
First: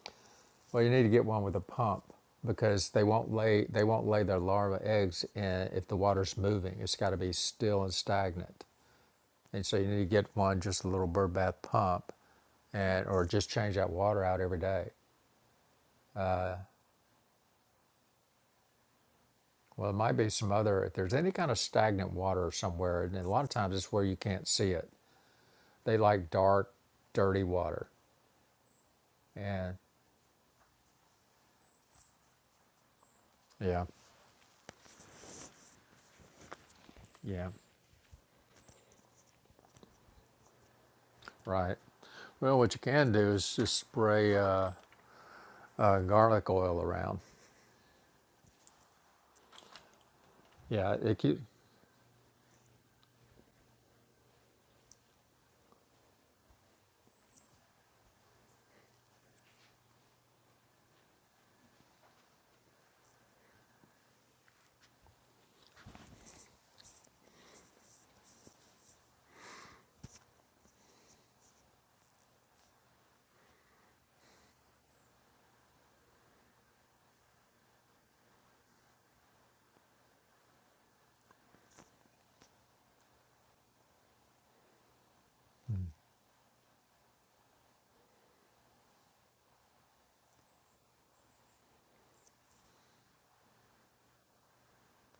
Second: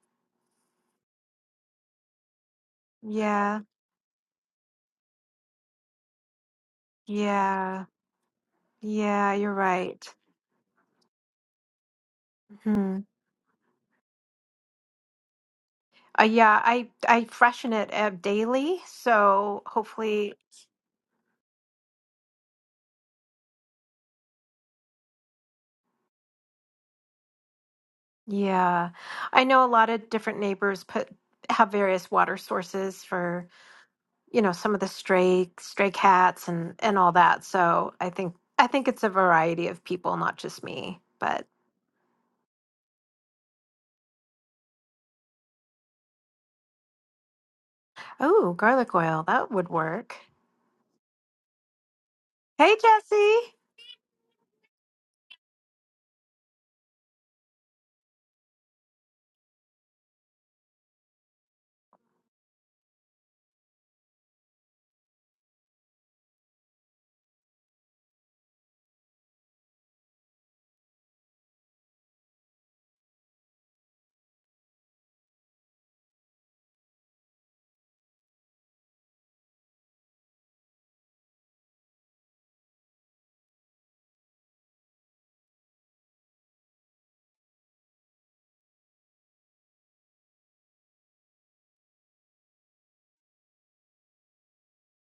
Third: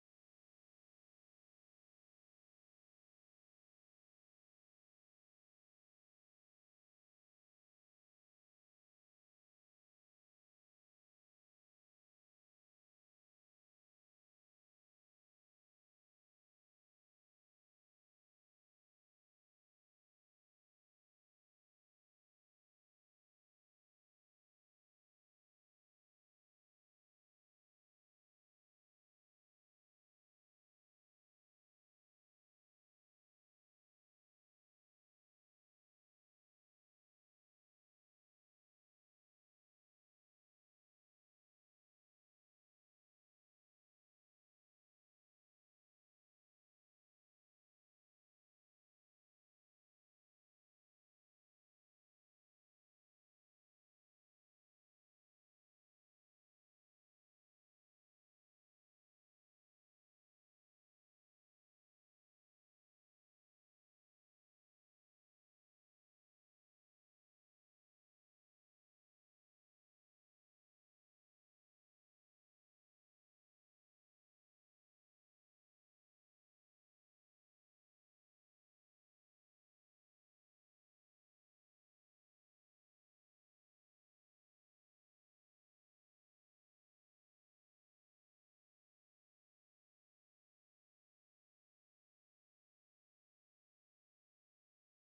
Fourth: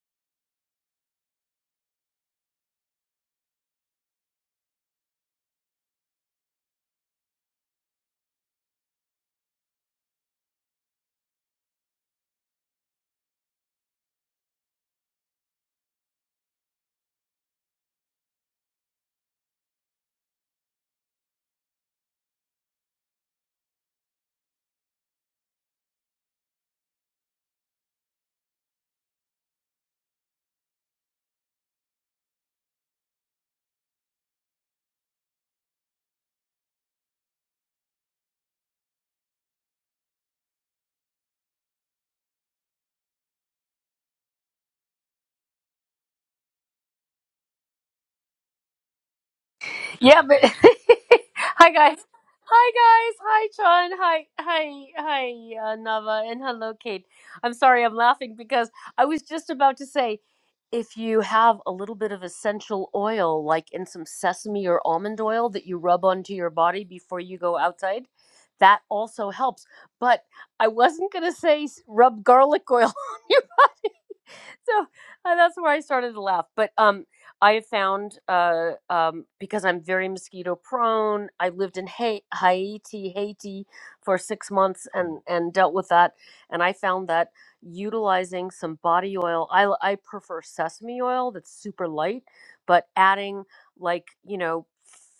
B: well you need to get one with a pump because they won't
A: Yeah.
B: lay they won't lay their larva eggs in if the water's moving it's got to be still
A: Yeah.
B: and stagnant
A: Yeah, you're
B: And so you need to
A: right.
B: get one, just a little bird bath pump,
A: Mhm.
B: and or just change that water out every day.
A: Uh, yeah, I I freshen it uh, daily, so
B: Well, it might be
A: hopefully
B: some other. If there's any kind of stagnant water somewhere, and a lot of times it's where you can't see it. They like dark, dirty water.
A: Yeah. I know a
B: And
A: lot of different neighbors put have various water sources for,
B: yeah,
A: you know, some of the stray stray cats and and all that.
B: yeah,
A: So I think I think it's a variety of people, not just me. But
B: right. Well, what you can do is just spray uh, uh, garlic oil around.
A: oh, garlic oil, that would work.
C: Yeah, but
B: Yeah, it keep,
C: hi guys. Hi
A: Hey,
C: guys.
A: Jesse.
C: Hi John. Hi hi hi uh, Nava and hello Kate. I'm sorry I'm laughing because I was just about to say if you have a little bit of essential oil like in some sesame or almond oil that you rub onto your body before you go outside, that also helps. But I wasn't going to say s- rub garlic oil on your so uh, that's where I started to laugh. But um, I have found uh, um, because I'm very mosquito prone. I lived in ha- Haiti, Haiti, for six months and and dealt with that. And I found that utilizing some body oil. I l- I prefer sesame oil that's super light, but adding like you know.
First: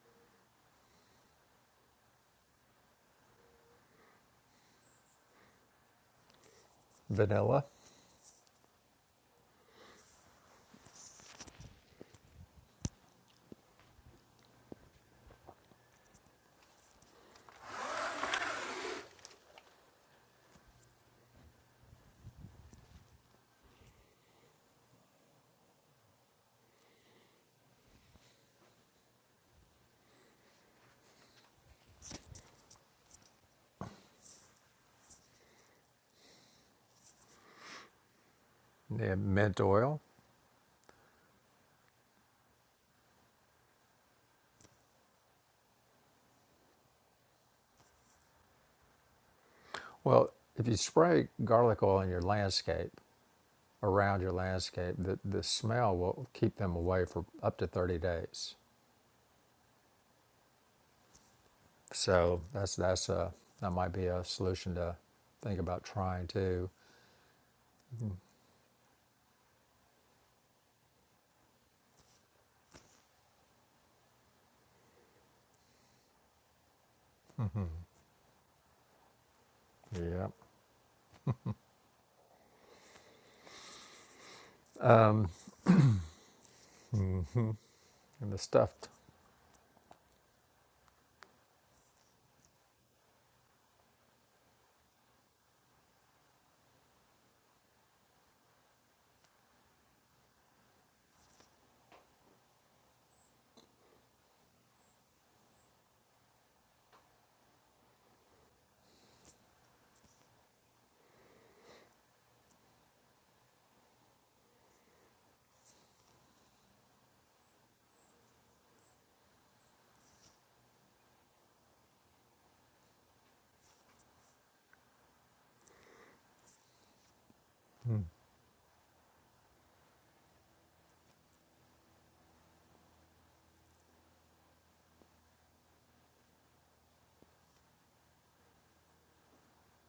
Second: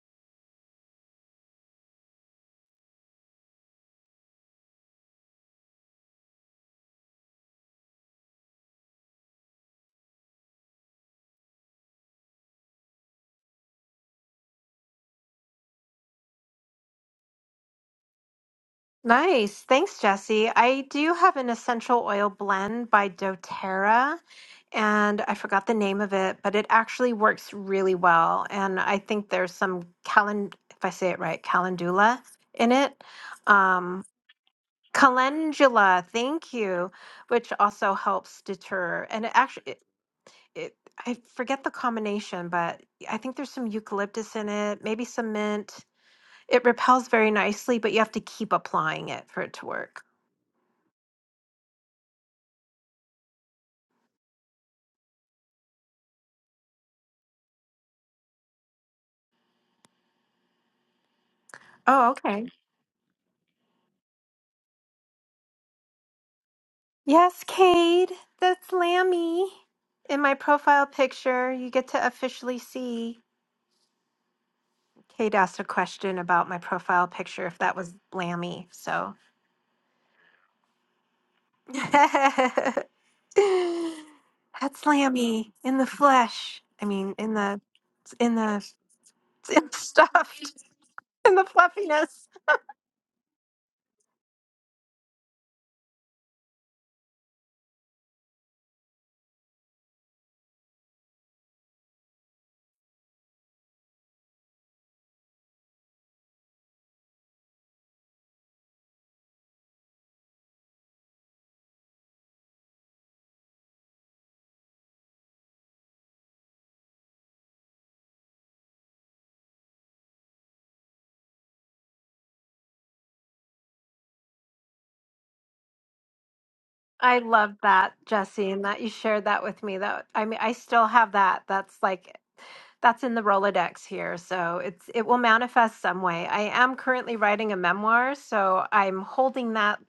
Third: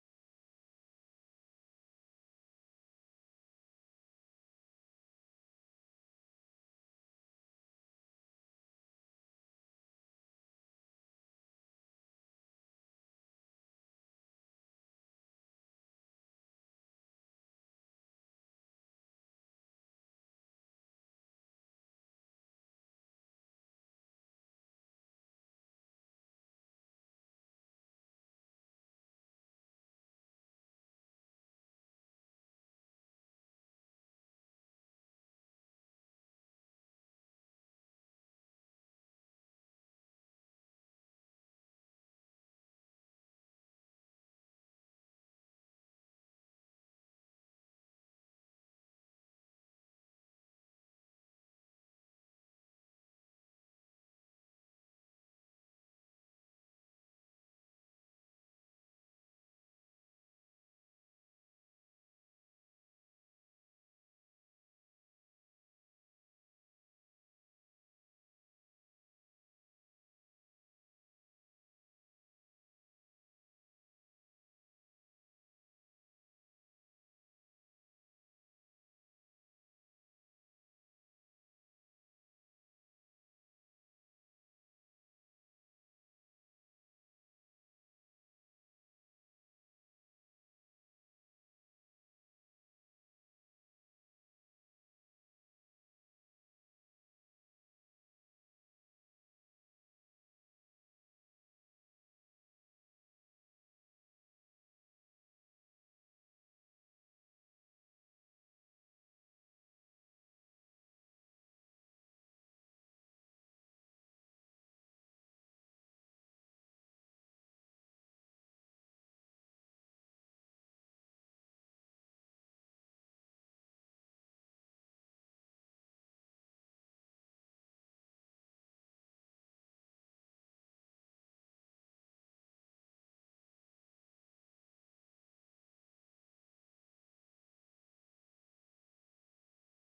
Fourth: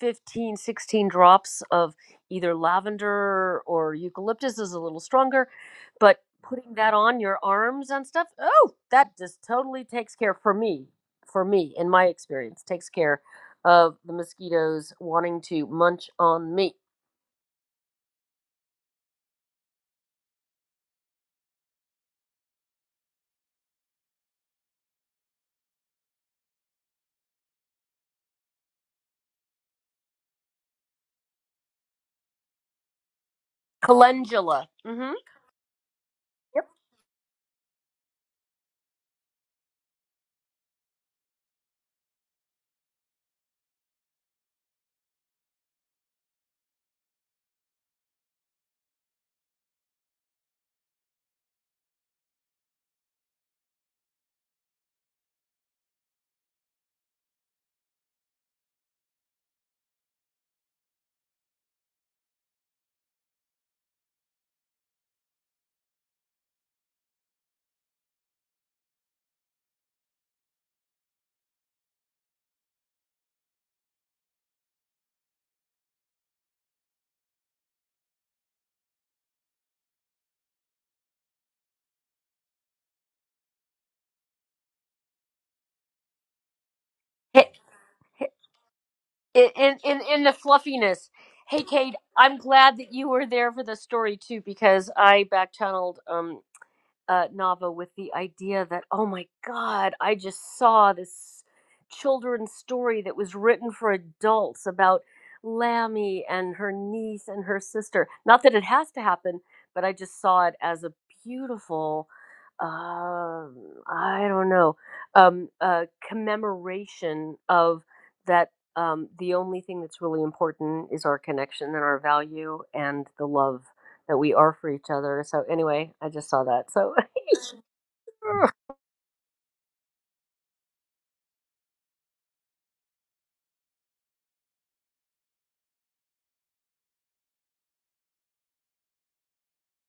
C: 15, 16 drops of either lavender or eucalyptus is a little stronger but putting that on your
B: vanilla,
C: arms and stuff oh that just totally takes care for me for me in my experience takes care of the mosquitoes wanting to munch on me
A: Nice. Thanks, Jesse. I do have an essential oil blend by doTERRA, and I forgot the name of it, but it actually works really well. And I think there's some calen, if I say it right, calendula in it. Um,
C: calendula mm-hmm
A: calendula, thank
C: yep
A: you, which also helps deter.
B: yeah,
A: And it
B: mint
A: actually, it,
B: oil.
A: it, I forget the combination, but I think there's some eucalyptus in it, maybe some mint. It repels very nicely, but you have to keep applying it for it to work.
B: Well, if you spray garlic oil in your landscape, around your landscape, the, the smell will keep them away for up to 30 days.
A: Oh,
B: So
A: okay.
B: that's that's a that might be a solution to think about trying too.
A: Yes, Cade, that's Lammy. In my profile picture, you get to officially see. Cade asked a question about my profile picture if that was Lammy. So
B: Yeah,
A: that's Lammy in the flesh. I mean, in
C: Hey-
A: the
B: and
A: in
B: the
A: the
B: stuffed.
C: hey-
A: in the
C: in, in, in the
A: stuffed
C: fluffiness
A: in the
C: hey Cade,
A: fluffiness.
C: i'm glad that you were there for the story too because i back channeled um, uh, novel with the idea that, oh my God, I just saw this children's story that was written for adults about Lammy and her niece and her sister. Not that it has to happen, but I just saw it as a beautiful, um, I don't know, um, uh, commemoration of that. Um, the only thing that's really important is our connection and our value and the love that we are for each other. So anyway, I just saw that. So
A: I love that,
B: hmm,
A: Jesse, and that you shared that with me. That I mean, I still have that. That's like that's in the Rolodex here. So it's it will manifest some way. I am currently writing a memoir, so I'm holding that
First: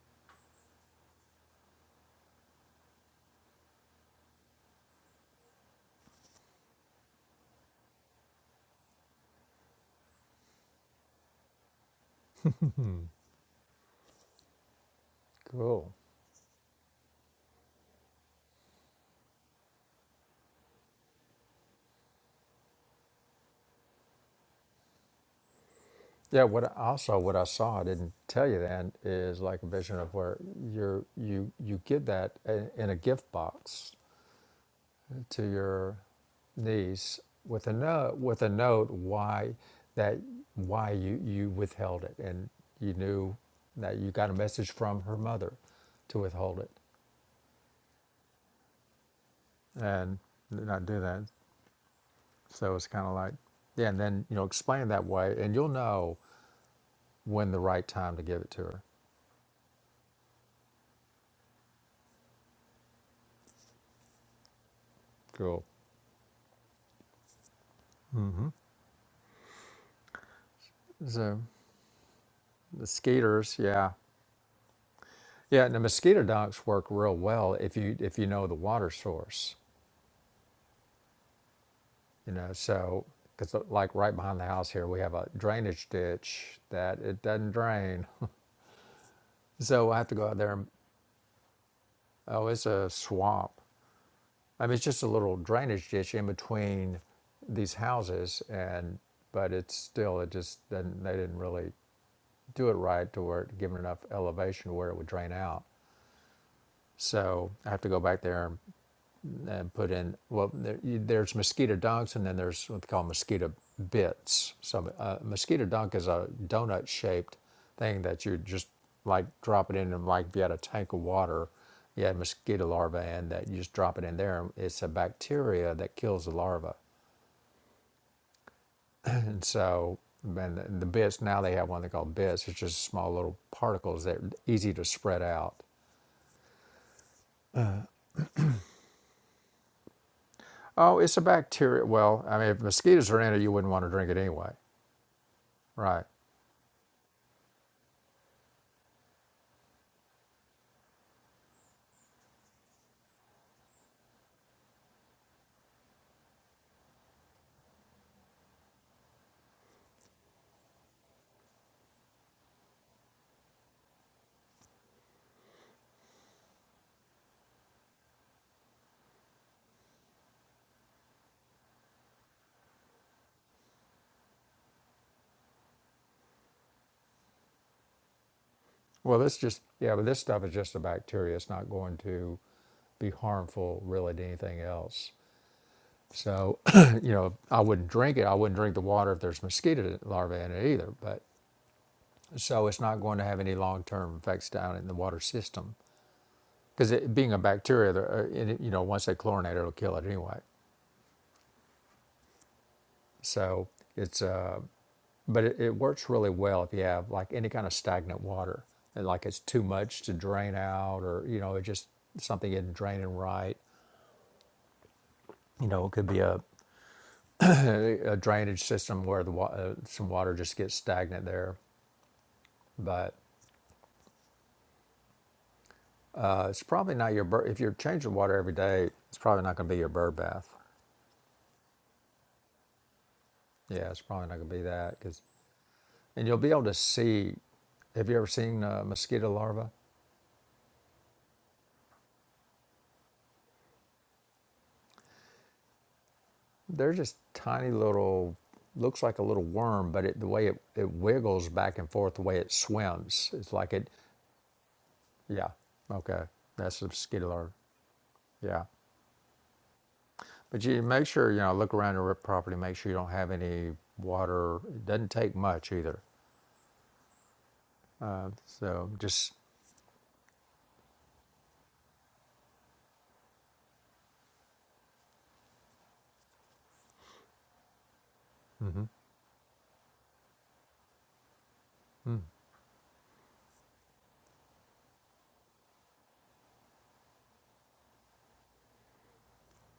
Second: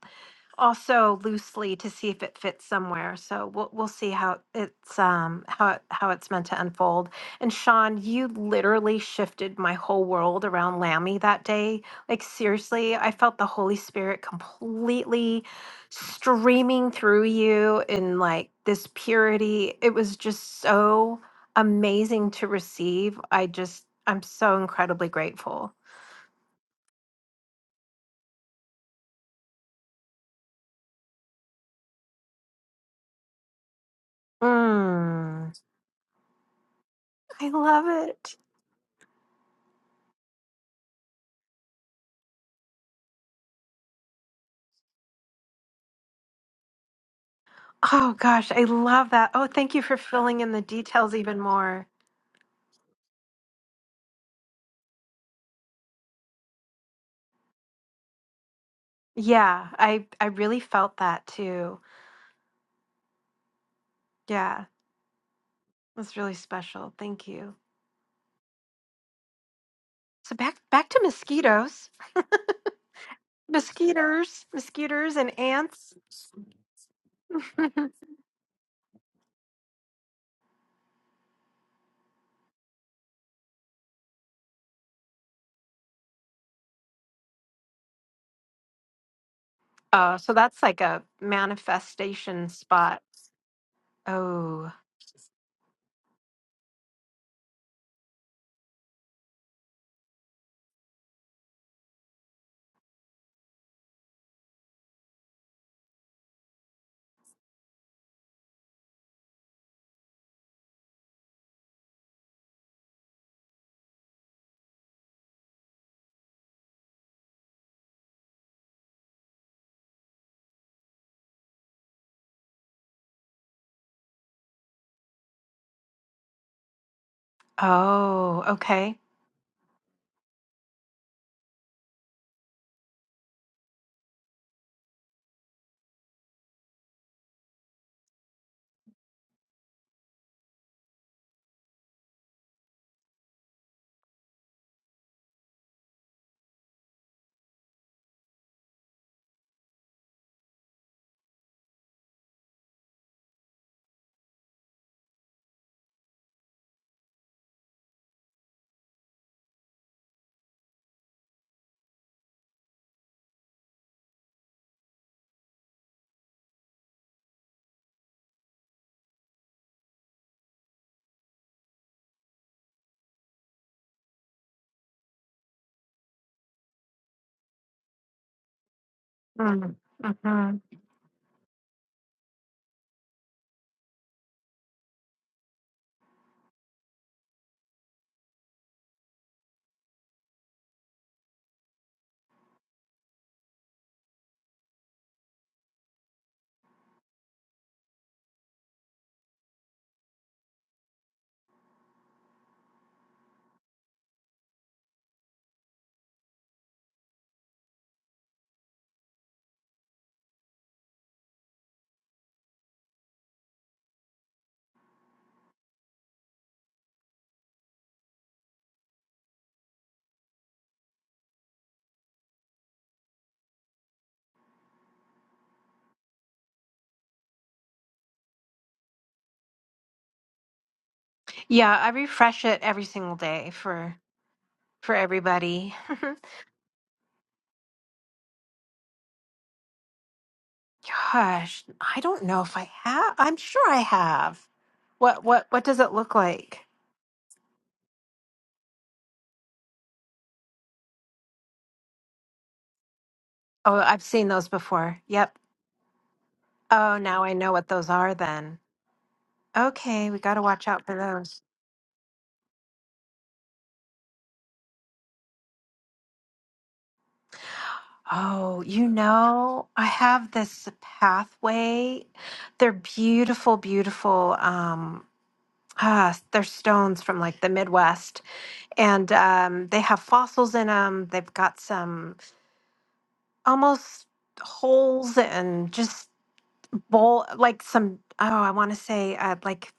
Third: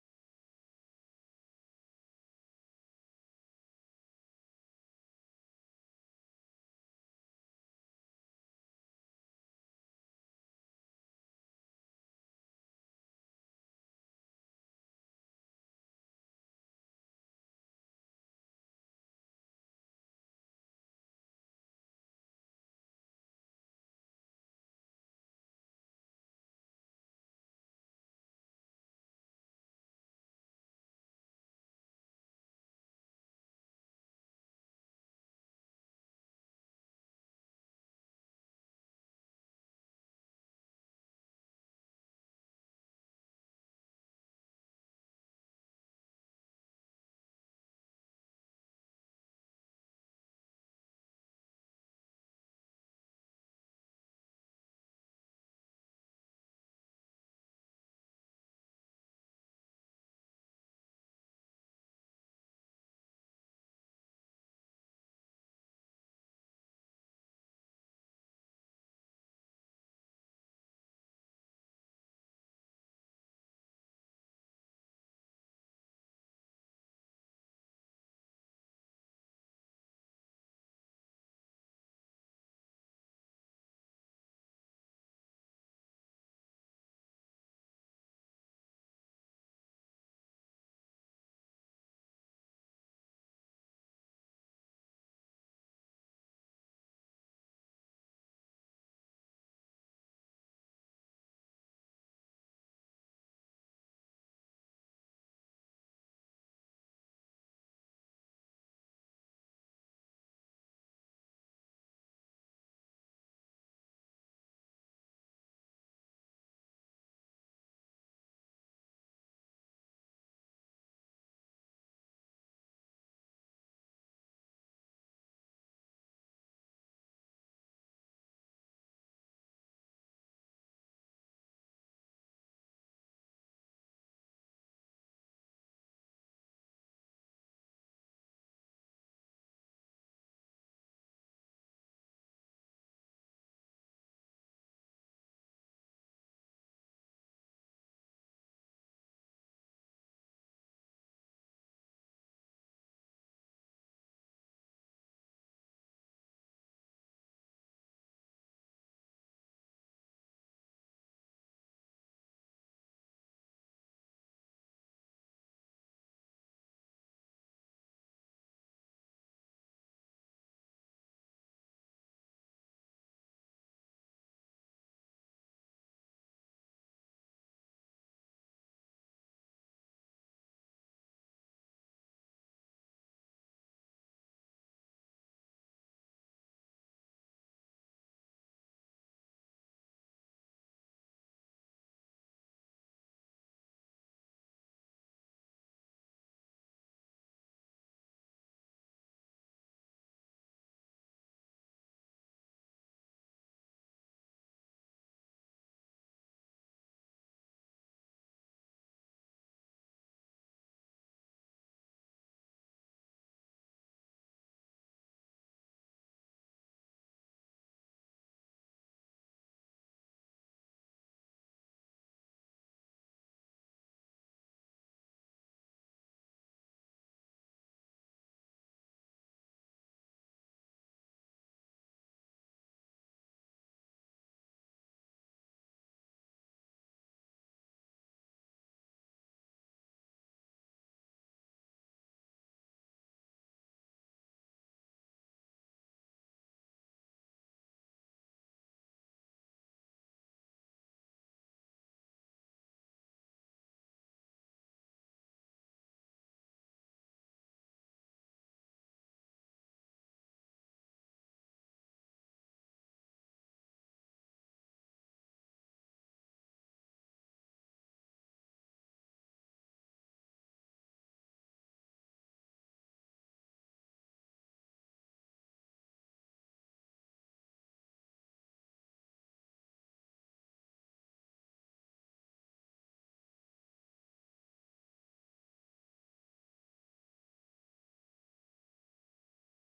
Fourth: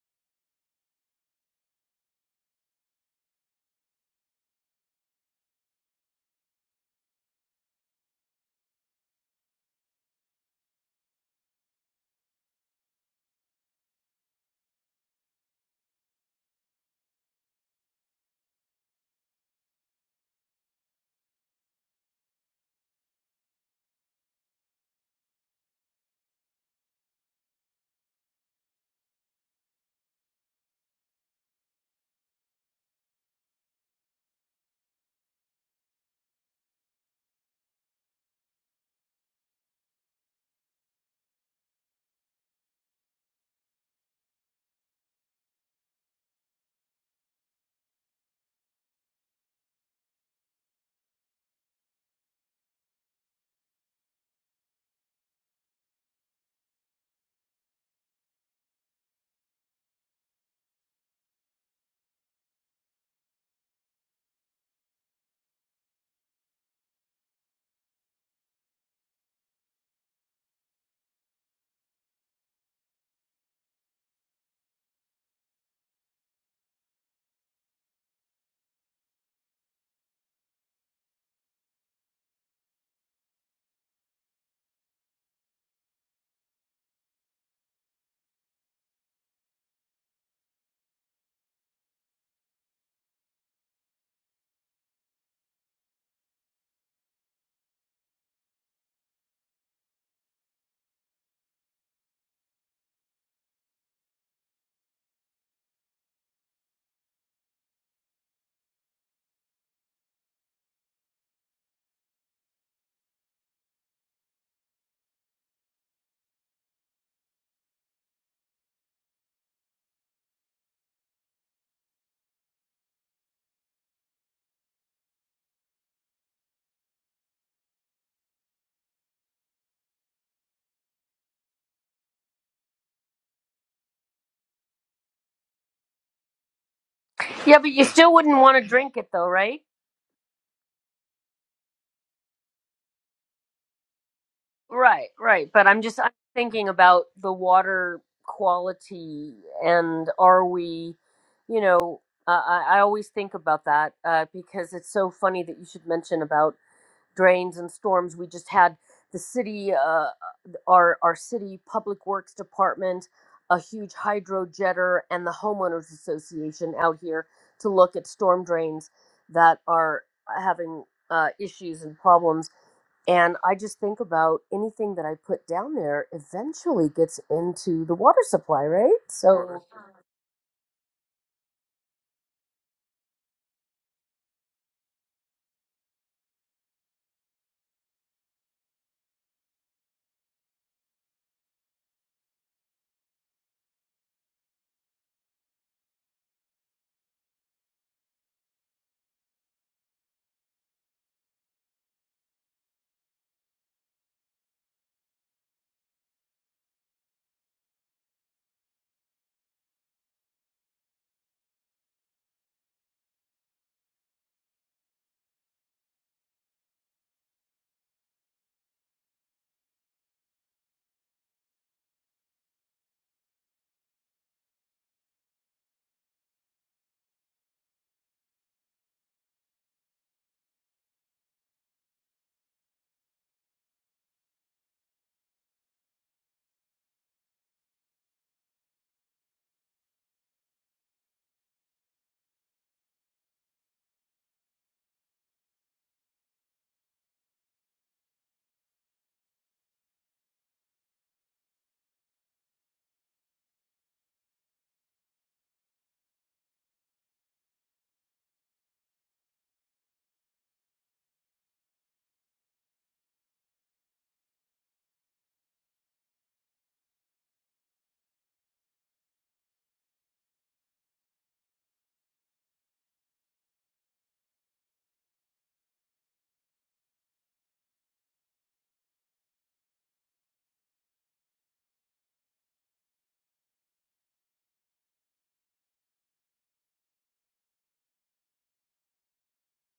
A: also loosely to see if it fits somewhere. So we'll we'll see how it's um how it, how it's meant to unfold. And Sean, you literally shifted my whole world around Lammy that day. Like seriously, I felt the Holy Spirit completely
B: Cool.
A: streaming through you in like this purity. It was just so amazing to receive. I just I'm so incredibly grateful.
B: Yeah. What I- also what I saw I didn't tell you then is like a vision of where you're you you get that in in a gift box to
A: Mm,
B: your niece
A: I
B: with a
A: love
B: note
A: it.
B: with a note why that why you you withheld it and you knew that you got a message from her mother to withhold it
A: Oh gosh, I love that. Oh, thank you for
B: and
A: filling in the
B: not do
A: details
B: that
A: even more.
B: so it's kind of like yeah and then you know explain that way and you'll know when the right time to give it to her
A: Yeah, I I really felt that too. Yeah,
B: cool
A: that's really special. Thank you. So back back to
B: so
A: mosquitoes,
B: the skeeters yeah
A: mosquitoes, mosquitoes, and
B: yeah and the
A: ants.
B: mosquito dunks work real well if you if you know the water source You know, so because like right behind the house here, we have a drainage ditch that it doesn't drain, so I have to
A: oh,
B: go
A: so
B: out there.
A: that's
B: and
A: like a
B: Oh,
A: manifestation
B: it's a
A: spot.
B: swamp. I
A: Oh,
B: mean, it's just a little drainage ditch in between these houses, and but it's still it just didn't, they didn't really do it right to where it given enough elevation to where it would drain out. So I have to go back there and and put in well there, you- there's mosquito dunks and then there's what they call mosquito bits so uh, mosquito dunk is a donut shaped thing that you just like drop it in and like if you had a tank of water you had mosquito larvae and that you just drop it in there and it's a bacteria that kills the larva
A: oh, okay.
B: and so and the, the bits now they have one they call bits it's just small little particles that are easy to spread out
C: Yeah, but you still wouldn't want to drink it though, right?
B: oh it's a bacteria well i mean if mosquitoes are in it you wouldn't want to drink it anyway
C: Right, right. But I'm just
B: right
C: I'm thinking about the water quality and are we, you know, uh, I, I I always think about that uh, because it's so funny that you should mention about drains and storms. We just had the city, uh, our our city public works department, a huge hydro jetter, and the homeowners association out here to look at storm drains that are having uh, issues and problems. And I just think about anything that I put down there eventually gets into the water supply, right?
B: Well, this just
C: So
A: Mm,
B: yeah, but this stuff is
A: Mm-hmm.
B: just a bacteria. It's not going to be harmful really to anything else. So, you know, I wouldn't drink it. I wouldn't drink the water if there's mosquito larvae in it either. But so it's not going to have any long-term effects down in the water system because it being a bacteria, the- uh, it, you know, once they chlorinate it, it'll kill it anyway. So it's uh, but it, it works really well if you have like any kind of stagnant water and like it's too much to drain out or you know it just something isn't draining right You know, it could be a, a drainage system where the wa- uh, some water just gets stagnant there. But uh, it's probably not your bird. If you're changing water every day, it's probably not going to be your bird bath.
A: Yeah, I refresh it every single day
B: Yeah,
A: for
B: it's probably not going to be
A: for
B: that. Cause,
A: everybody.
B: and you'll be able to see. Have you ever seen uh, mosquito larvae?
A: Gosh, I don't know if I have. I'm sure I have. What what what does it look like?
B: They're just tiny little, looks like a little worm, but it, the way it, it wiggles back and forth, the way it swims, it's
A: Oh,
B: like it,
A: I've seen those before. Yep.
B: yeah, okay, that's a
A: Oh, now
B: mosquito
A: I
B: larva.
A: know what those are then.
B: Yeah.
A: Okay, we got to
B: But
A: watch
B: you
A: out for
B: make sure, you
A: those.
B: know, look around your property, make sure you don't have any water. It doesn't take much either. Uh,
A: Oh, you
B: so just,
A: know, I have this pathway. They're beautiful, beautiful um ah, they're stones from like the Midwest
B: mm-hmm.
A: and um they have fossils in them. They've got some almost holes and just bowl like some oh i want to say uh, like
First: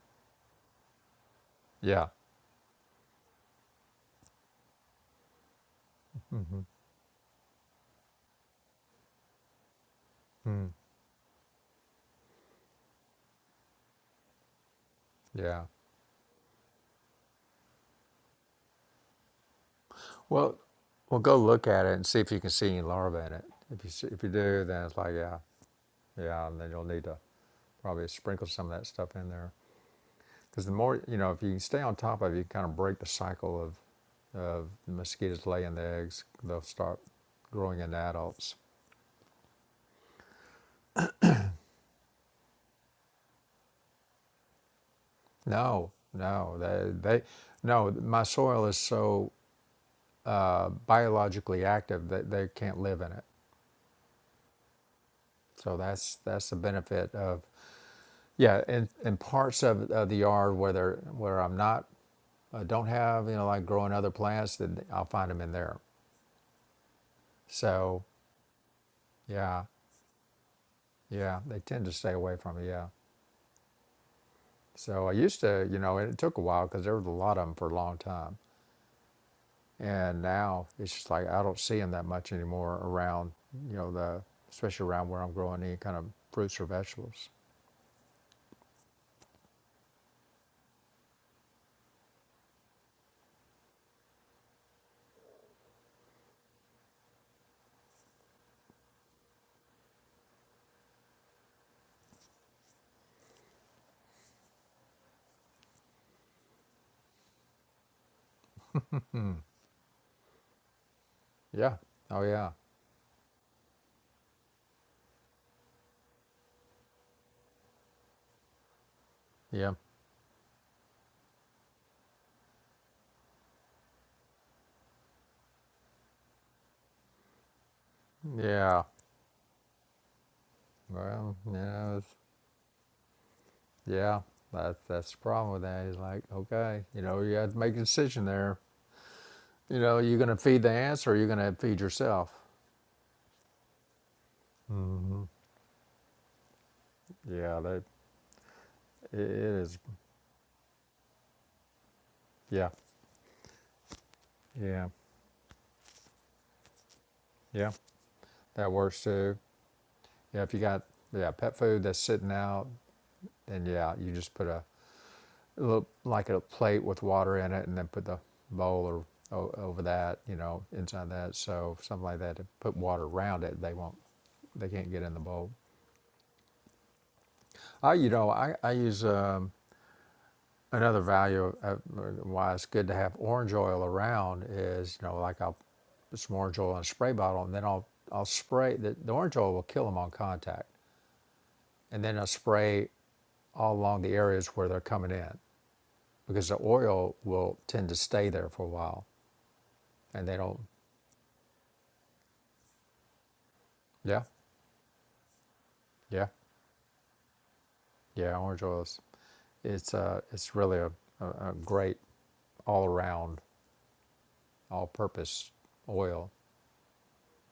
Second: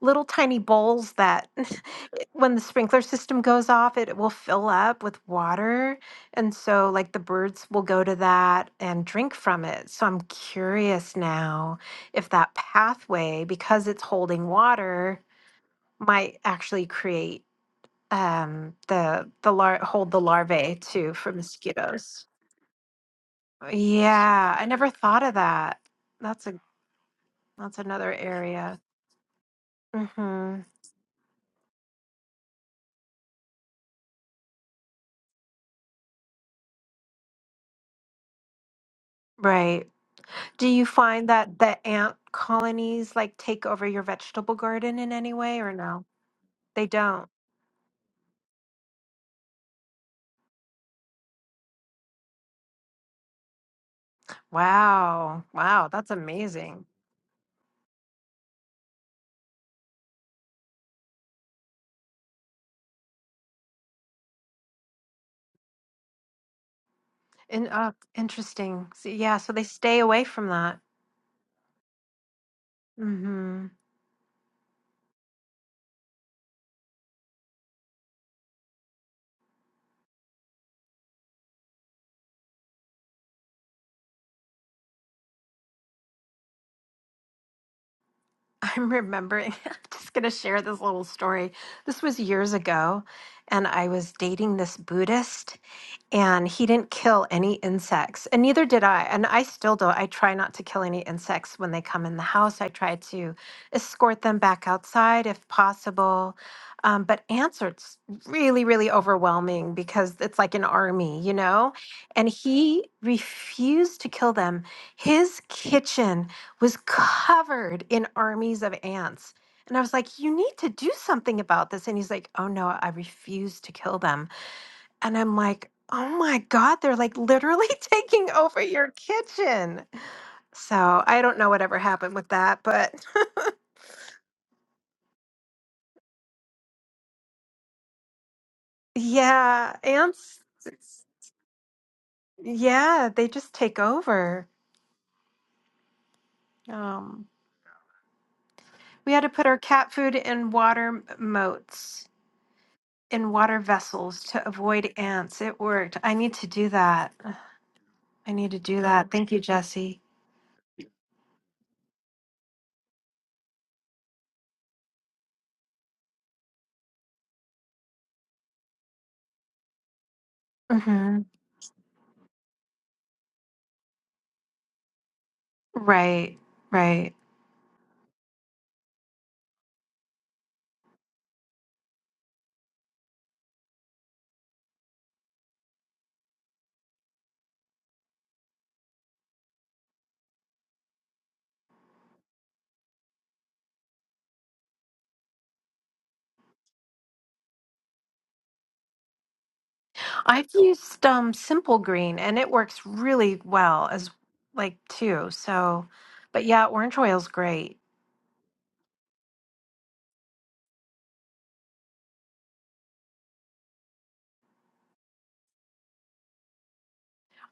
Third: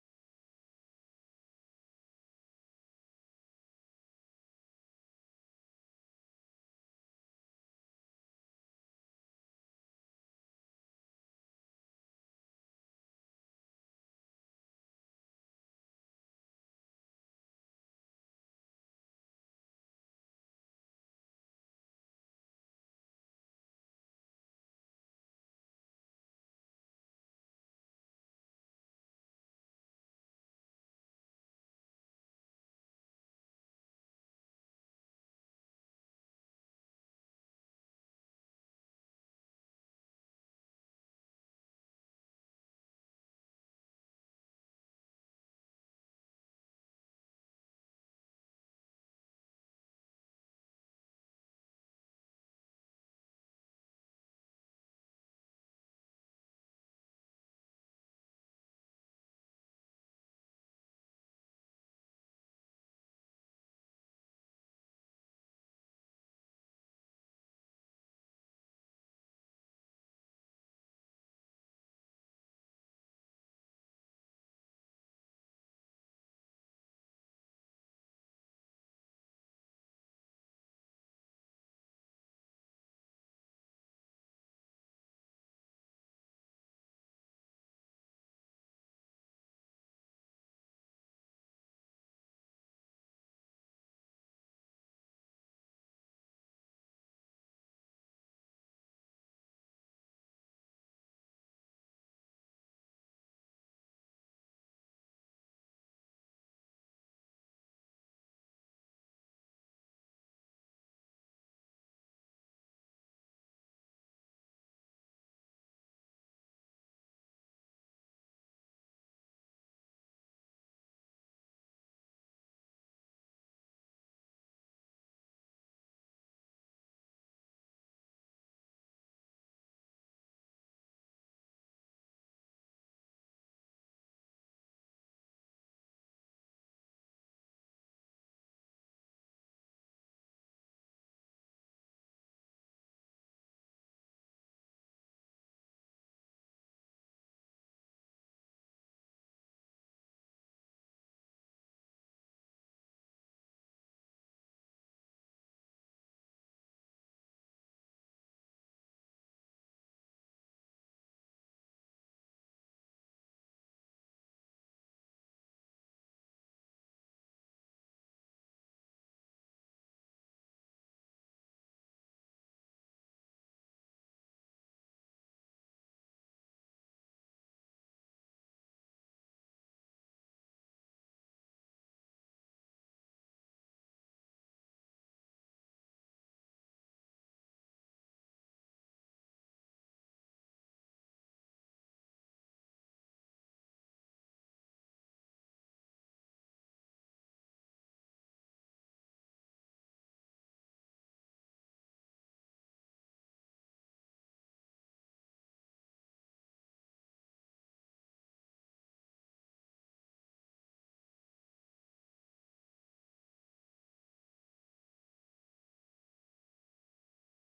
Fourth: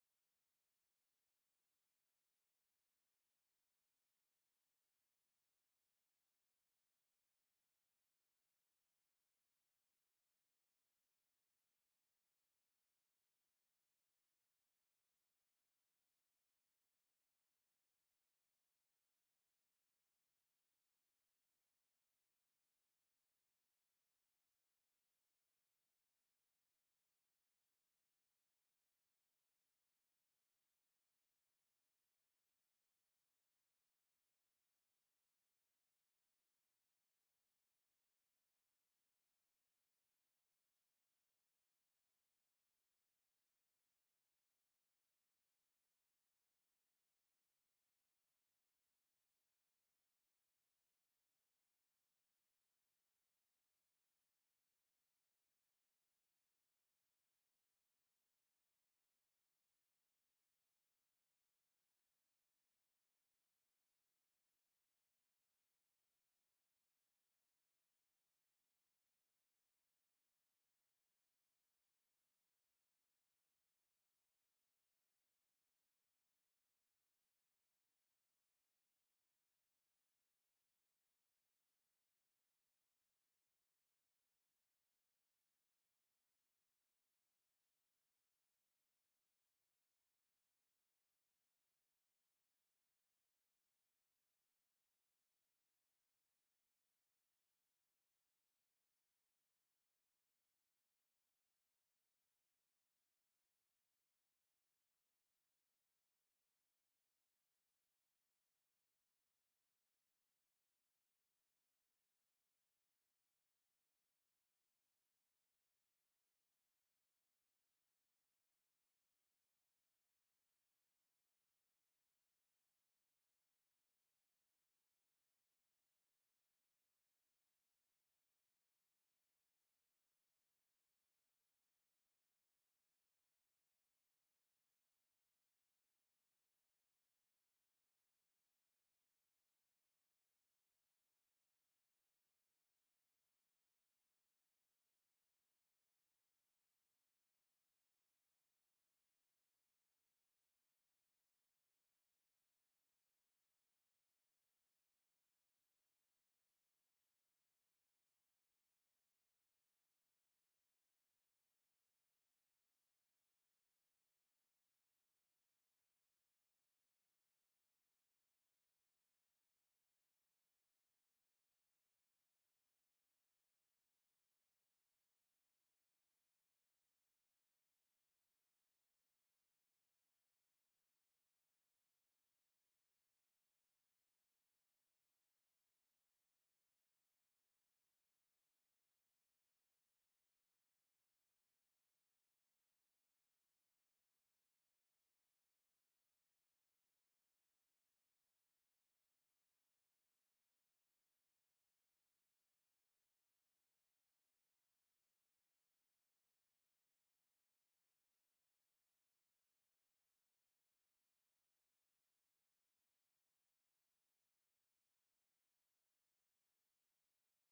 A: little tiny bowls that
B: yeah,
A: when the sprinkler system goes off it will fill up with water and so like the birds will go to that and drink from it so i'm curious now if that pathway because it's holding water
B: yeah.
A: might actually create um the the lar- hold the
B: Well,
A: larvae too
B: well,
A: for
B: go look at it and see
A: mosquitoes
B: if you can see any larvae in it. If you see, if you
A: yeah
B: do,
A: i
B: then
A: never
B: it's like,
A: thought of
B: yeah,
A: that that's
B: yeah,
A: a
B: and then you'll need to
A: that's
B: probably
A: another
B: sprinkle
A: area
B: some of that stuff in there.
A: Mm-hmm.
B: Because the more, you know, if you can stay on top of it, you kind of break the cycle of, of mosquitoes laying the eggs. They'll start growing into adults.
A: Right. Do you find that the ant colonies like take over your vegetable garden in any way or
B: No,
A: no?
B: no,
A: They
B: they, they,
A: don't.
B: no. My soil is so uh, biologically active that they can't live in it.
A: Wow.
B: So
A: Wow, that's
B: that's that's the
A: amazing.
B: benefit of, yeah. And in parts of, of the yard where they're where I'm not, uh, don't have you know like growing other plants, then I'll find them in there.
A: And uh
B: So
A: interesting. So, yeah, so they
B: yeah,
A: stay away from that.
B: yeah, they tend to stay away from it. Yeah.
A: Mm-hmm.
B: So I used to, you know, and it took a while because there was a lot of them for a long time. And now it's just like I don't see them that much anymore around, you know, the especially around where I'm growing any kind of fruits or vegetables.
A: I'm remembering, I'm just gonna share this little story. This was years ago, and I was dating this Buddhist. and he didn't kill any insects and neither did i and i still don't i try not to kill any insects when they come in the house i try to escort them back outside if possible um, but ants are s- really really overwhelming because it's like an army you know
B: Yeah. Oh
A: and
B: yeah.
A: he refused to kill them his kitchen was covered in armies of ants
B: Yeah.
A: and i was like you need to do something about this and he's like oh no i refuse to kill them and I'm like, oh my God, they're like literally taking over
B: Yeah.
A: your kitchen. So I
B: Well,
A: don't know whatever
B: yeah,
A: happened
B: it's,
A: with that, but
B: yeah. That's that's the problem with that. Is like, okay, you know, you have to make a decision there.
A: yeah,
B: You know, you're gonna
A: ants,
B: feed the
A: it's-
B: ants or you're gonna feed yourself.
A: yeah, they just take over.
B: Mm-hmm.
A: Um,
B: Yeah, that
A: we
B: it it
A: had to put our
B: is.
A: cat food in water moats,
B: Yeah,
A: in water vessels to
B: yeah,
A: avoid ants. It worked. I need to do that.
B: yeah.
A: I need to
B: That
A: do
B: works
A: that. Thank
B: too.
A: you, Jesse.
B: Yeah, if you got yeah pet food that's sitting out, Then yeah, you just put a a little, like a plate with water in it, and then put the bowl or over that, you know, inside
A: hmm
B: that. So something like that to put water around it. They won't, they can't get in the bowl.
A: Right, right.
B: I, you know, I I use um, another value uh, why it's good to have orange oil around is you know like I'll put some orange oil in a spray bottle, and then I'll I'll spray the, the orange oil will kill them on contact, and then I'll spray all along the areas where they're coming in. because the oil will tend to stay there for a while, and they
A: I've
B: don't.
A: used um, Simple Green and it works really well as
B: Yeah,
A: like too. So,
B: yeah,
A: but yeah, orange oil is great.
B: yeah. Orange oil is it's uh, it's really a, a, great all around, all purpose oil.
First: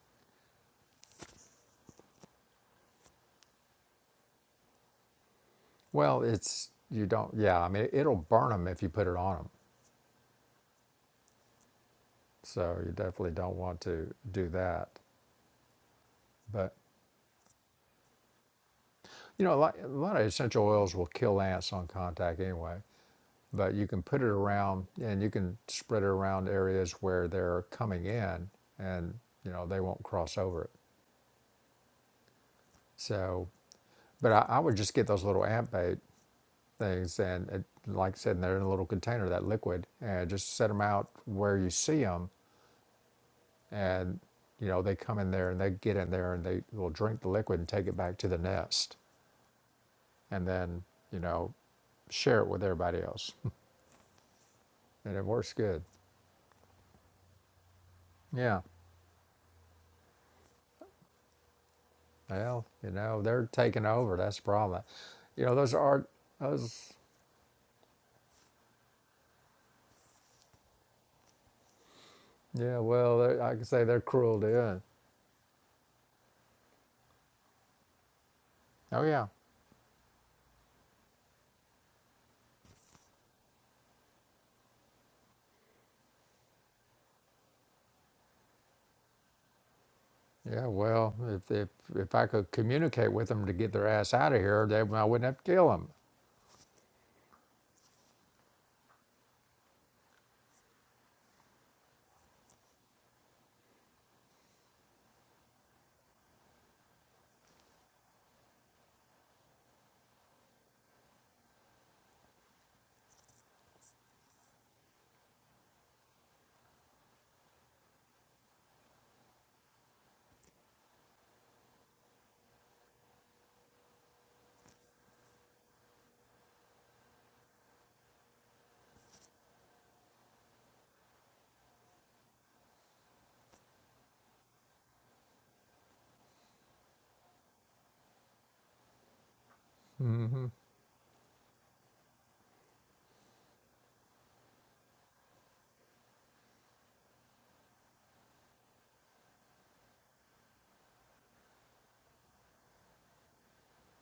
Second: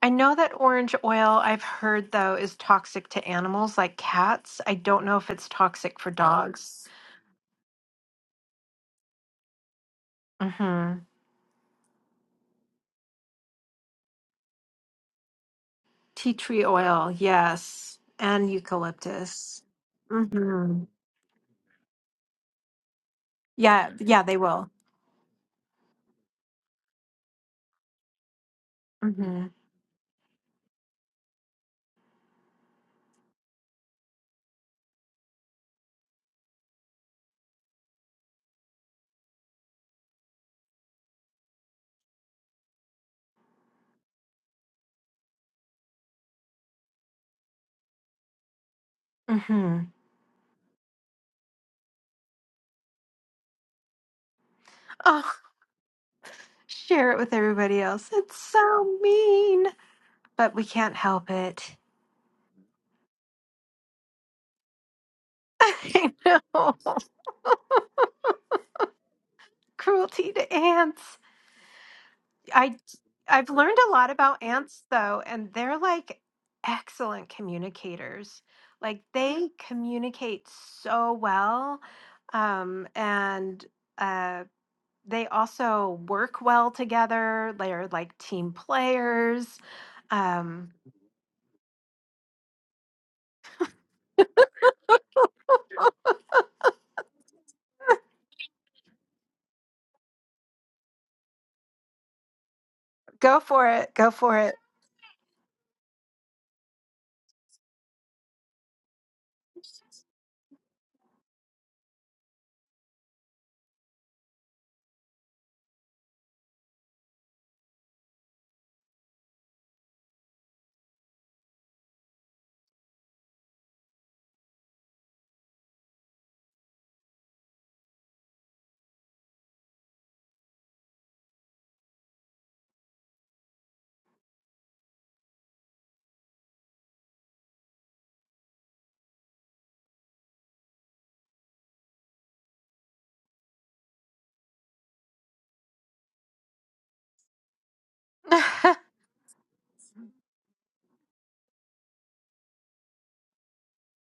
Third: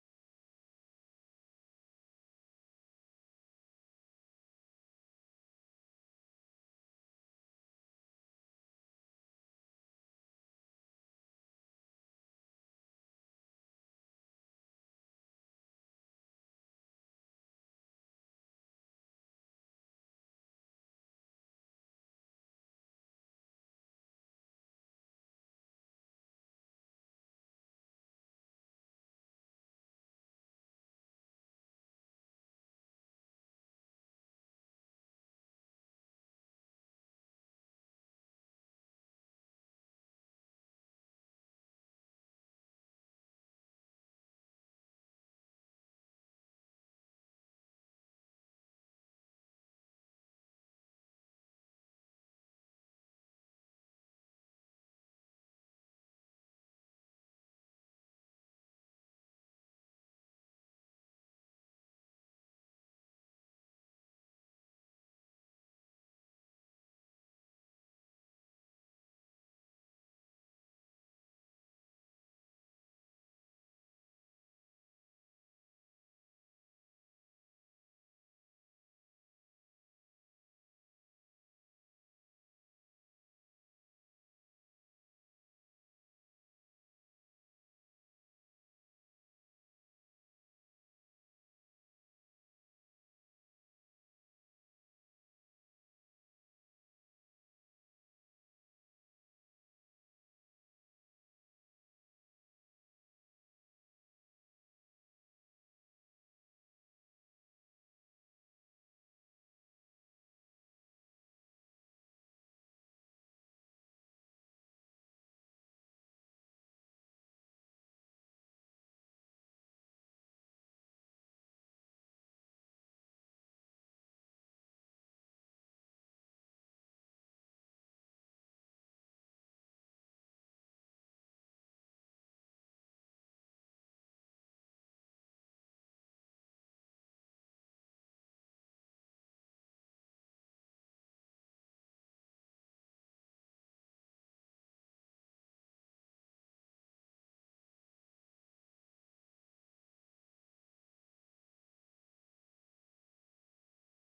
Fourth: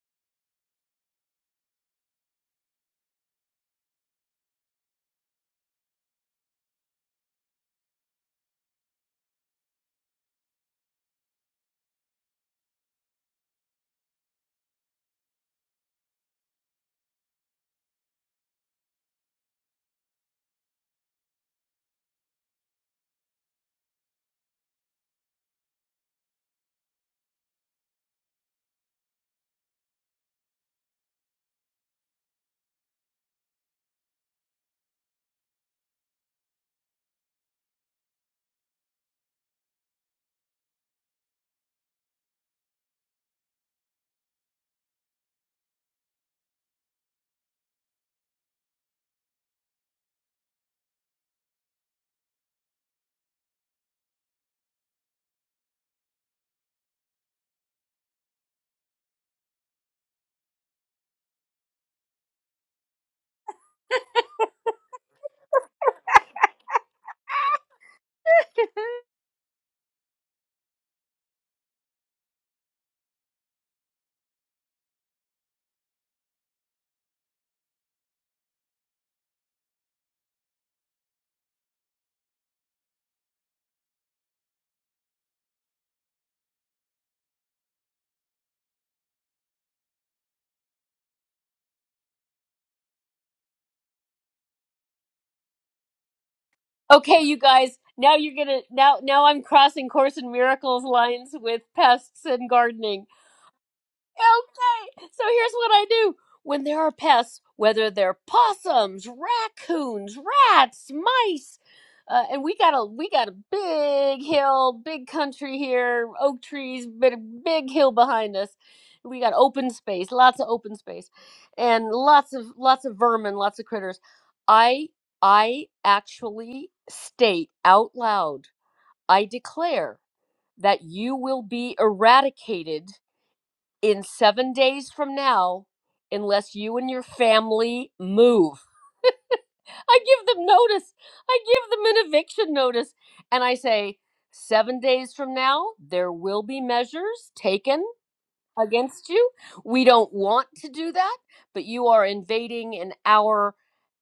A: I know that orange oil I've heard though is toxic to animals like cats. I don't know if it's toxic for
B: Well, it's
A: dogs.
B: you don't. Yeah, I mean it'll burn them if you put it on them,
A: Mm-hmm.
B: so you definitely don't want to do that.
A: Tea tree
B: But
A: oil, yes, and
B: you know, a
A: eucalyptus.
B: lot, a lot of essential
A: Mm-hmm.
B: oils will kill ants on contact anyway. but you
A: Yeah,
B: can put
A: yeah,
B: it
A: they will.
B: around and you can spread it around areas where they're coming in and
A: Mm-hmm.
B: you know they won't cross over it so but i, I would just get those little ant bait things and it, like i said they're in a little container that liquid and just set them out where you see them and you know they come in there and they get in there and they will drink the liquid and take it back to the nest
A: Mm-hmm.
B: and then you know share it with everybody else and it
A: Oh,
B: works good
A: share it with everybody else. It's
B: yeah
A: so mean, but we can't help it.
B: Well, you know, they're taking over. That's the problem. You know, those art,
A: I know.
B: those,
A: Cruelty to ants. I
B: yeah, well,
A: I've
B: I can
A: learned
B: say
A: a
B: they're
A: lot
B: cruel
A: about
B: to you.
A: ants though, and they're like excellent communicators. Like
B: Oh, yeah.
A: they communicate so well. Um and uh they also work well together. They're like team players.
B: Yeah,
A: Um
B: well, if, if, if I could communicate with them to get their ass out of here, then I wouldn't have to kill them.
C: okay, you guys. Now you're gonna now now I'm crossing course and miracles lines with pests and gardening
A: go for it. Go for it.
C: Okay, so here's what I do. When there are pests, whether they're possums, raccoons, rats, mice, uh, and we got a we got a big hill, big country here, oak trees, big, big hill behind us. We got open space, lots of open space, and lots of lots of vermin, lots of critters. I I actually state out loud, I declare that you will be eradicated in seven days from now, unless you and your family move. I give
B: Mm-hmm.
C: them notice. I give them an eviction notice. And I say, seven days from now, there will be measures taken against you. We don't want to do that, but you are invading in our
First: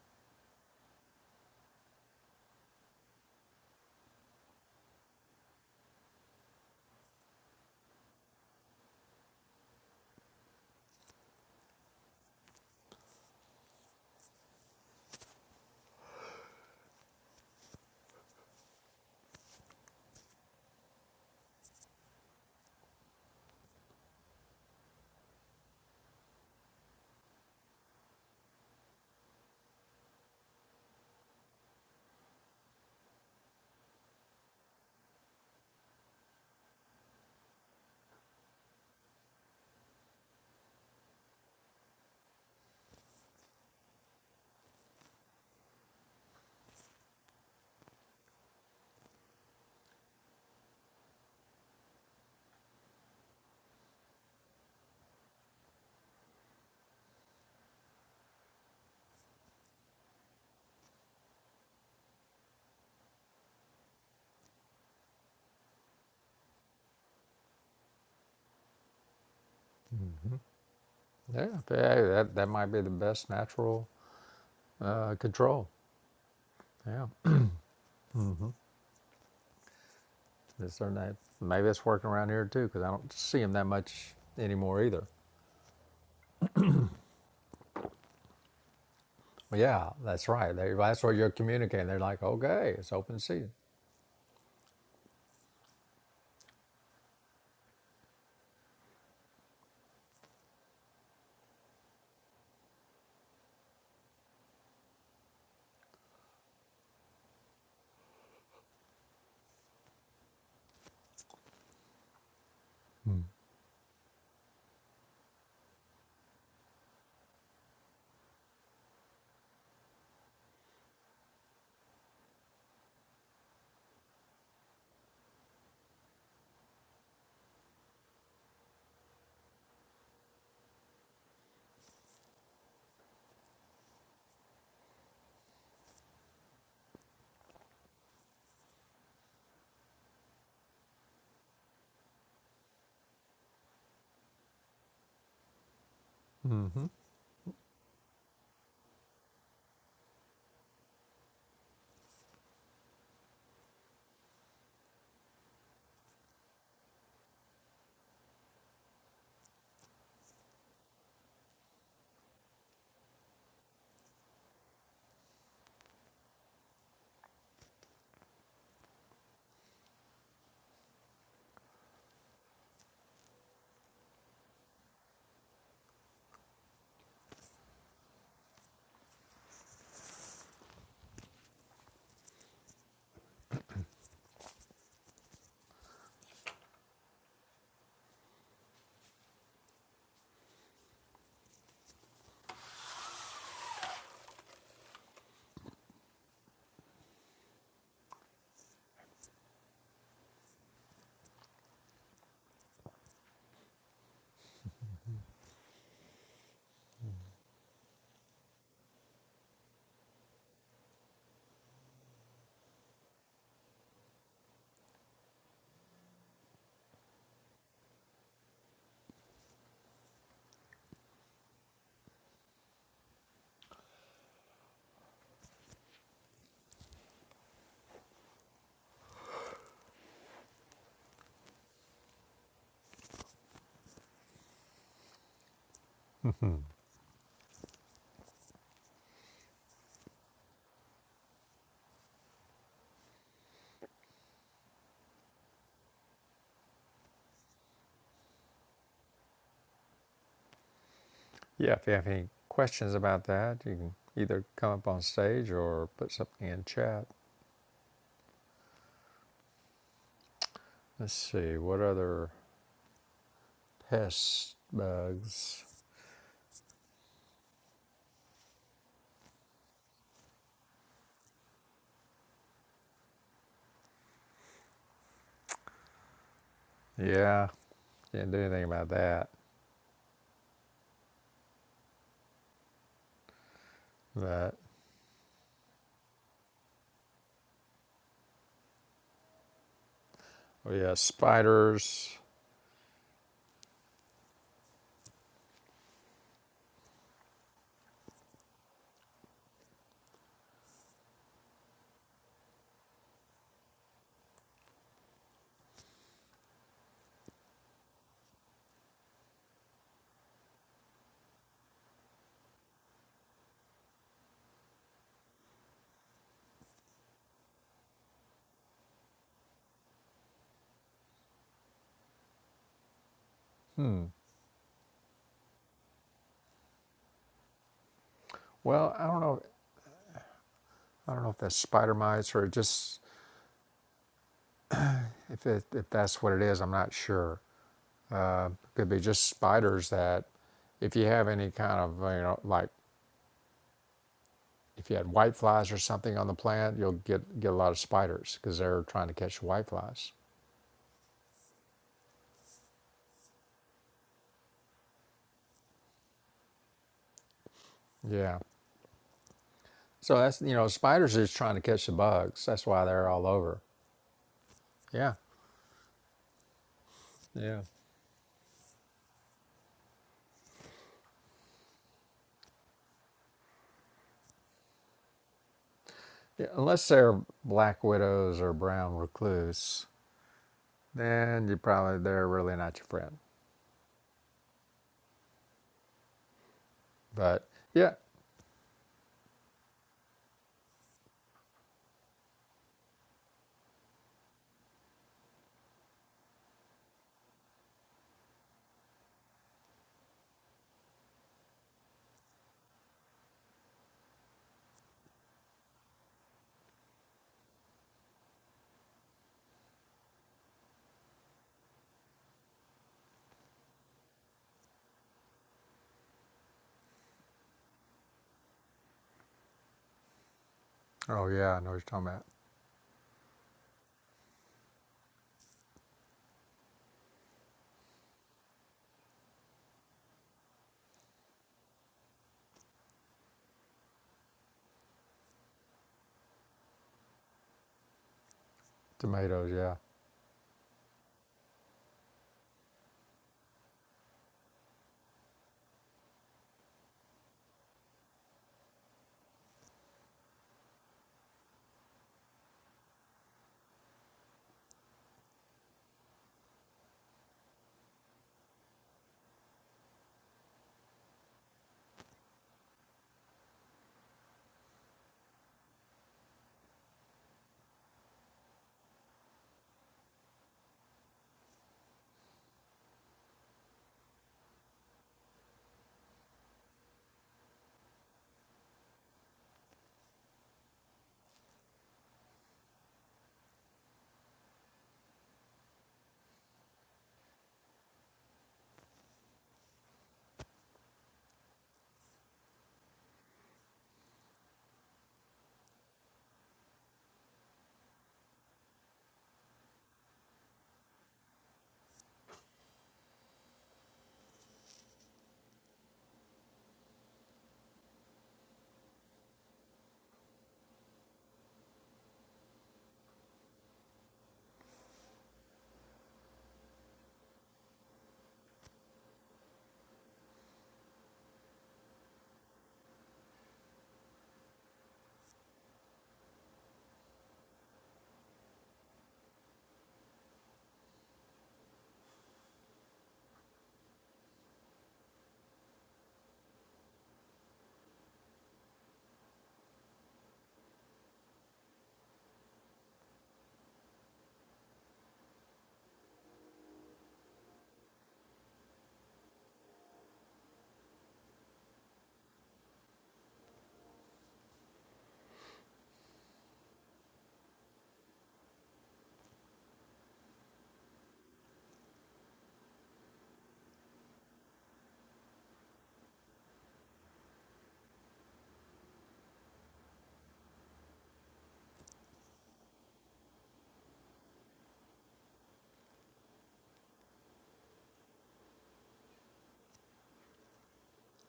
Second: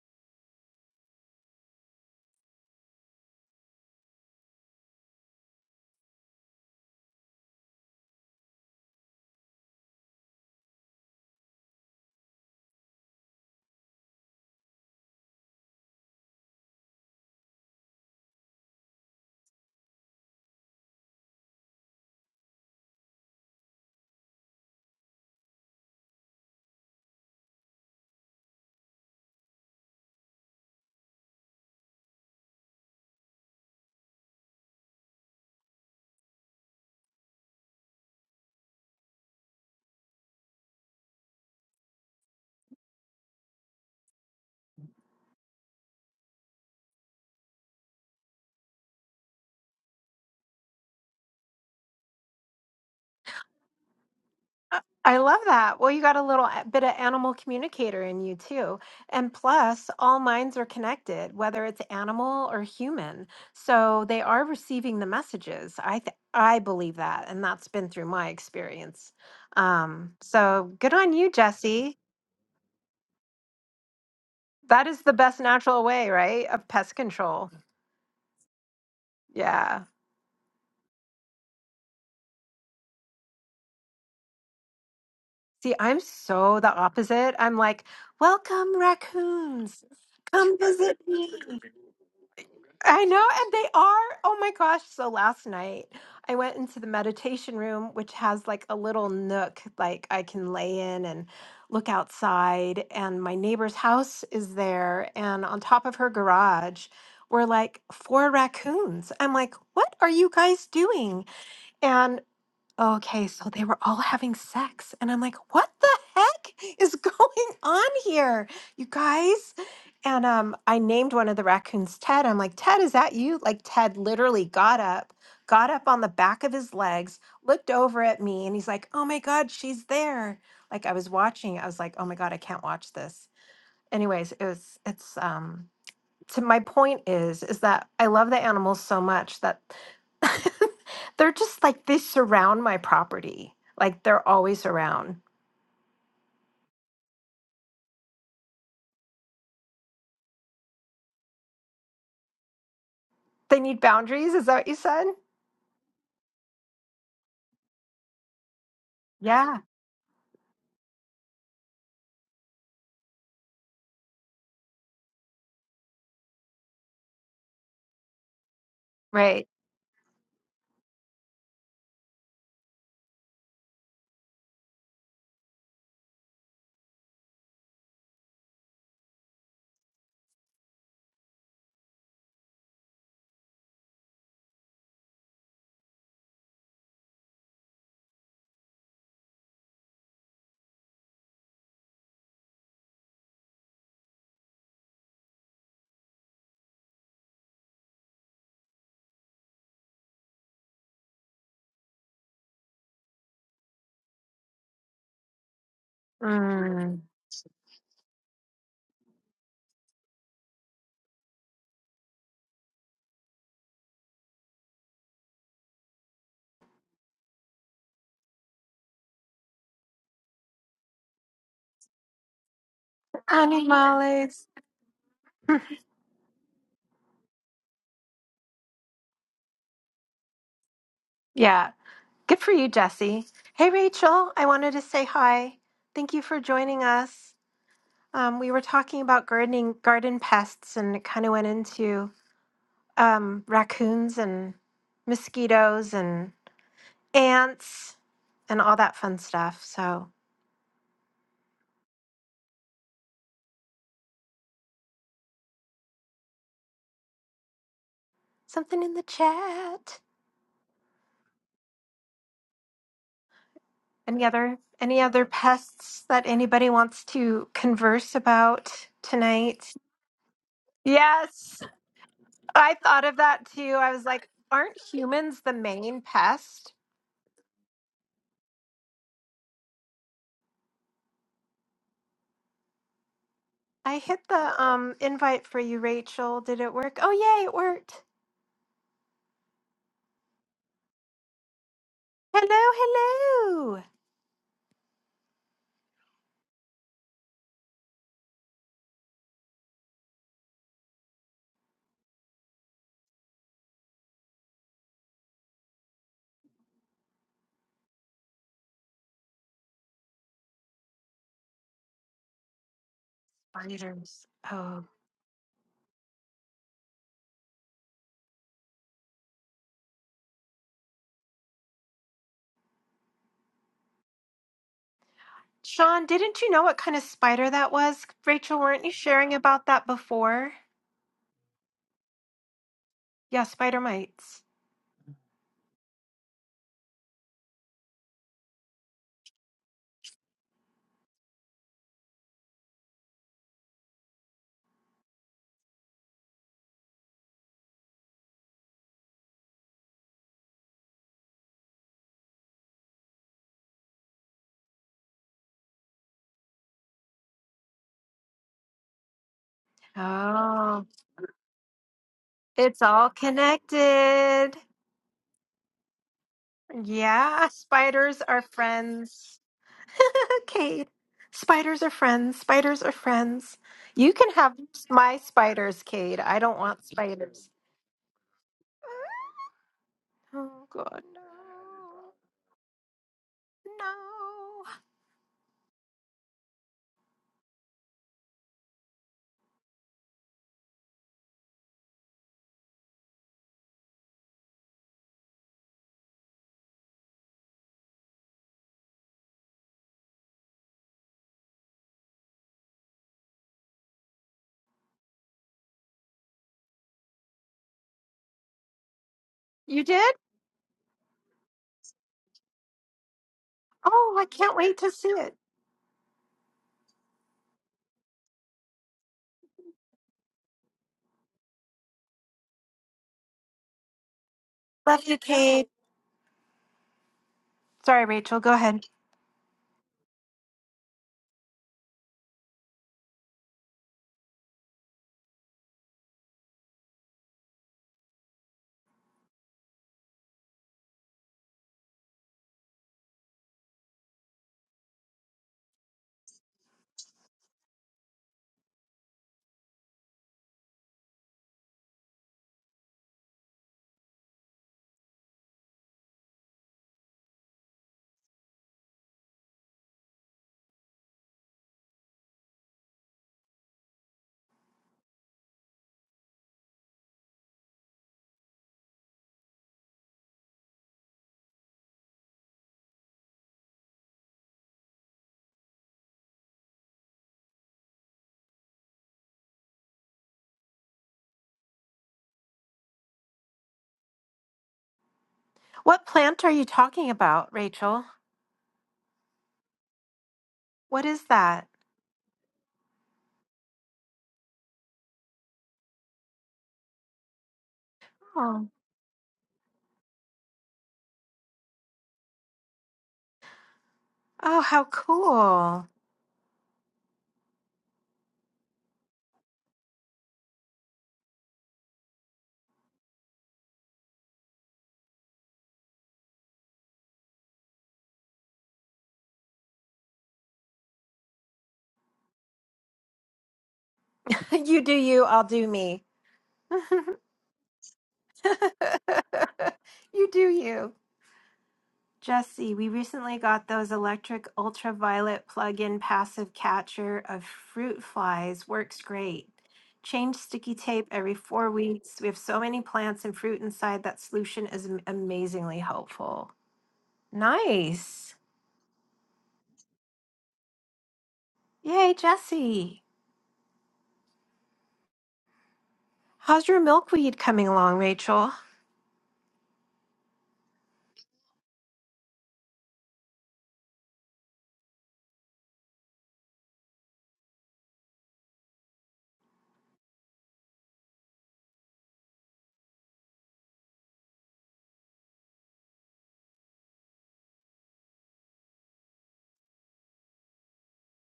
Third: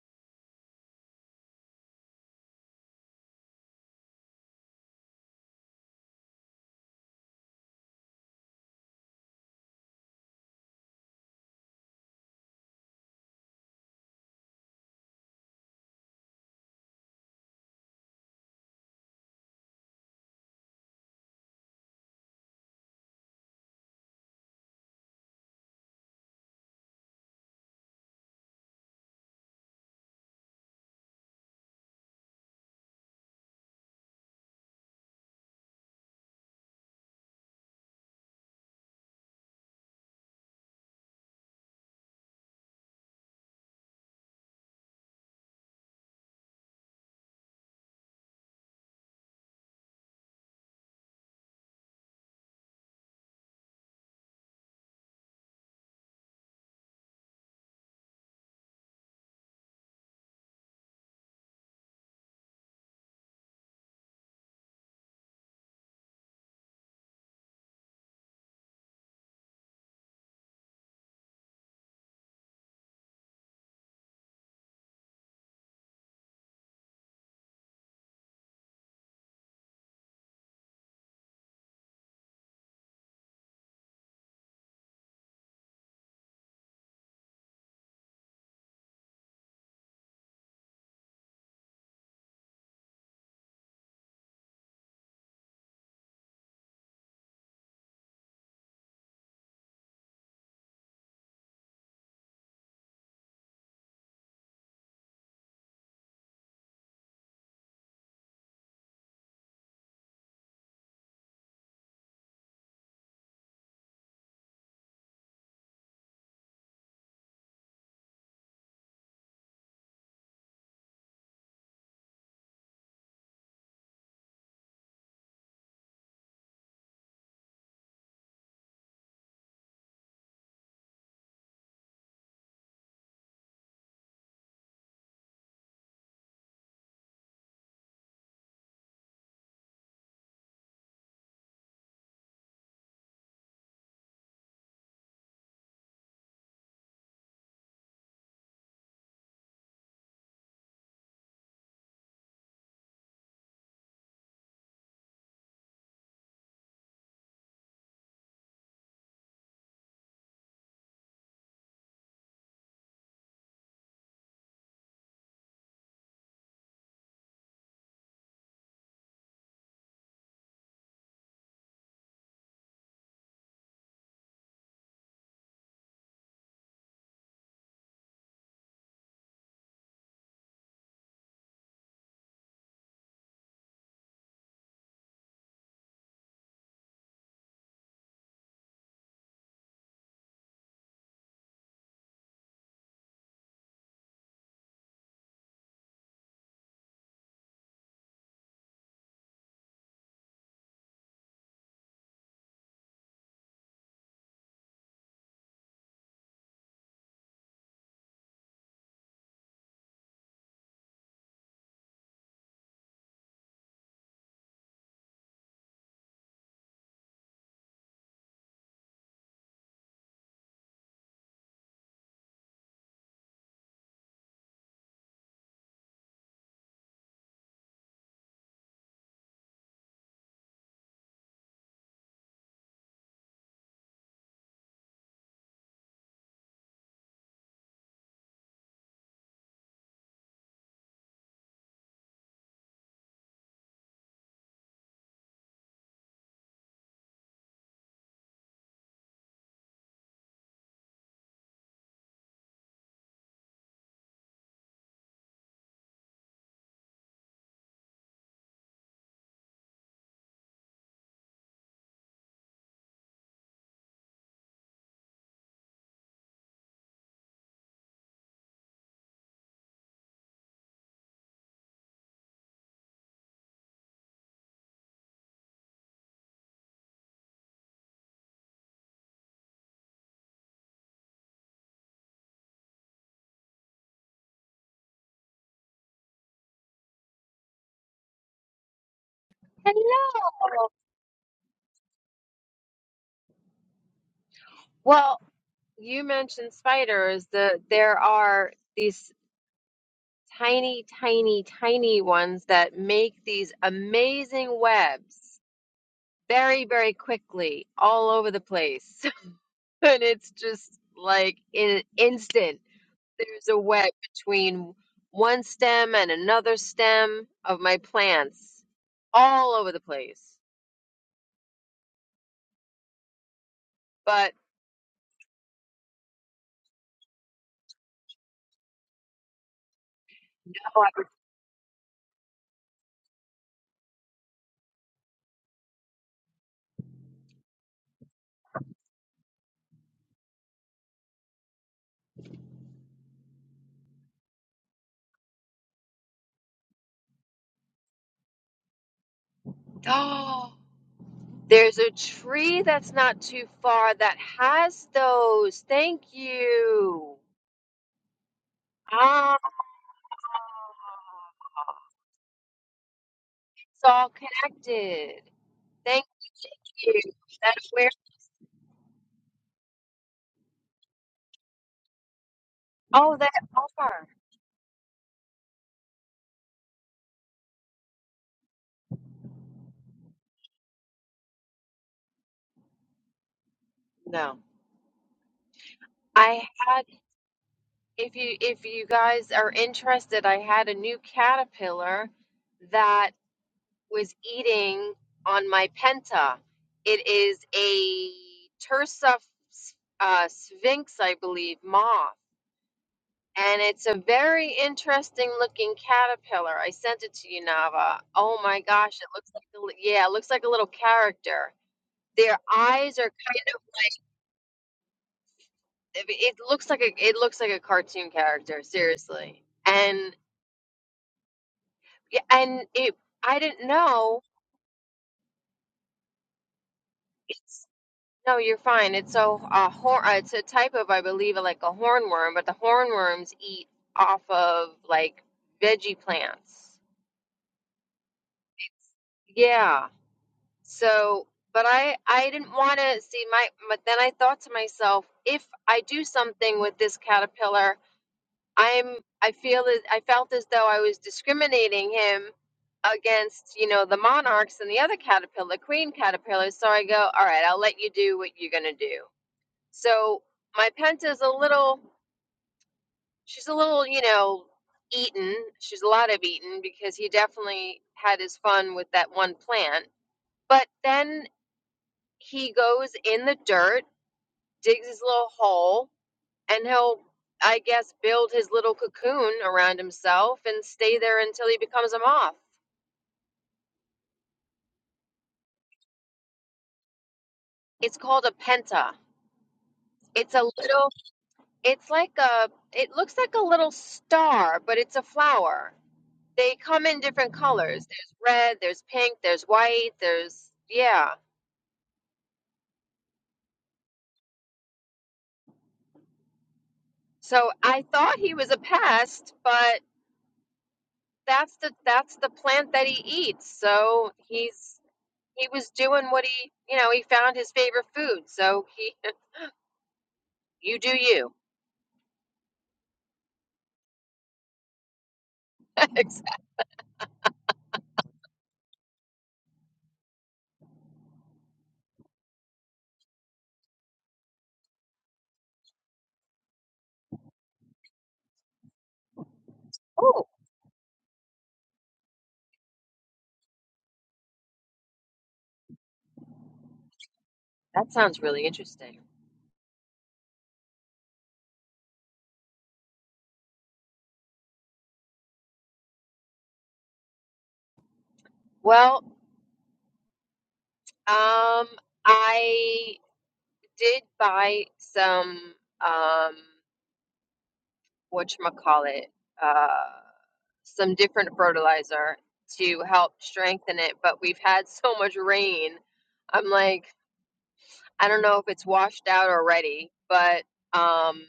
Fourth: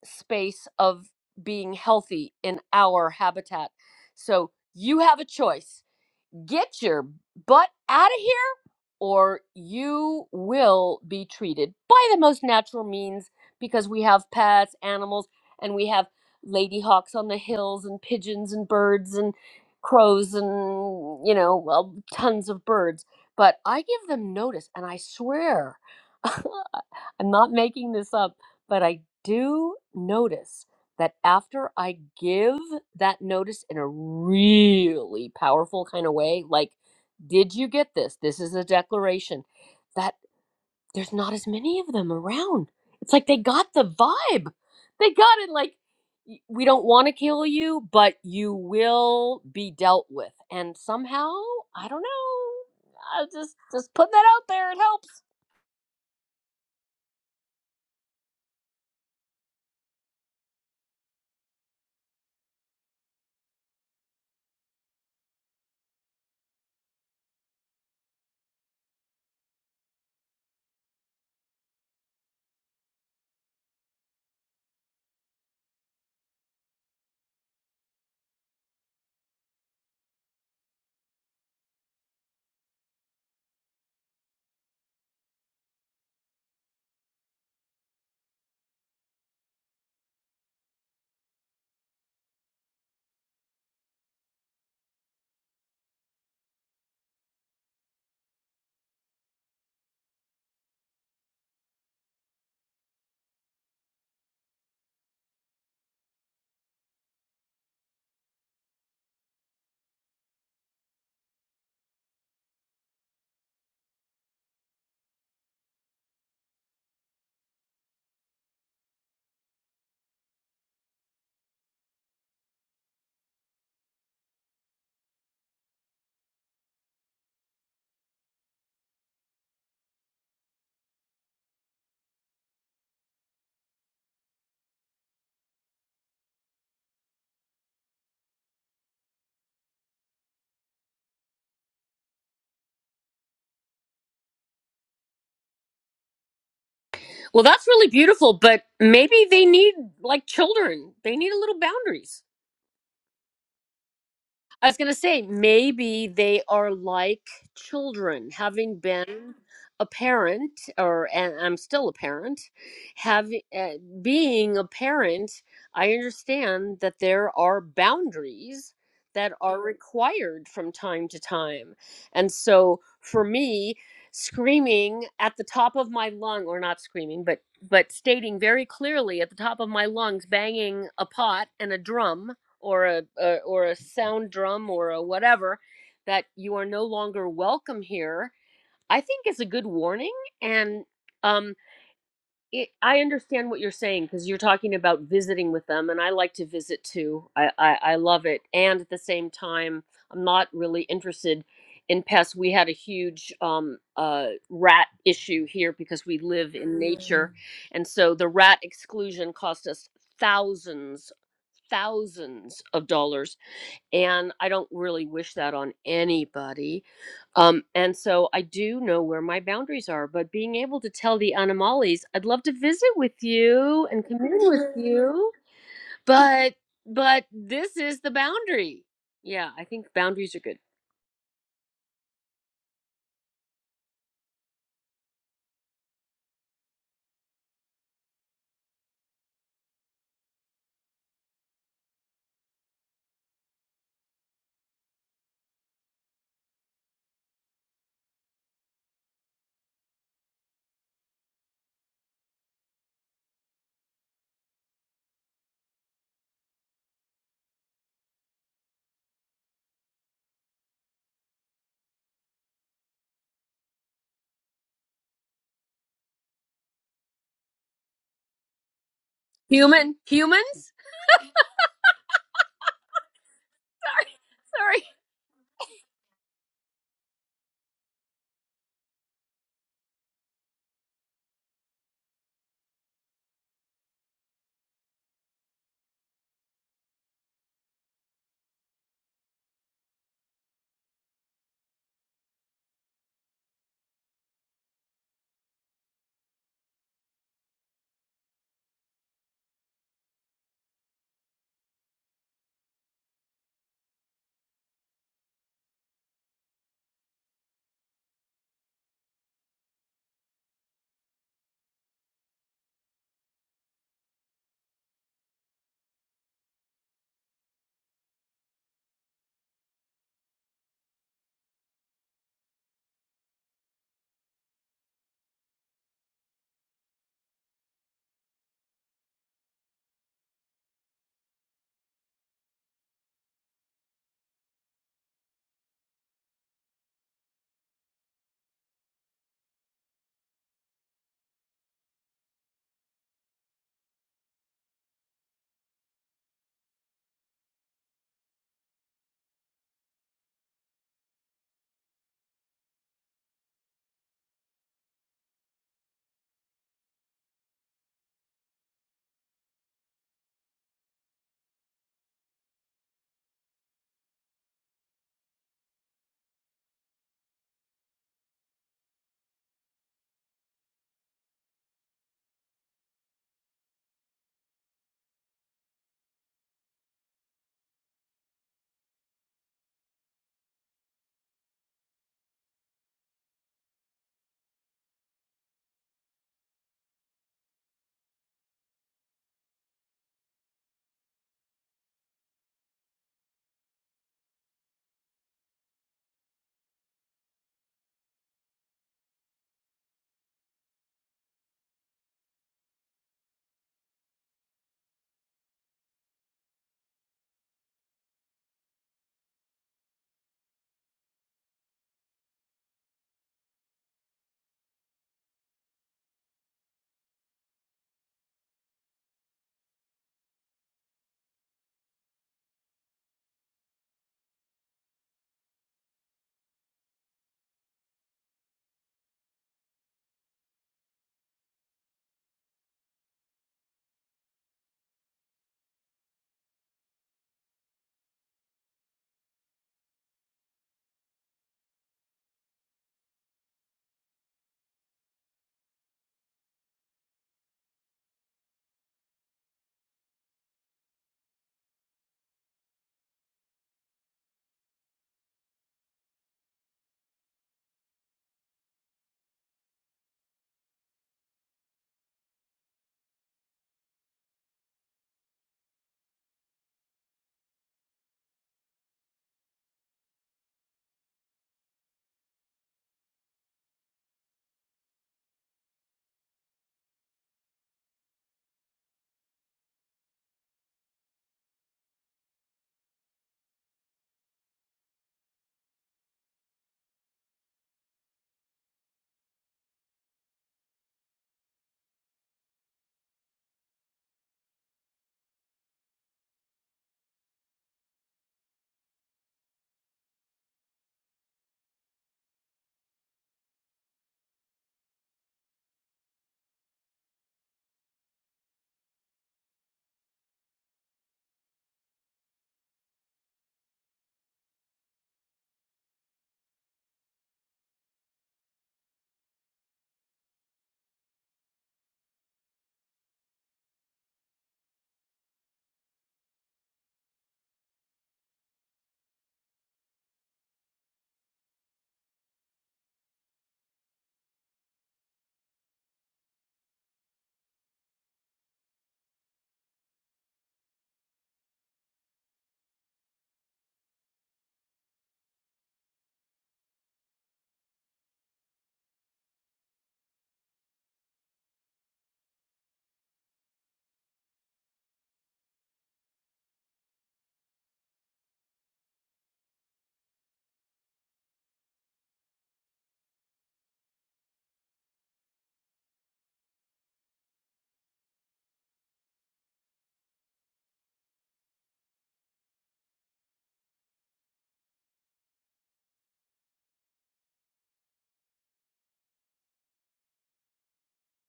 C: space of being healthy in our habitat. So you have a choice get your butt out of here or you will be treated by the most natural means because we have pets, animals, and we have ladyhawks on the hills and pigeons and birds and crows and you know well tons of birds but i give them notice and i swear i'm not making this up but i do notice that after I give that notice in a really powerful kind of way, like, did you get this? This is a declaration, that there's not as many of them around. It's like they got the vibe. They got it like, "Y- we don't want to kill you, but you will be dealt with. And somehow, I don't know. I just just put that out there. It
A: I I
C: helps.
A: love that. Well, you got a little a- bit of animal communicator in you too. And plus, all minds are connected, whether it's animal or human. So they are receiving the messages. I th- I believe that, and that's been through my experience. Um, so good on you,
B: Yeah,
A: Jesse.
B: yeah that, that might be the best natural
A: That is the
B: uh,
A: best
B: control.
A: natural way, right, of pest
B: Yeah.
A: control. Yeah.
B: Is there not, maybe it's working around here too, because I don't see them that much anymore either.
A: See, I'm so the opposite. I'm like, welcome
B: But
A: raccoons.
B: yeah, that's right.
A: Come
B: They,
A: visit
B: that's what you're
A: me.
B: communicating. They're like, okay, it's
A: I
B: open
A: know,
B: season.
A: and they are. Oh my gosh. So last night I went into the meditation room, which has like a little nook like I can lay in and look outside. And my neighbor's house is there. And on top of her garage were like four raccoons. I'm like, what are you guys doing? And Okay, so they were all having sex. And I'm like, what the heck is going on here, you guys? And um, I named one of the raccoons Ted. I'm like, Ted, is that you? Like, Ted literally got up, got up on the back of his legs, looked over at me, and he's like, oh my God, she's there. Like, I was watching, I was like, oh my God, I can't watch this. Anyways, it was, it's, um, to my point is is that I love the animals so much that they're just like they surround my property. Like they're always around.
B: Mm-hmm.
C: Well, that's really beautiful, but maybe they need like children. They need a little boundaries.
A: They need boundaries, is that what
C: I
A: you
C: was going to
A: said?
C: say maybe they are like children, having been
A: Yeah.
C: a parent, or and I'm still a parent. Having uh, being a parent, I understand that there are boundaries that
A: Right.
C: are Right. required from time to time, and so for me, screaming at the top of my lung, or not screaming, but but stating very clearly at the top of my lungs, banging a pot and a drum or a, a or a sound drum or a whatever that you are no longer welcome here i think is a good warning and um it, i understand what you're saying because you're talking about visiting with them and i like to visit too I, I i love it and at the same time i'm not really interested in pests we had a huge um uh rat issue here because we live in
A: Mm.
C: nature Mm. and so the rat exclusion cost us thousands thousands of dollars and I don't really wish that on anybody. Um, and so I do know where my boundaries are, but being able to tell the Animales, I'd love to visit with you and commune
A: Animales.
C: with you, but but this is the boundary. Yeah, I think boundaries are good.
A: Yeah. Good for you, Jesse. Hey Rachel, I wanted to say hi. Thank you for joining us. Um, we were talking about gardening garden pests and it kind of went into um, raccoons and mosquitoes and ants and all that fun stuff. So
B: Yeah, if you have any questions about that, you can either come up on stage or put something in chat.
A: something in the chat.
B: Let's see, what other
A: Any
B: pests,
A: other any other
B: bugs?
A: pests that anybody wants to converse about tonight?
C: Human humans?
A: Yes, I thought of that too. I was
C: Sorry,
A: like, aren't
C: sorry.
A: humans the main pest?
B: Yeah, didn't do anything about that.
A: I hit
B: But
A: the um invite for you, Rachel. Did it work? Oh yay, it worked.
D: Hello.
B: oh yeah, spiders.
A: Hello, hello.
D: Well, you mentioned spiders. The there are these tiny, tiny, tiny ones that make these amazing webs very, very quickly all over the place. And it's just like in an instant, there's a web
A: Spiders.
D: between
A: Oh.
D: one stem and another stem of my plants all over the place. But
A: Sean, didn't you know what kind of spider that was? Rachel, weren't you
B: Well, I don't
A: sharing
B: know.
A: about that before?
D: Oh,
B: I don't know if that's spider mites or just
A: Yeah, spider mites.
B: if it, if that's what it is. I'm not sure. Uh, could be just spiders that, if you have any kind of you know like If you had white flies or something on the plant, you'll get, get a lot of spiders because they're trying to catch the white flies.
D: oh, There's a tree that's not too far that has those. Thank you.
B: Yeah.
D: Ah,
B: So that's, you know,
A: Oh,
B: spiders are just trying to catch the bugs. That's
A: it's
B: why they're
A: all
B: all over.
D: it's all
A: connected.
B: Yeah.
D: connected. Thank you.
A: Yeah,
B: Yeah.
D: That's where.
A: spiders are friends. Kate, spiders are friends. Spiders are
D: Oh, that
A: friends.
D: are.
A: You can have my spiders, Cade. I
B: yeah
A: don't want
B: unless they're
A: spiders.
B: black widows or brown recluse,
A: Oh, God, no.
B: then you probably, they're really not your friend.
A: No.
D: No, I had.
B: But yeah.
D: If you if you guys are interested, I had a new caterpillar that was eating on my penta. It is a Tursa uh, sphinx, I believe, moth. and it's a very interesting looking caterpillar. I sent it to you, Nava. Oh my gosh, it looks like a, li-
A: You
D: yeah, it
A: did?
D: looks like a little character. Their eyes are kind of
A: Oh, I can't wait to see it.
D: it it looks like a it looks like a cartoon character, seriously. And
B: Oh, yeah. I know what you're talking
D: yeah,
B: about.
D: and it I didn't know
A: Love you, Cade.
D: it's
A: Sorry,
D: no,
A: Rachel. Go
D: you're
A: ahead.
D: fine. It's so a horn. It's a type of, I believe, like a hornworm, but the hornworms eat off of like veggie plants.
B: Tomatoes. Yeah.
D: Yeah. So, but I I didn't want to see my but then I thought to myself, if I do something with this caterpillar, I'm I feel that I felt as though I was discriminating him against, you know, the monarchs and the other caterpillar, queen caterpillars. So I go, all right, I'll let you do what you're going to do. So my Penta's a little she's a little, you know, eaten. She's a lot of eaten because he definitely had his fun with that one plant. But then he goes in the dirt, digs his little hole, and he'll, I guess, build his little cocoon around himself and stay there until he becomes a moth.
A: What plant are you talking about,
D: It's
A: Rachel?
D: called a penta. It's a little,
A: What is that?
D: it's like a, it looks like a little star, but it's a flower. They come in different colors. There's red,
A: Oh,
D: there's pink, there's white, there's, yeah.
A: oh how cool.
D: So I thought he was a pest, but that's the that's the plant that he eats. So he's he was doing what he, you know, he found his favorite food. So he, you do you.
A: You do you, I'll do me.
D: Exact-
A: you do you. Jesse, we recently got those electric ultraviolet plug in passive catcher of fruit flies. Works great.
D: oh,
A: Change sticky tape every four weeks. We have so many plants and fruit inside that solution is am- amazingly helpful.
D: that sounds
A: Nice.
D: really interesting.
A: Yay, Jesse. How's your milkweed coming along, Rachel?
D: Well, um, I did buy some, um, whatchamacallit, uh, some different fertilizer to help strengthen it, but we've had so much rain. I'm like, I don't know if it's washed out already, but, um,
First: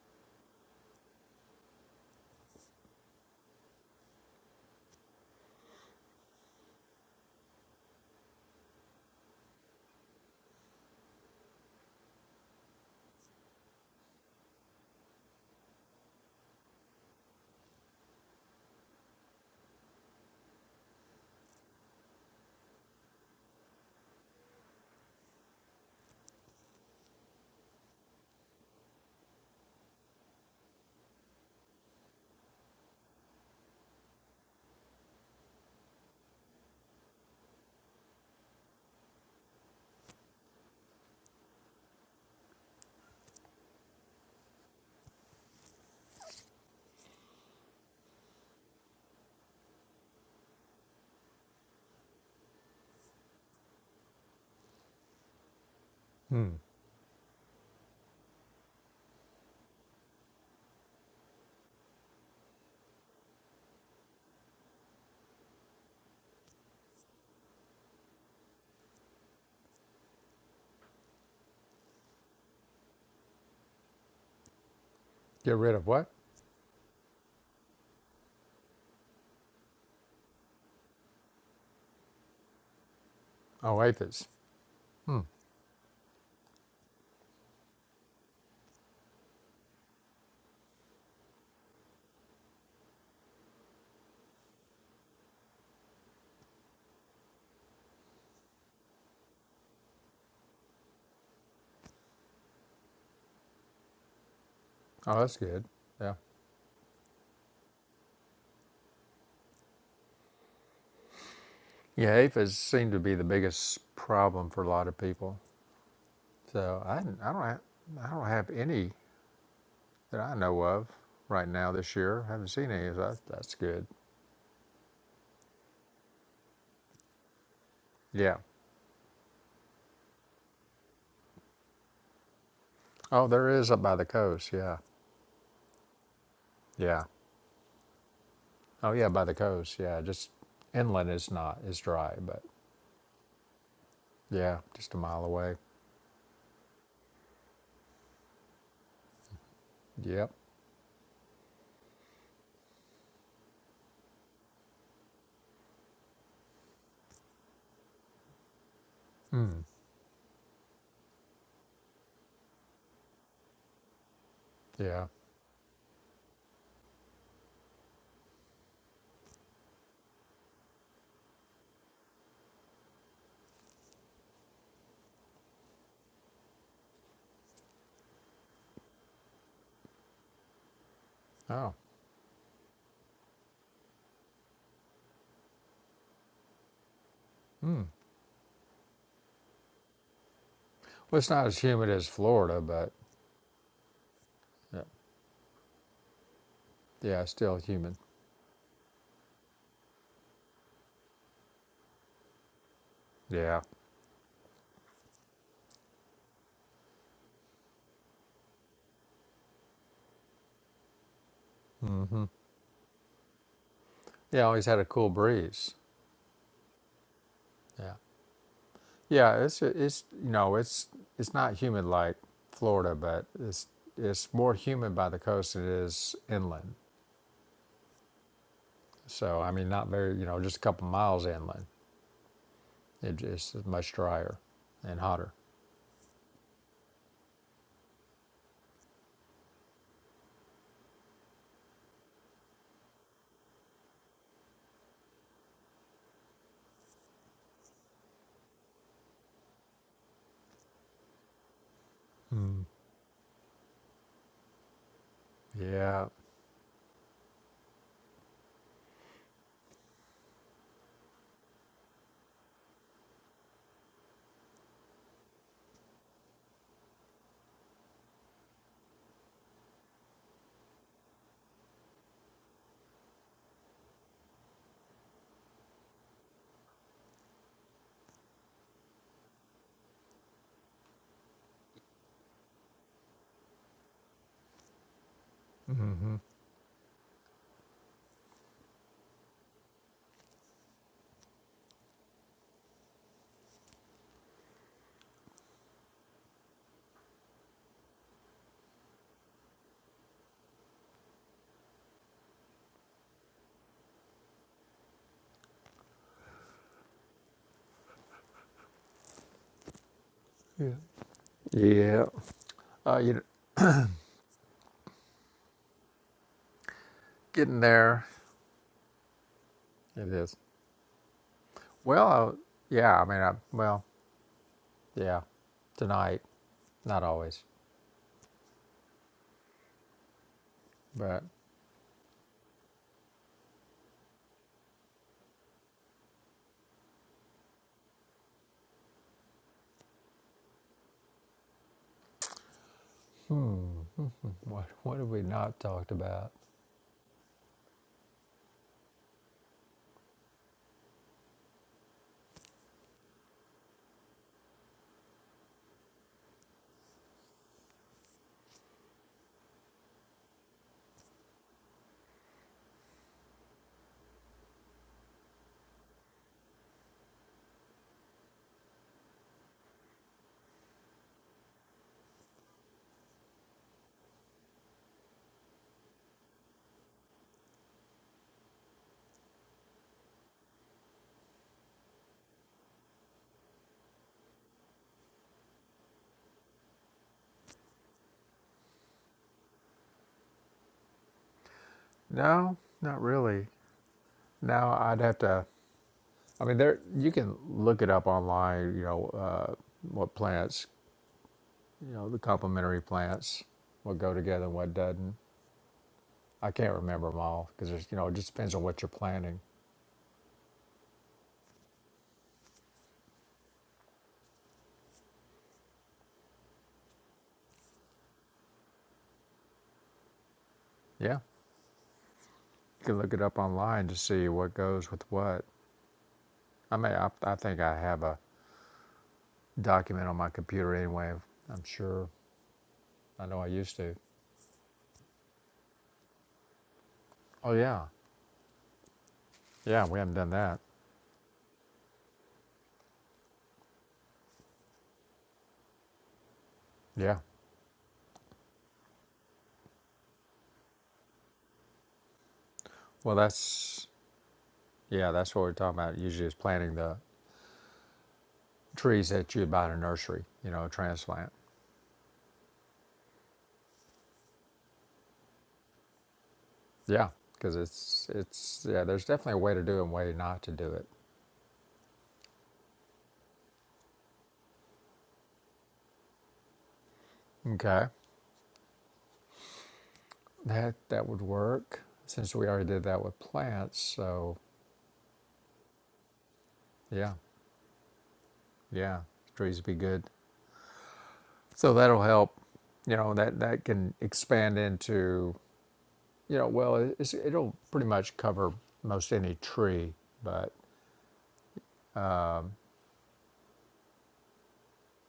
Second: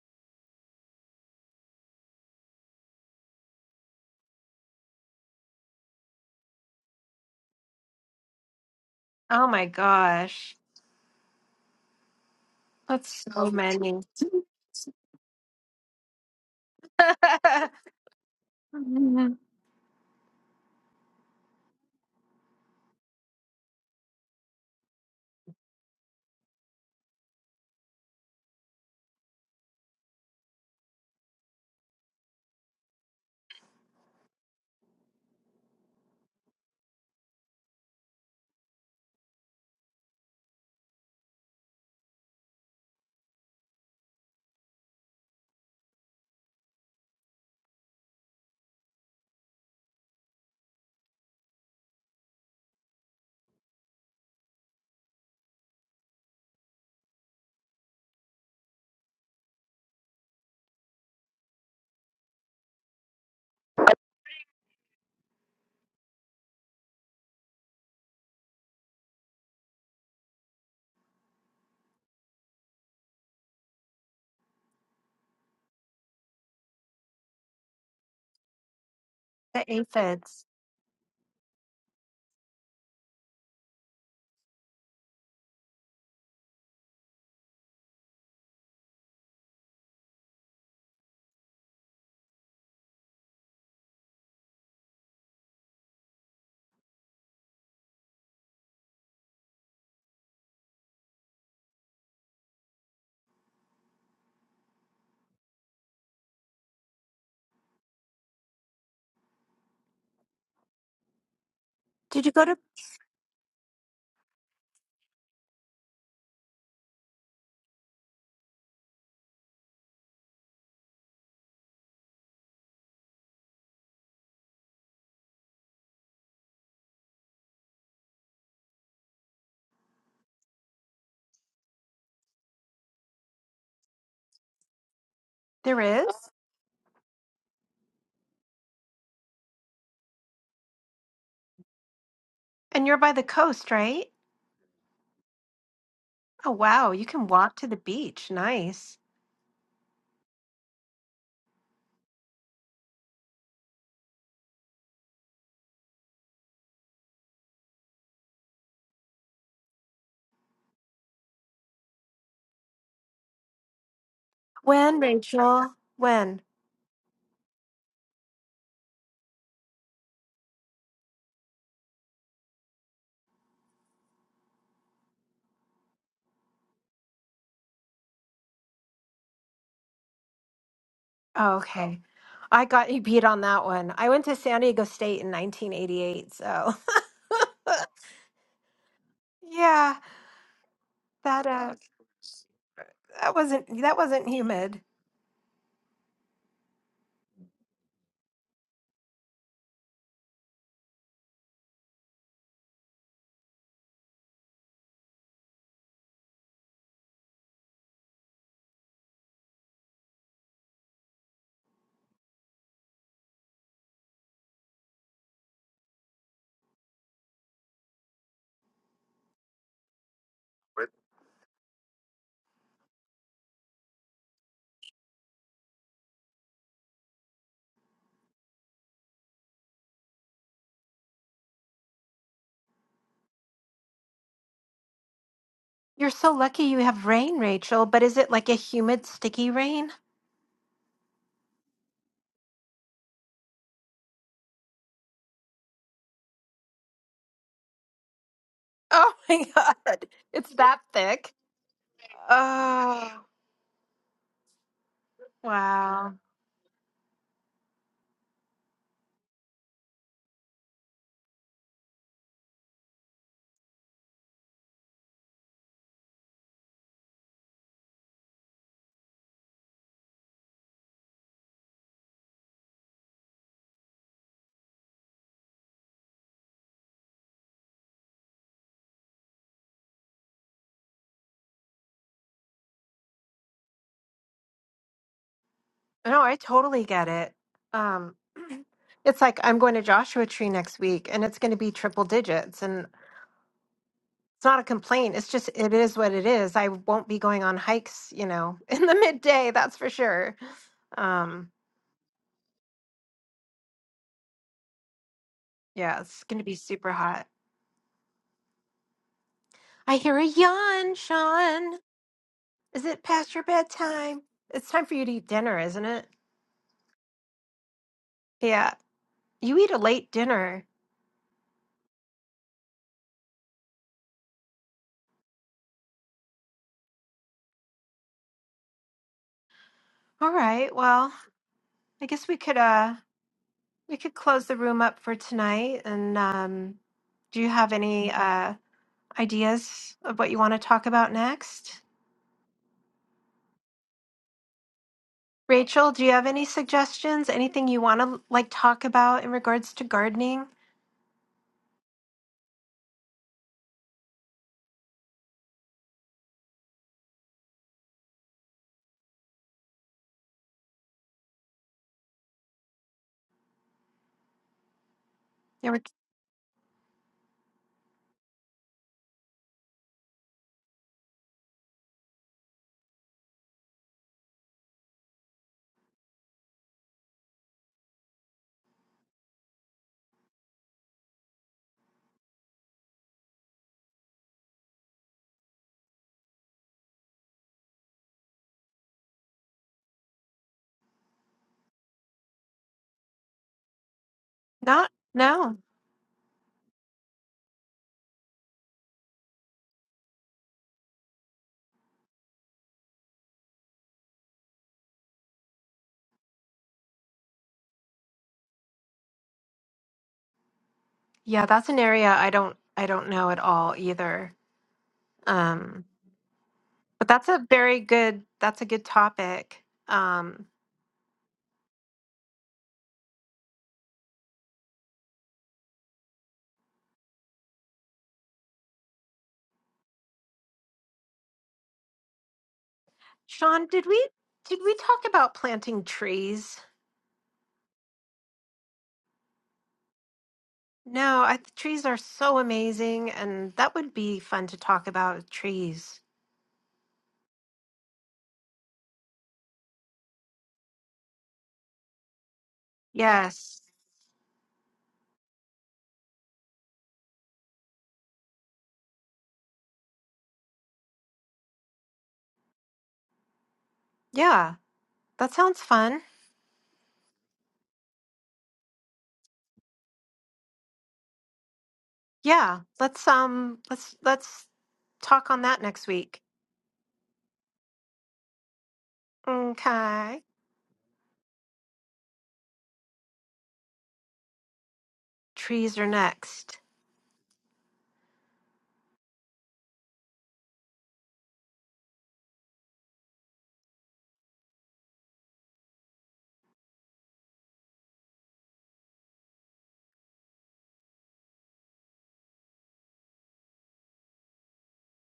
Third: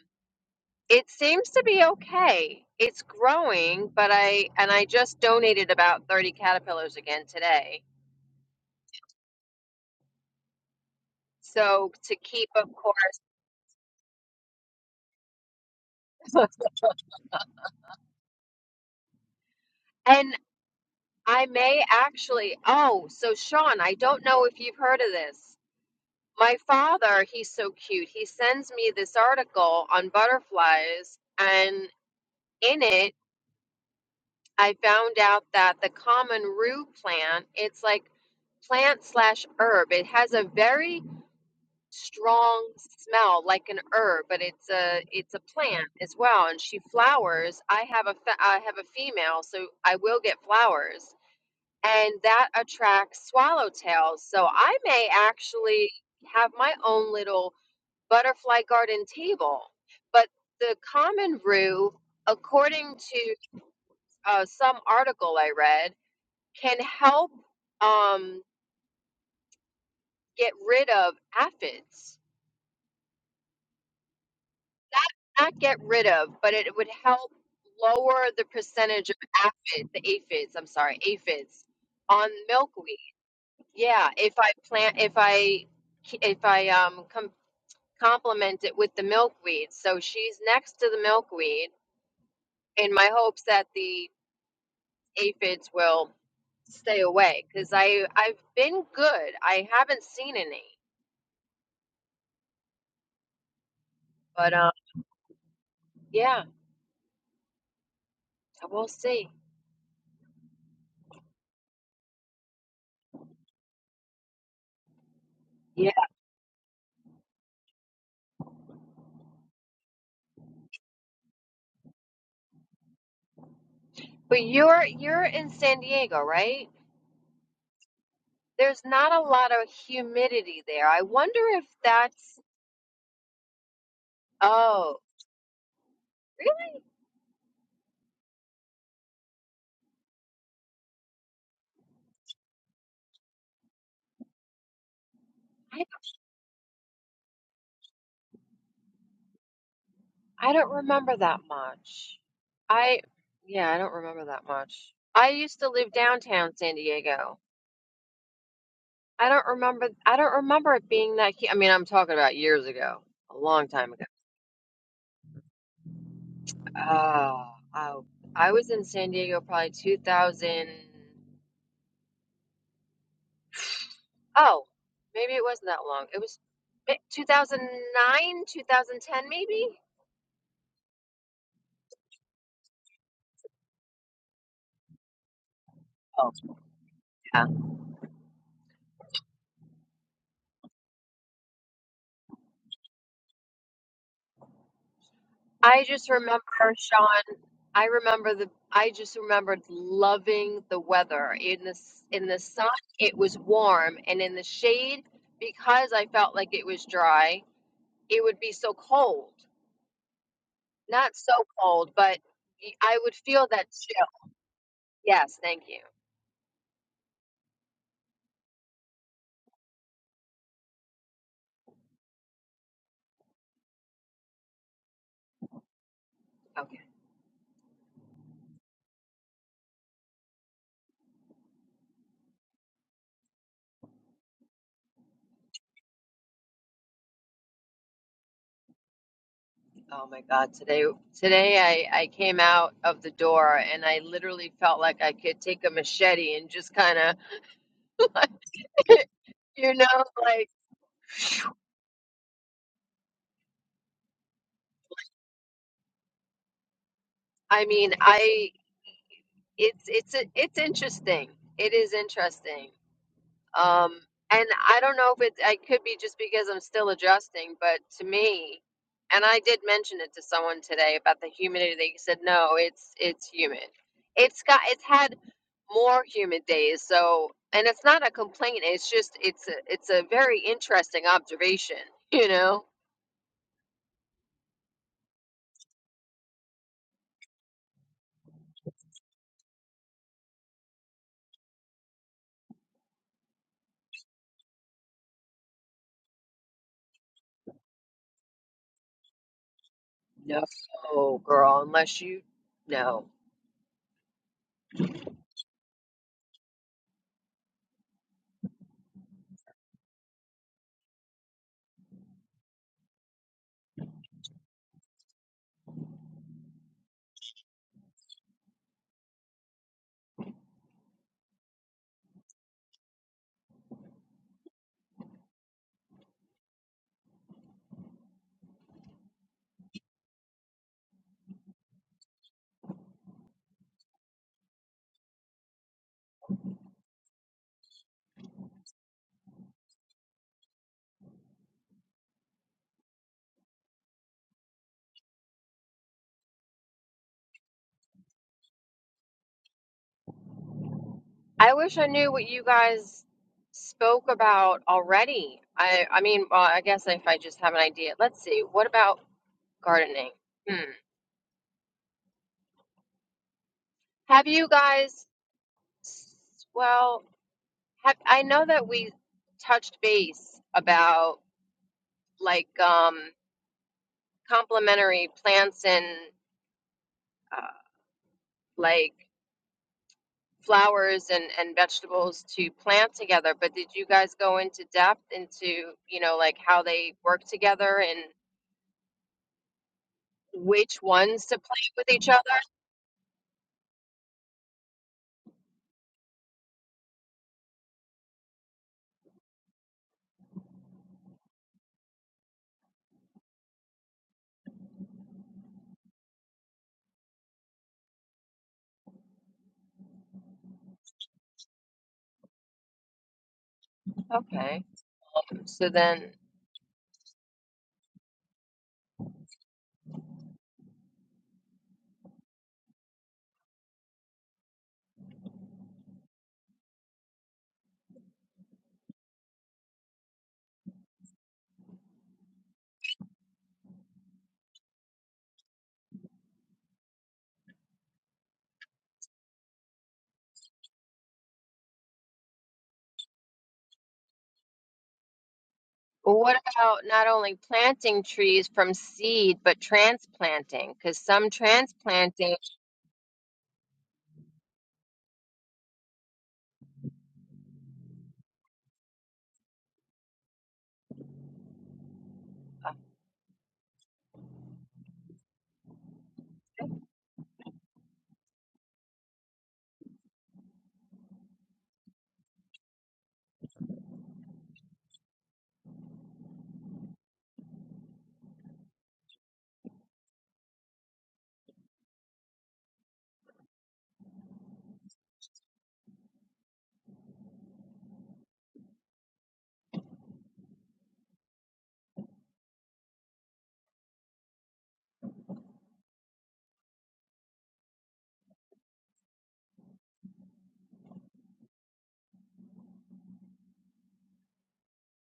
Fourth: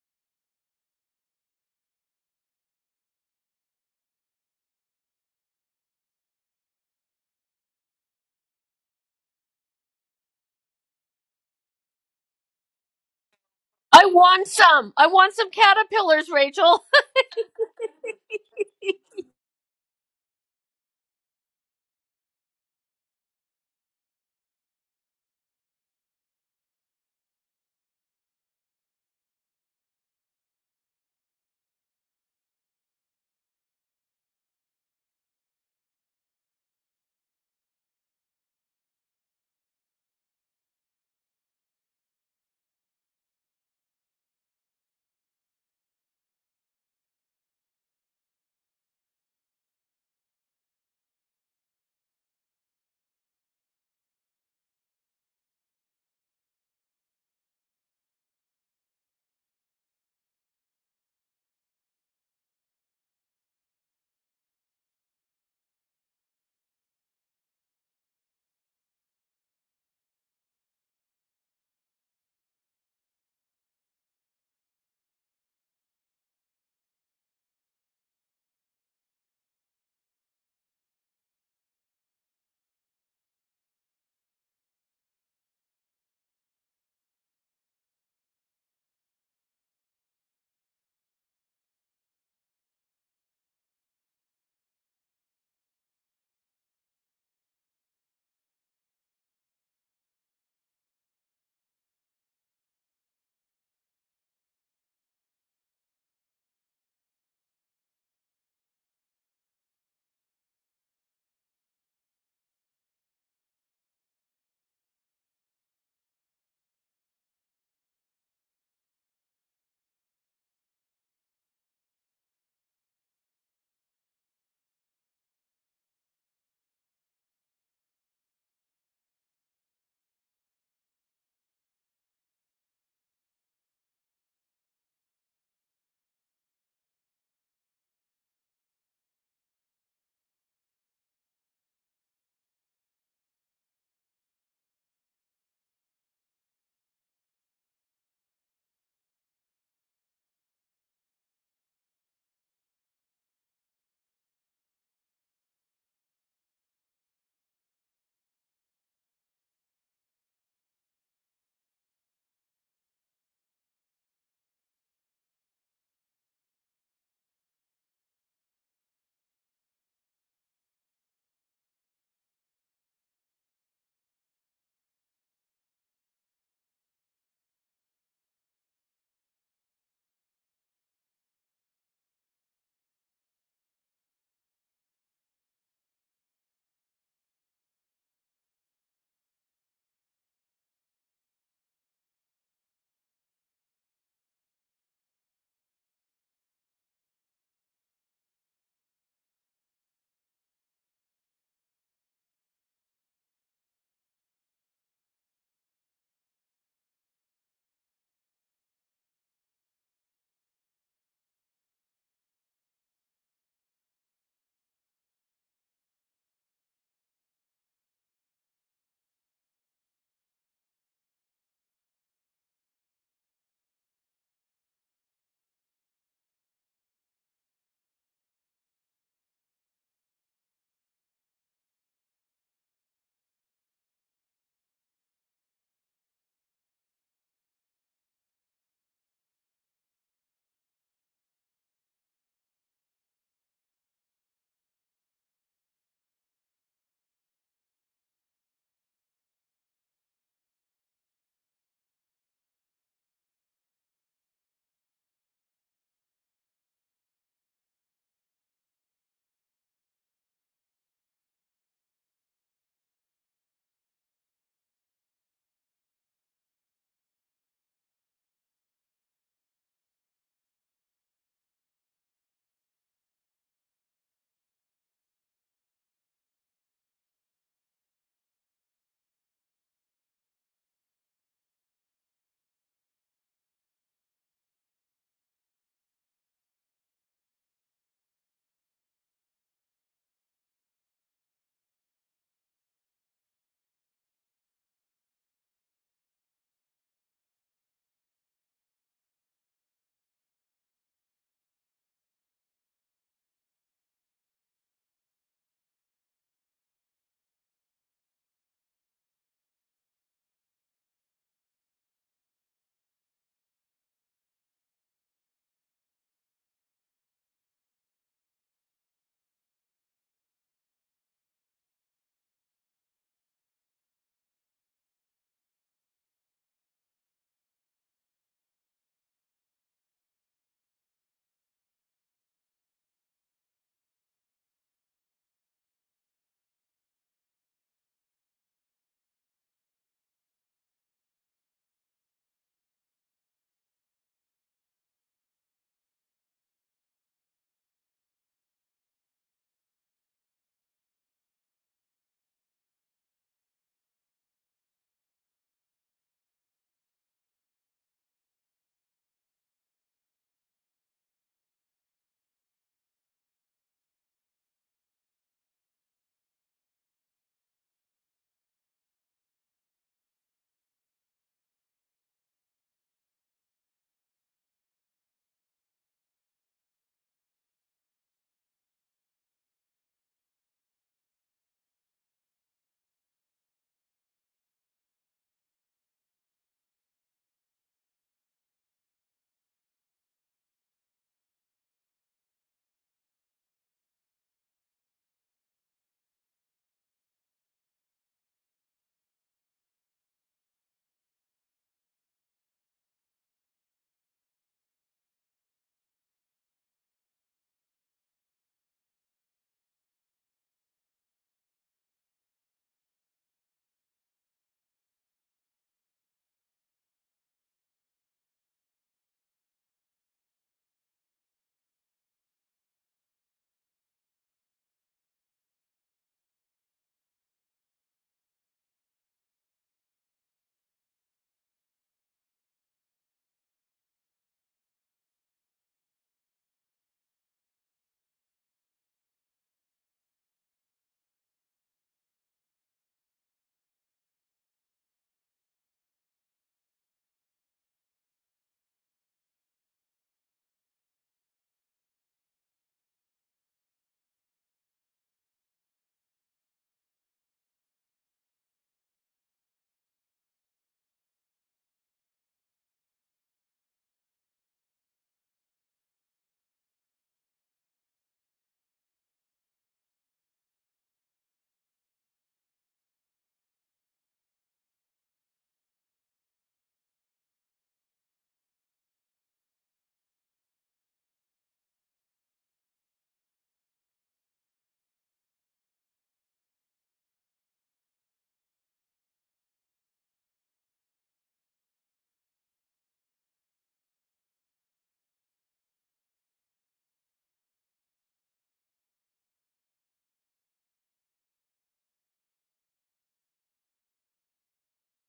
D: It seems to be okay. It's growing, but I and I just donated about 30 caterpillars again today.
A: Oh my gosh.
D: So to keep of course.
A: That's so many.
C: I want some. I want some caterpillars, Rachel.
A: the
D: And I may actually oh, so Sean, I don't know if you've heard of this. My father, he's so cute. He sends me this article on butterflies and in it I found out that the common rue plant, it's like plant slash herb. It has a very strong smell like an herb, but it's a it's a plant as well, and she flowers. I have a fe- I have a female, so I will get flowers, and that attracts swallowtails. So I may actually
B: Hmm.
D: have my own little butterfly garden table, but the common rue, according to uh, some article I read, can help um, get rid of aphids
B: Get
D: not
B: rid
D: get
B: of
D: rid
B: what?
D: of, but it would help lower the percentage of aphids, the
A: aphids.
D: aphids, I'm sorry, aphids on milkweed.
B: Oh,
D: Yeah,
B: aphids.
D: if I plant, if I, if I um com- complement it with the milkweed, so she's next to the milkweed in my hopes that the aphids will stay away because I I've been good. I haven't seen any, but um
B: Oh, that's good. Yeah.
D: yeah, we'll see.
B: Yeah,
A: Did you go to?
B: aphids seem to be the biggest problem for a lot of people.
D: Yeah,
B: So I, I don't have, I don't have any that I know of right now this year. I haven't seen any. So that's, that's good.
D: but you're you're in San Diego, right?
B: Yeah.
D: There's not a lot of humidity there. I wonder if that's,
B: Oh, there is up by the coast. Yeah.
D: oh,
A: There is?
D: really?
B: Yeah. Oh yeah, by the coast. Yeah. Just inland is not. It's dry, but
A: And you're by the coast, right?
B: yeah, just a mile away.
D: I,
A: Oh, wow. You can walk to the beach. Nice.
B: Yep.
D: I don't remember that much. I, yeah, I don't remember that much. I used to live downtown San Diego. I don't
B: Mm,
D: remember, I don't remember it being that, hu- I mean, I'm talking about years ago, a long time ago.
A: When,
B: Yeah.
A: Rachel? When?
D: Oh, oh, I was in San Diego probably 2000. Oh, maybe it wasn't that long. It was eh, 2009, 2010, maybe.
A: Oh,
B: Oh.
A: okay. I got you beat on that one. I went to San Diego State in 1988,
D: Oh,
A: so
B: mm.
A: yeah,
B: Well, it's
A: that
B: not as
A: uh
B: humid as Florida, but
A: that wasn't that wasn't humid.
B: yeah,
D: I just remember,
B: yeah, it's
D: Sean,
B: still
D: I
B: humid.
D: remember the I just remembered loving the weather. In the s- in the sun, it was
B: Yeah.
D: warm, and in the shade, because I felt like it was dry, it would be so cold. Not so cold, but
B: Mm-hmm.
D: y- I would feel that chill.
B: Yeah. Always had a cool
D: Yes, thank
B: breeze.
D: you.
B: Yeah. Yeah, it's it's you know it's it's not humid like Florida, but it's it's more humid by the coast than it is inland.
D: Okay.
B: So I mean, not very you know just a couple miles inland. It, it's much drier and hotter.
A: You're so lucky you have rain, Rachel, but is it like a humid sticky rain?
D: Oh my God. Today today I I came out of the door and I literally felt like I could take a machete and just kind of
A: Oh my
D: you know
A: God.
D: like
A: It's that thick.
B: Mm.
A: Oh,
B: Yeah,
A: wow.
D: I mean, I it's it's it's interesting. It is interesting. Um, and I don't know if it I could be just because I'm still adjusting, but to me, and I did mention it to someone today about the humidity. They said no, it's it's humid. It's got it's had more humid days. So, and it's not a complaint. It's just it's a it's a very interesting observation. You know?
B: Mm-hmm.
A: No, I totally get it. Um, It's like I'm going to Joshua Tree next week and it's going to be triple digits. And it's not a complaint. It's just, it is what it is. I won't be going on hikes, you know, in the midday, that's for sure.
D: No,
A: Um,
D: girl, unless you no.
A: yeah, it's going to be super hot. I hear a
B: yeah.
A: yawn, Sean.
B: Yeah.
A: Is
B: Uh,
A: it
B: you
A: past your bedtime? It's time for you to eat dinner, isn't it?
B: getting there?
A: Yeah, you eat a
B: It
A: late
B: is.
A: dinner.
B: Well, uh, yeah. I mean, I, well, yeah. Tonight, not always,
A: All right. Well,
B: but
A: I guess we could, uh, we could close the room up for tonight. And, um, do you have any, uh, ideas of what you want to talk about next.
B: what what have we not talked
A: Rachel, do you have
B: about?
A: any suggestions? Anything you want to like talk about in regards to gardening?
D: I wish I knew what you guys spoke about already. I I mean, well, I guess if I just have an idea. Let's see. What about gardening? Hmm. Have you guys,
A: There were
D: s- well, have, I know that we touched base about like um complementary plants and uh, like flowers and and vegetables to plant together, but did you guys go into depth into, you know, like how they work together and. which ones to plant with each other?
B: No, not really. Now
A: not
B: I'd have to.
A: no.
B: I mean, there you can look it up online. You know uh, what plants, you know the complementary plants, what go together and what doesn't. I can't remember them all because you know it just depends on what you're planting.
A: Yeah, that's an area I don't I don't know at all either.
D: Okay. So
A: Um,
D: then,
A: but that's a very good that's a good topic. Um,
B: Yeah, you can look it up online to see what goes with what. I mean, I, I think I have a document on my computer anyway. I'm sure. I know I
A: Sean,
B: used
A: did
B: to.
A: we did we talk about planting trees?
B: Oh yeah, yeah. We haven't done that.
A: No, I, trees are so amazing, and that would be fun to talk about trees.
D: what about not
B: Yeah.
D: only planting trees from seed, but transplanting? Because some transplanting,
B: Well,
A: Yes.
B: that's yeah. That's what we're talking about. Usually, is planting the trees that you buy in a nursery, you know, transplant.
A: Yeah. That sounds fun.
B: Yeah, because it's it's yeah. There's definitely a way to do it and a way not to do it.
A: Yeah, let's um let's let's talk on that next week.
B: Okay,
A: Okay.
B: that that would work since we already did that with plants. So
A: Trees are next.
B: yeah, yeah, trees would be good. So that'll help. You know that that can expand into you know well it's, it'll pretty much cover most any tree, but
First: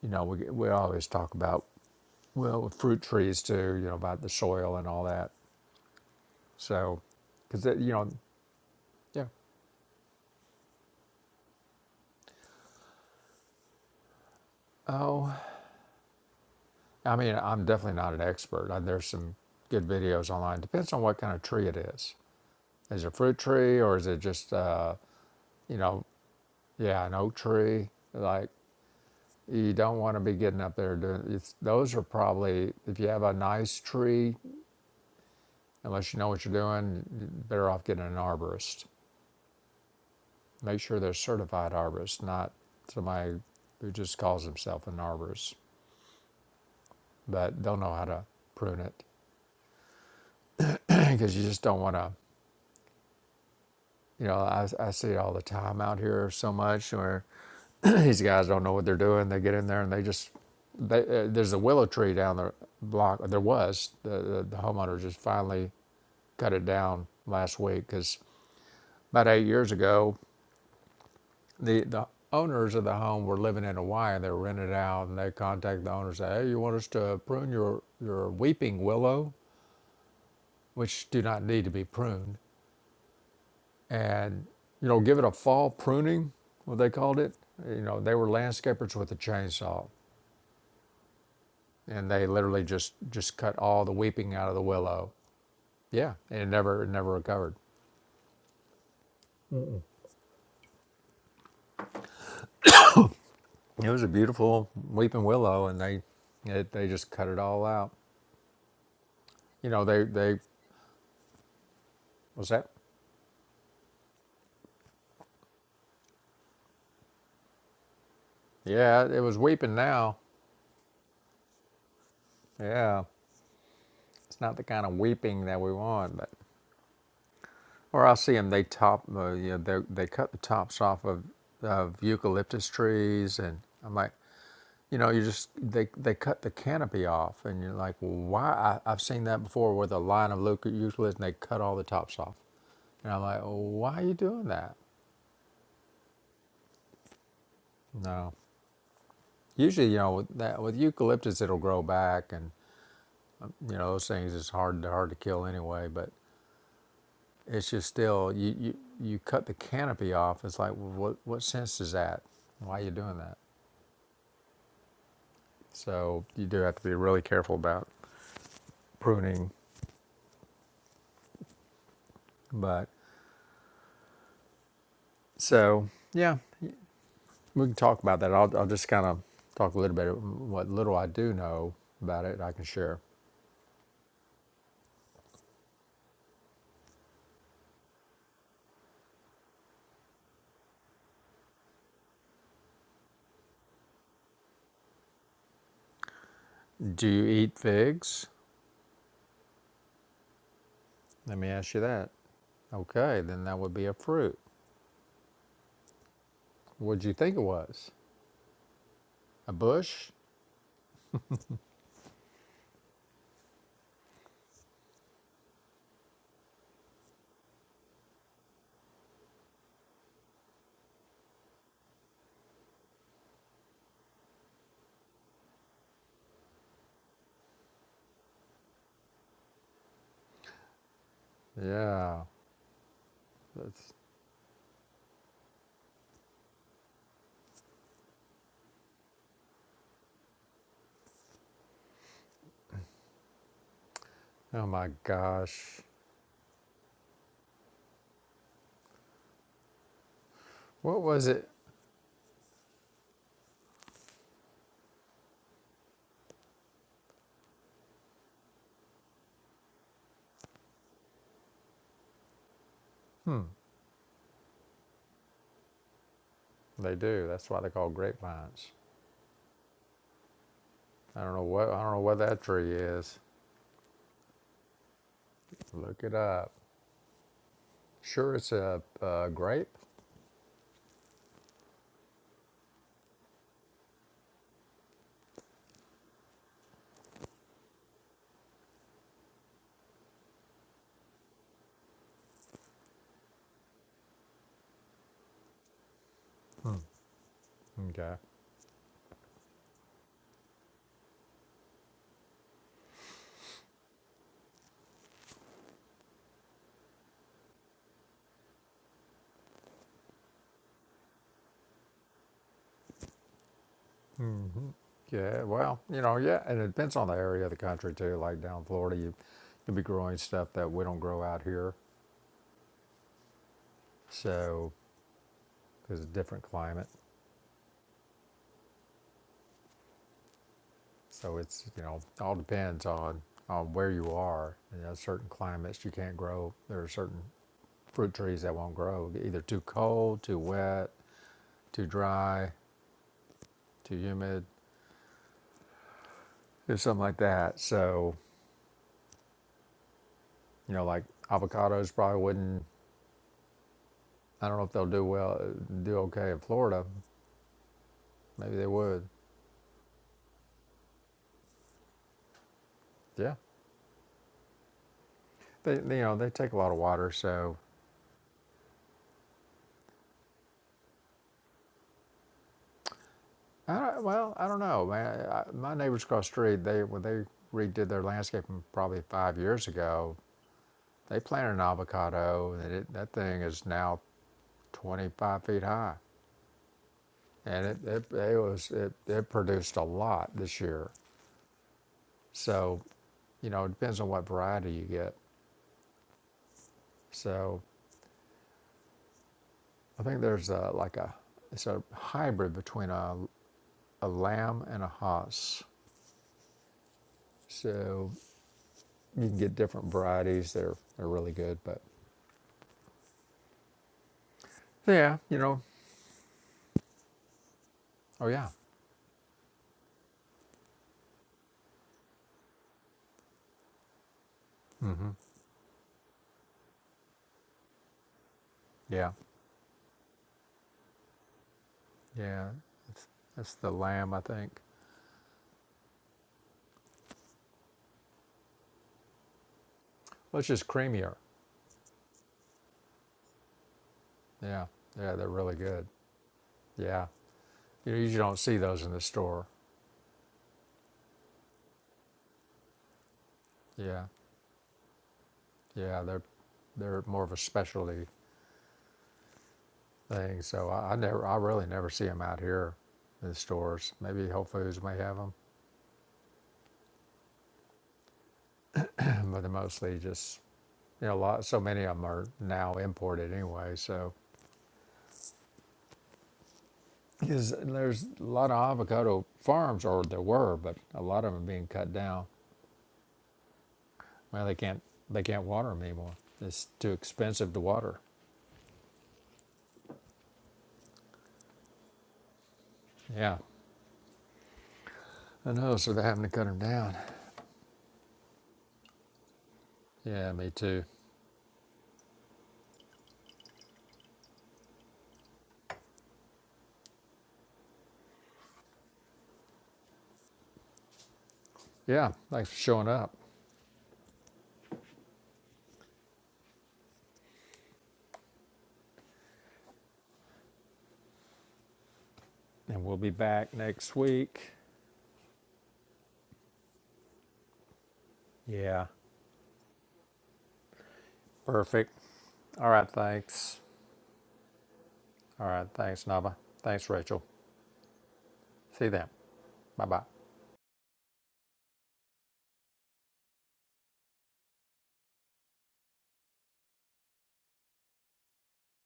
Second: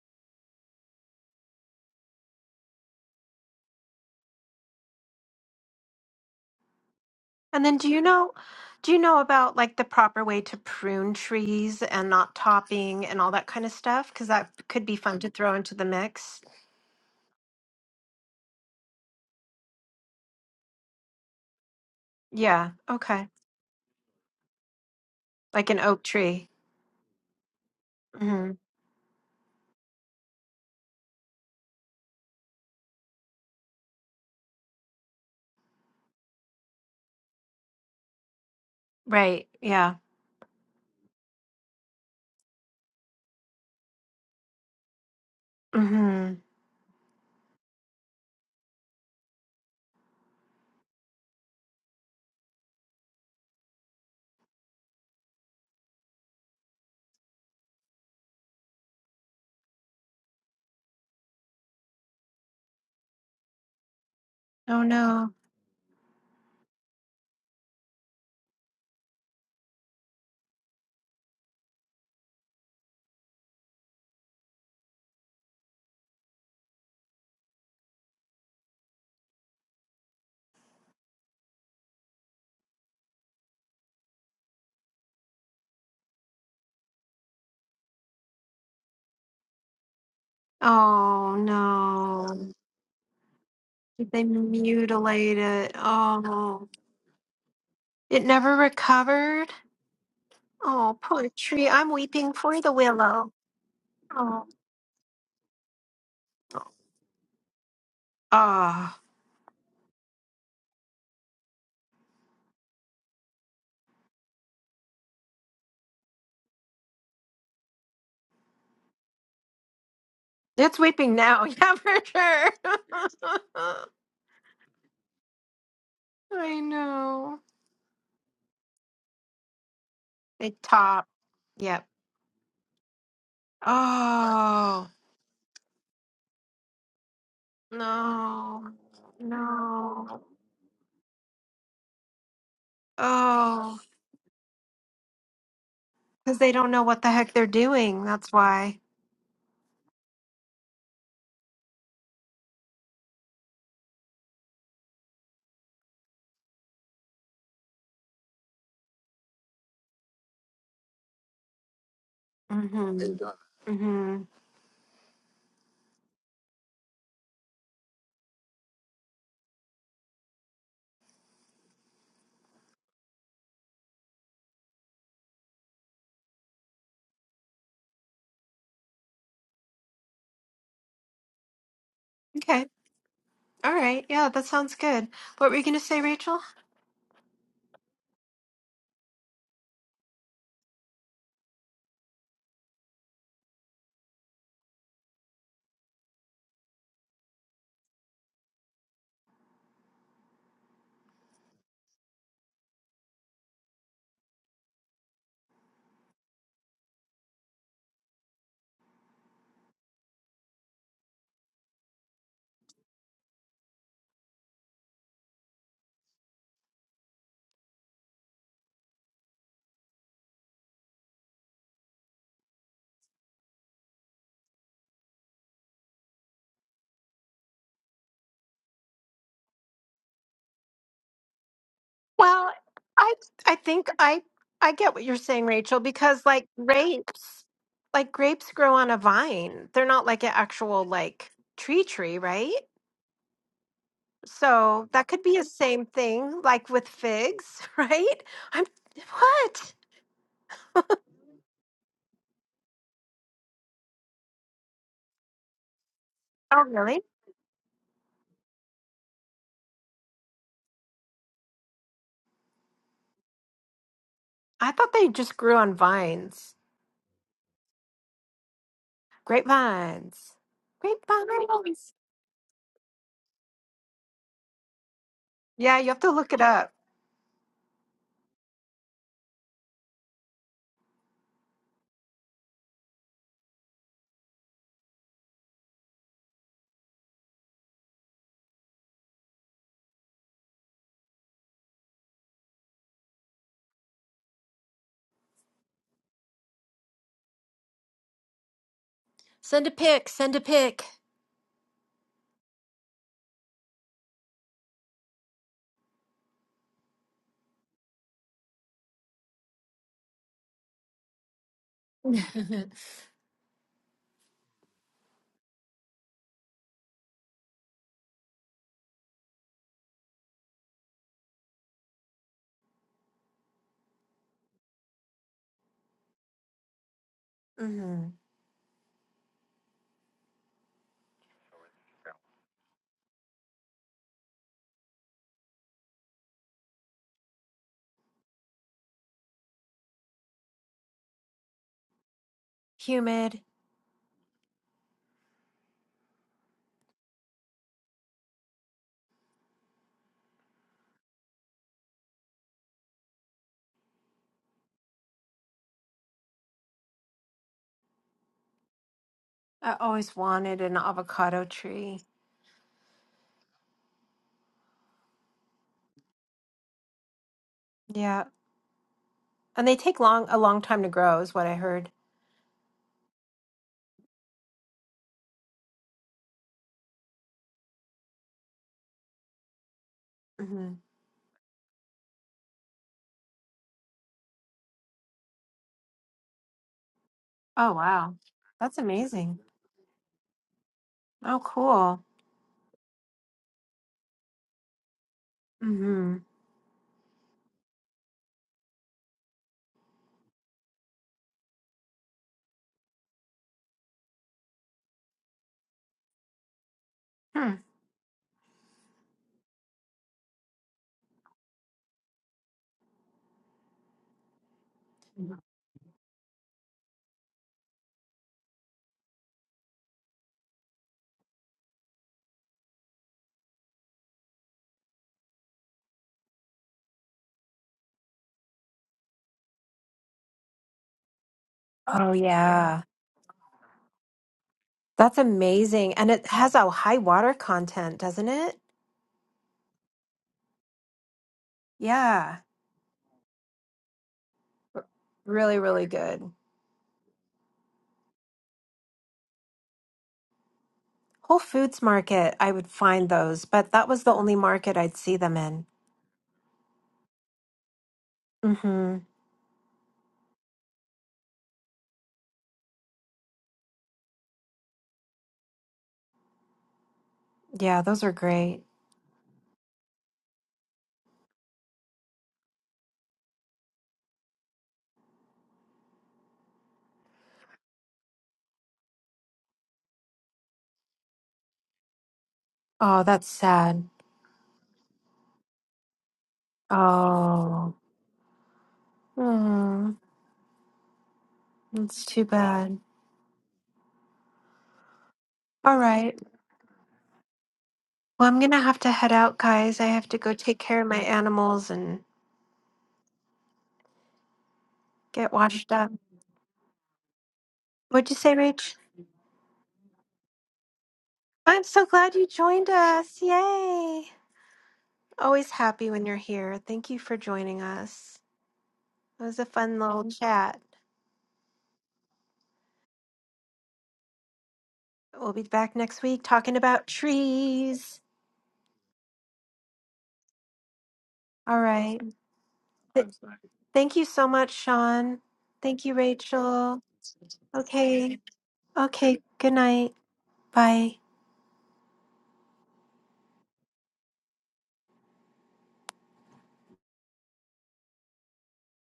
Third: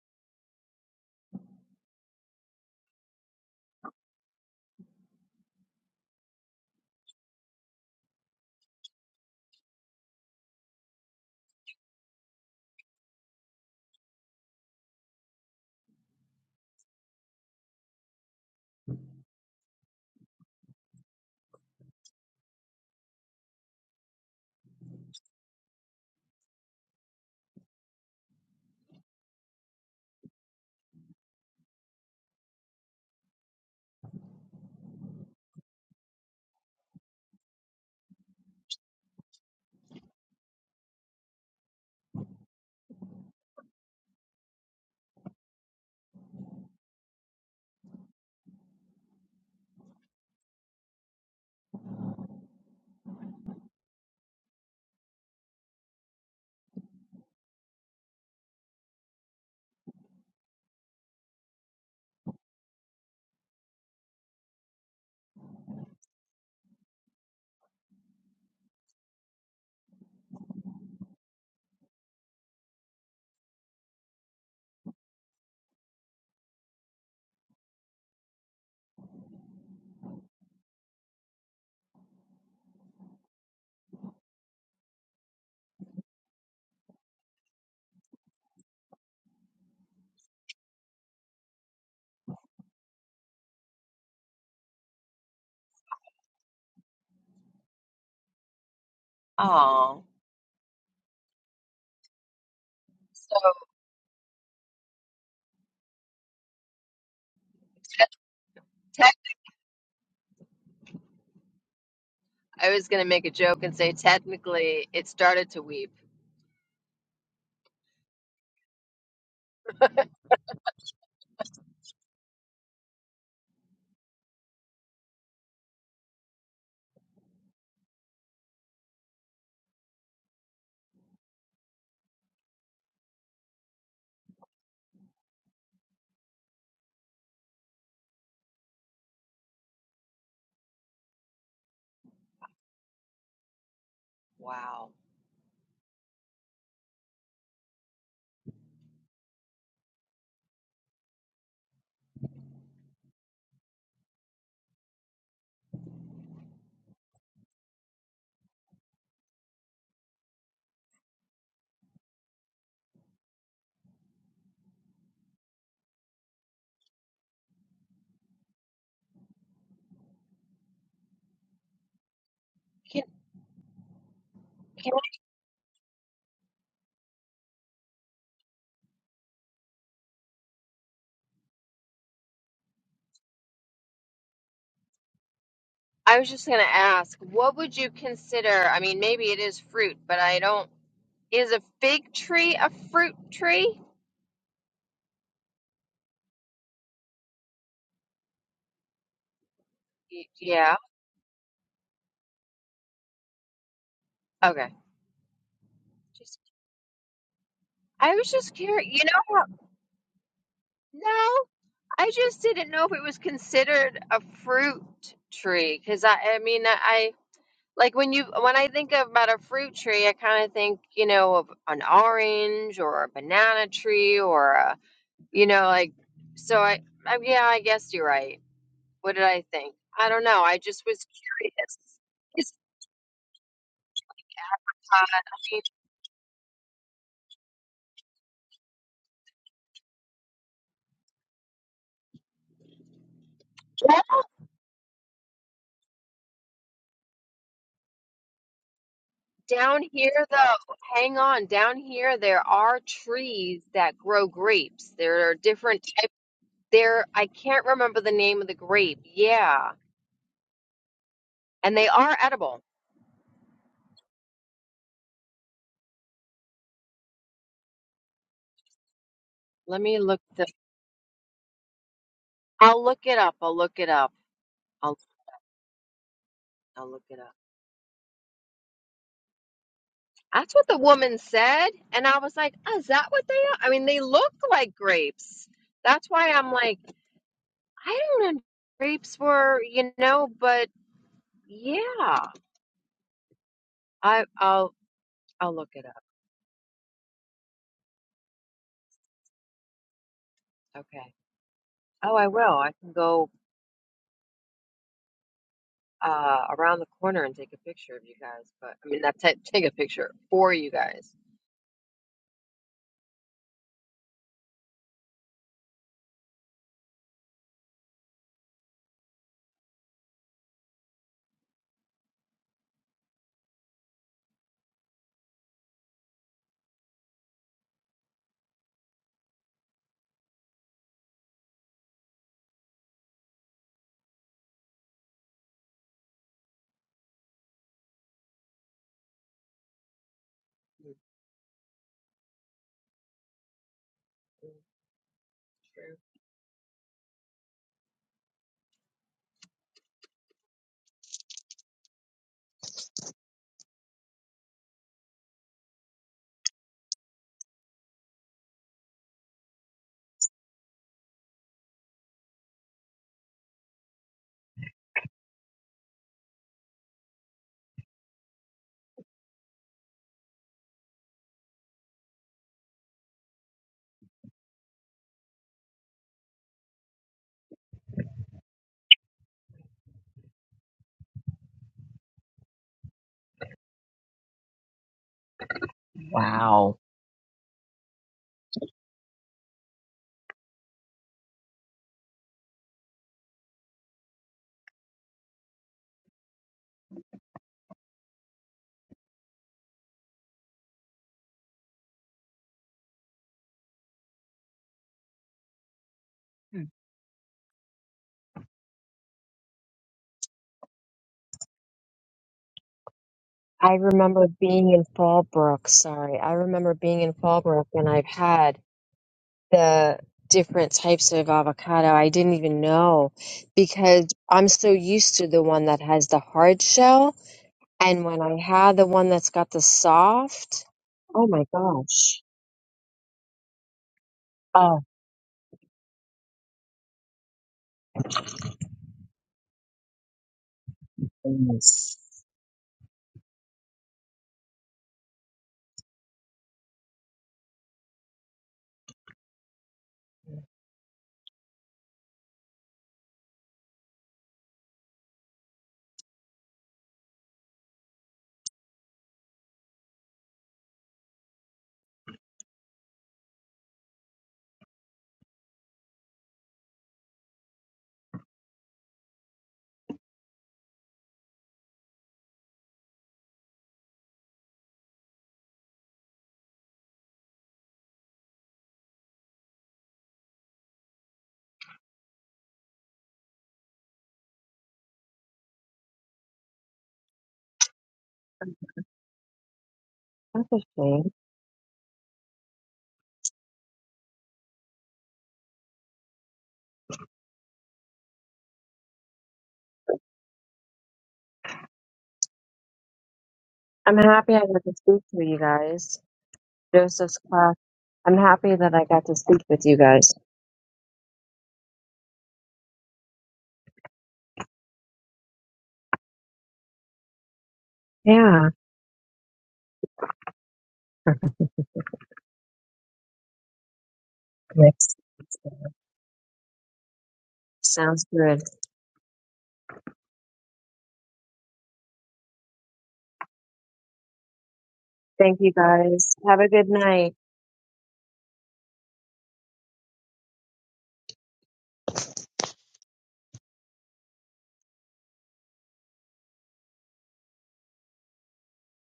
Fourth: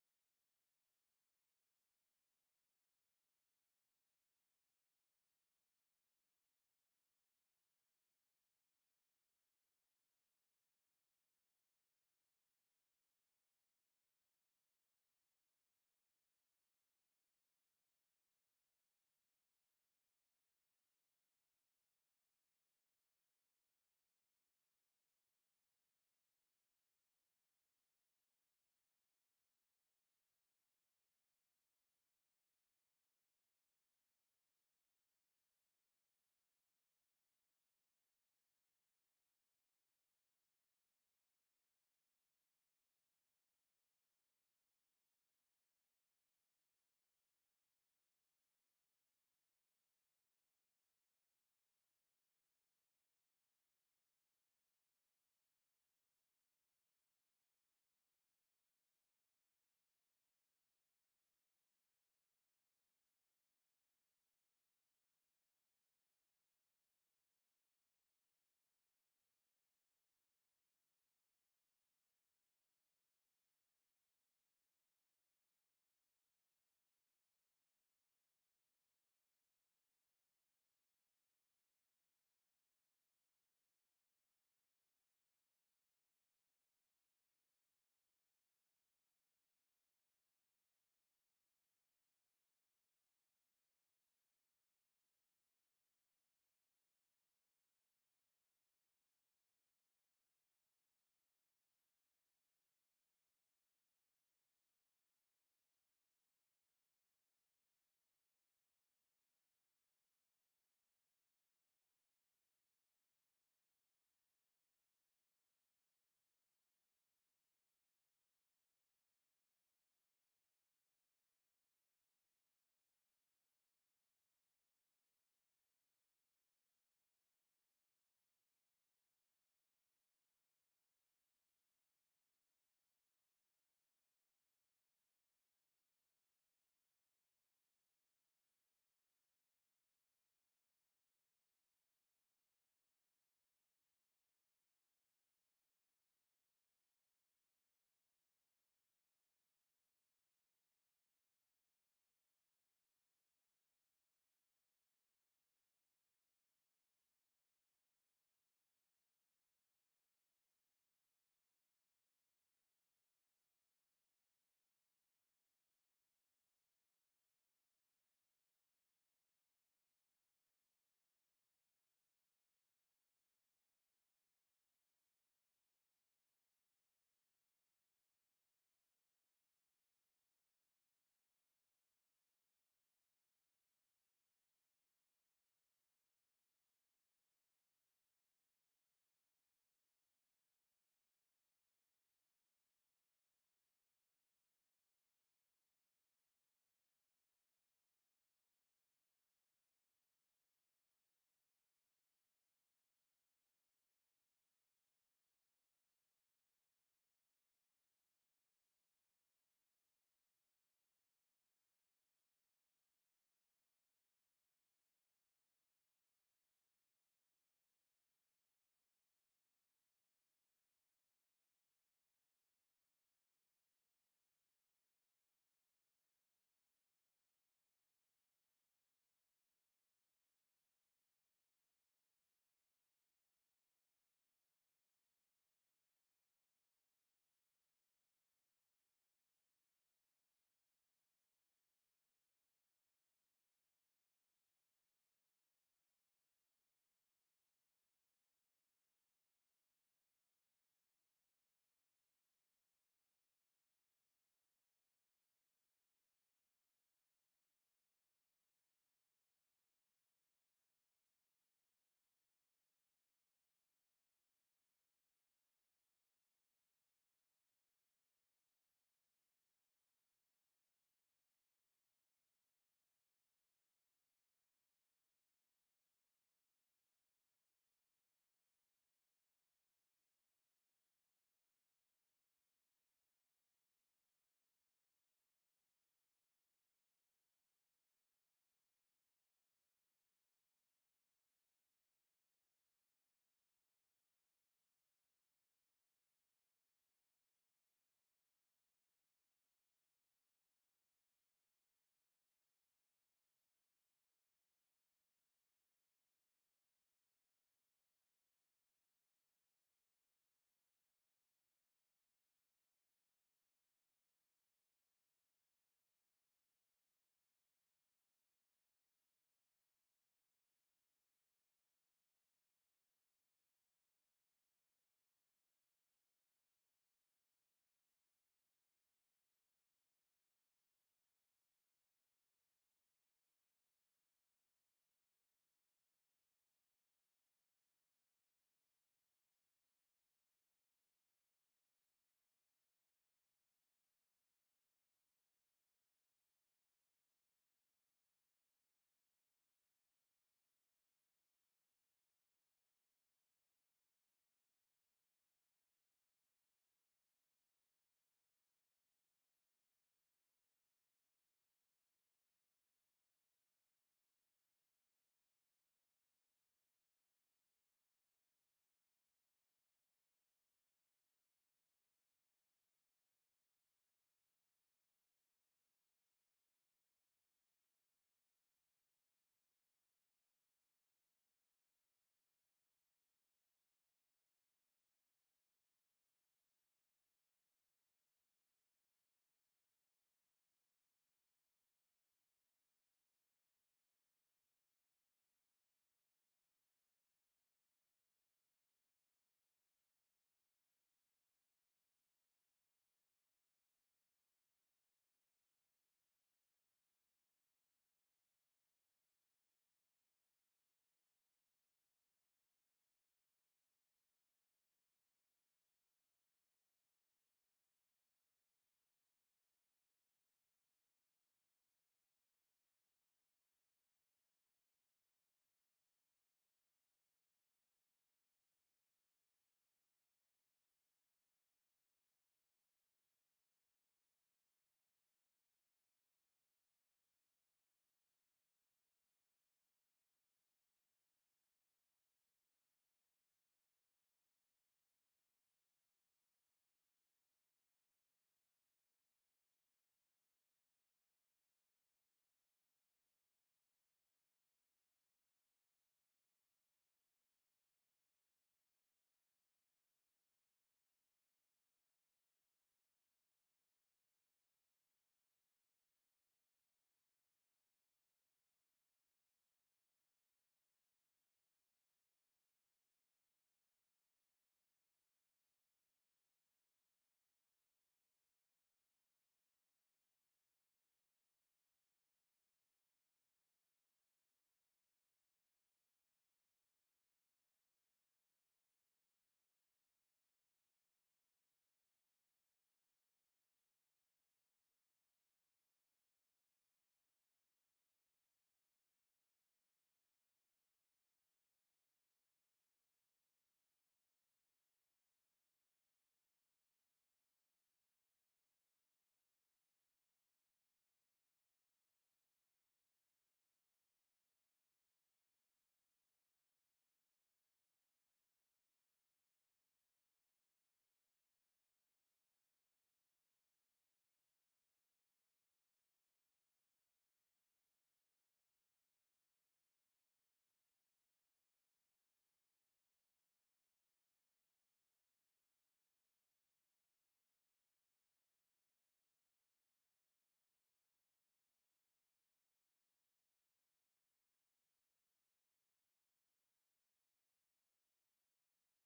B: you know we we always talk about well with fruit trees too. You know about the soil and all that. So,
A: And
B: because
A: then do
B: you
A: you
B: know,
A: know do you know
B: yeah.
A: about like the proper way to prune trees and not topping and all that kind of stuff cuz that could be fun to
B: Oh,
A: throw into the mix.
B: I mean, I'm definitely not an expert. Uh, There's some good videos online. Depends on what kind of tree it is.
A: Yeah,
B: Is it a
A: okay.
B: fruit tree or is it just, uh,
A: Like
B: you
A: an oak
B: know,
A: tree.
B: yeah, an oak tree? Like
A: Mhm.
B: you don't want to be getting up there doing. It's, those are probably if you have a nice tree, unless you know what you're doing, you're better off getting an arborist.
A: Right. Yeah.
B: Make sure they're certified arborists, not somebody who just calls himself an arborist
A: Mhm.
B: but don't know how to prune it. because you just don't want to. You know, I, I see it all the time out here so much where these guys don't know what they're doing. They get in there and they just they, uh, there's a willow tree down the block. There was the, the, the
A: Oh
B: homeowner just
A: no.
B: finally cut it down last week because about eight years ago, the the owners of the home were living in Hawaii and they were rented out and they contacted the owner and said, "Hey, you want us to prune your your weeping willow, which do not need to be pruned?" and you know give it a fall pruning what they called it you know they were landscapers with a chainsaw
A: Oh
B: and they
A: no.
B: literally just just cut all the
A: Did they
B: weeping out of the willow
A: mutilate it?
B: yeah and it
A: Oh.
B: never it never recovered
A: It never recovered?
D: oh,
A: Oh, poetry. I'm weeping for the willow.
D: so
B: it was a
A: Oh.
B: beautiful weeping willow and they it, they just cut it all out
D: te-
A: Ah,
D: tech,
B: you know they they was that
D: I was going to make a joke and say technically it started to weep.
B: yeah it was weeping now
A: it's weeping now. Yeah, for sure.
B: yeah it's not the kind of weeping that we want but
A: I know.
B: or i see them they top uh, you know they, they cut the
A: It
B: tops off
A: top.
B: of
A: Yep.
B: of eucalyptus trees and i'm like
A: Oh,
B: you know, you just they they cut the canopy off, and you're like, well,
A: no.
B: why? I, I've seen that before, where the
A: No.
B: line of eucalyptus, and they cut all the tops off, and I'm like, well,
A: Oh,
B: why are you doing that?
D: Wow.
A: because they don't know what the heck they're doing. That's
B: No,
A: why.
B: usually, you know, with that with eucalyptus, it'll grow back, and you know, those things is hard hard to kill anyway. But it's just still, you you you cut the canopy off. It's like, well, what what sense is that?
A: Mm
B: Why are
A: hmm.
B: you doing that?
A: Mm hmm.
B: So you do have to be really careful about pruning, but
D: Can, can,
B: so yeah. We can talk about that. I'll, I'll just kind of talk a little bit of what little I do know about it. I can
A: Okay.
B: share.
A: All right. Yeah, that sounds good. What were you going to say,
D: I was
A: Rachel?
D: just going to ask, what would you consider? I mean, maybe it is fruit, but I don't. Is a fig tree a fruit tree?
B: Do you eat figs?
D: Y- Yeah.
B: Let me ask you that. Okay, then that would be a fruit.
D: Okay. Just,
B: What'd you think it was?
D: I was just curious. You know how
B: A bush?
D: No, I just didn't know if it was considered a fruit tree because I, I mean, I, I like when you when I think about a fruit tree, I kind of think you know of an orange or a banana tree or a you know like so I, I yeah I guess you're right. What did I think? I don't know. I just was curious.
B: Yeah.
A: Well,
D: It's,
A: I I think
B: That's.
A: I I get what you're saying,
D: uh,
A: Rachel, because like grapes, like grapes grow on a vine. They're not like an actual like tree tree, right?
D: I mean,
B: Oh
A: So
B: my
A: that could be a
B: gosh.
A: same thing like with figs, right? I'm what?
D: down here though,
B: What
D: hang
B: was it?
D: on. Down here there are trees that grow grapes. There are different
A: Oh, really?
D: There, I can't remember the name of the grape. Yeah, and they are edible.
A: I thought they just grew on vines.
B: They do. That's why they call grapevines.
D: Let me look
A: Grapevines.
D: the.
B: I don't know what. I don't
A: Grapevines.
B: know what that tree
D: I'll look it
B: is.
D: up. I'll look it up. I'll
A: Yeah, you have
B: Look
A: to
B: it
A: look it
B: up.
A: up.
D: I'll look it up.
B: Sure, it's a, a grape.
D: That's what the woman said, and I was like, "Oh, "Is that what they are?" I mean, they look like grapes. That's why I'm like, I don't know. Grapes were, you know, but yeah, I I'll I'll look it up.
B: Okay.
A: Send a pic, send a pic.
D: Okay. Oh, I will. I can go uh around the corner and take a picture of you guys. But I mean, not ta take a picture for you guys.
B: hmm Yeah, well, you know, yeah, and it depends on the area of the country too. Like down in Florida, you you'll be growing stuff that we don't grow out here, so because it's a different climate.
A: hmm
B: So it's you know all depends on on where you are. You know, certain climates you can't grow. There are certain fruit trees that won't grow, either too cold, too wet,
D: Mm-hmm.
B: too dry,
A: Humid.
B: too humid, or something like that. So you know, like avocados probably wouldn't. I don't know if they'll do well, do okay in Florida, Maybe they would.
A: I always wanted an avocado tree.
B: Yeah. They, you know, they take a lot of water, so
A: Yeah. And they take long a long time to grow is what I heard.
B: I well, I don't know, man. I, my neighbors across the street, they when they redid their landscaping probably five years ago,
A: hmm
B: they planted an avocado, and it, that thing is now 25 feet high,
D: all
B: and
A: Oh
B: it it,
A: wow.
B: it was
A: That's
B: it, it
A: amazing.
B: produced a lot this year.
A: Oh cool.
B: So, you know, it depends on what variety you get.
A: hmm
B: So, I think there's a, like a it's a hybrid between a a lamb and a hoss.
D: Hmm.
A: Hmm.
B: So You can get different varieties. They're they're really good, but
D: I remember being in
B: yeah, you know.
D: Fallbrook. Sorry, I remember being in Fallbrook, and I've
B: Oh yeah,
D: had the different types of avocado. I didn't even know because I'm so
B: mm-hmm.
D: used to the one that has the hard shell, and when I had the one
B: yeah,
D: that's got the soft, oh my
A: Oh
D: gosh,
B: yeah.
A: yeah.
B: It's, it's the lamb, I think.
D: oh
A: That's amazing. And it has a high water content, doesn't it?
B: Well, it's just creamier.
D: goodness,
A: Yeah.
B: Yeah,
A: R-
B: yeah, they're really
A: Really, really
B: good.
A: good.
B: Yeah, you usually don't see those in the store.
A: Whole Foods Market, I would find those, but that was
B: Yeah,
A: the only market I'd see them in.
B: yeah, they're they're more of a specialty
A: hmm
B: thing. So I, I never, I really never see them out here in the stores. Maybe Whole Foods may have them,
A: Yeah, those are great.
B: but they're mostly just you know, a lot. So many of them are now imported anyway. So Because there's a lot of avocado farms, or there were, but a lot of them are being cut down.
A: Oh, that's sad.
B: Well, they can't they can't water them anymore. It's too expensive to
A: Oh.
B: water.
A: Hmm.
D: that's a shame.
A: That's too bad.
B: Yeah, I know.
A: All
B: So they're
A: right.
B: having to cut them down.
A: Well, I'm gonna have to head out, guys. I have to
B: Yeah,
A: go
B: me
A: take care
B: too.
A: of my animals and
D: I'm happy I got to speak to
A: get
D: you
A: washed up.
D: guys. Joseph's class.
A: What'd you
D: I'm
A: say,
D: happy
A: Rach?
D: that I got to speak with you guys.
A: I'm so
B: Yeah,
A: glad you
B: thanks for
A: joined
B: showing up,
A: us. Yay! Always happy when you're here. Thank you for joining us.
D: Yeah.
A: It was a fun little chat.
B: and we'll be back next week.
D: Yes.
A: We'll be back next week talking about trees.
D: Sounds good.
B: Yeah,
A: All
B: perfect.
A: right.
B: All right,
A: Th-
B: thanks.
A: thank you so much, Sean.
D: Thank
B: All
D: you
B: right,
A: Thank you,
B: thanks,
D: guys.
B: Nava.
D: Have a good
A: Rachel.
B: Thanks,
D: night.
B: Rachel.
A: Okay.
B: See you then.
A: Okay. Good
B: Bye
A: night.
B: bye.
A: Bye.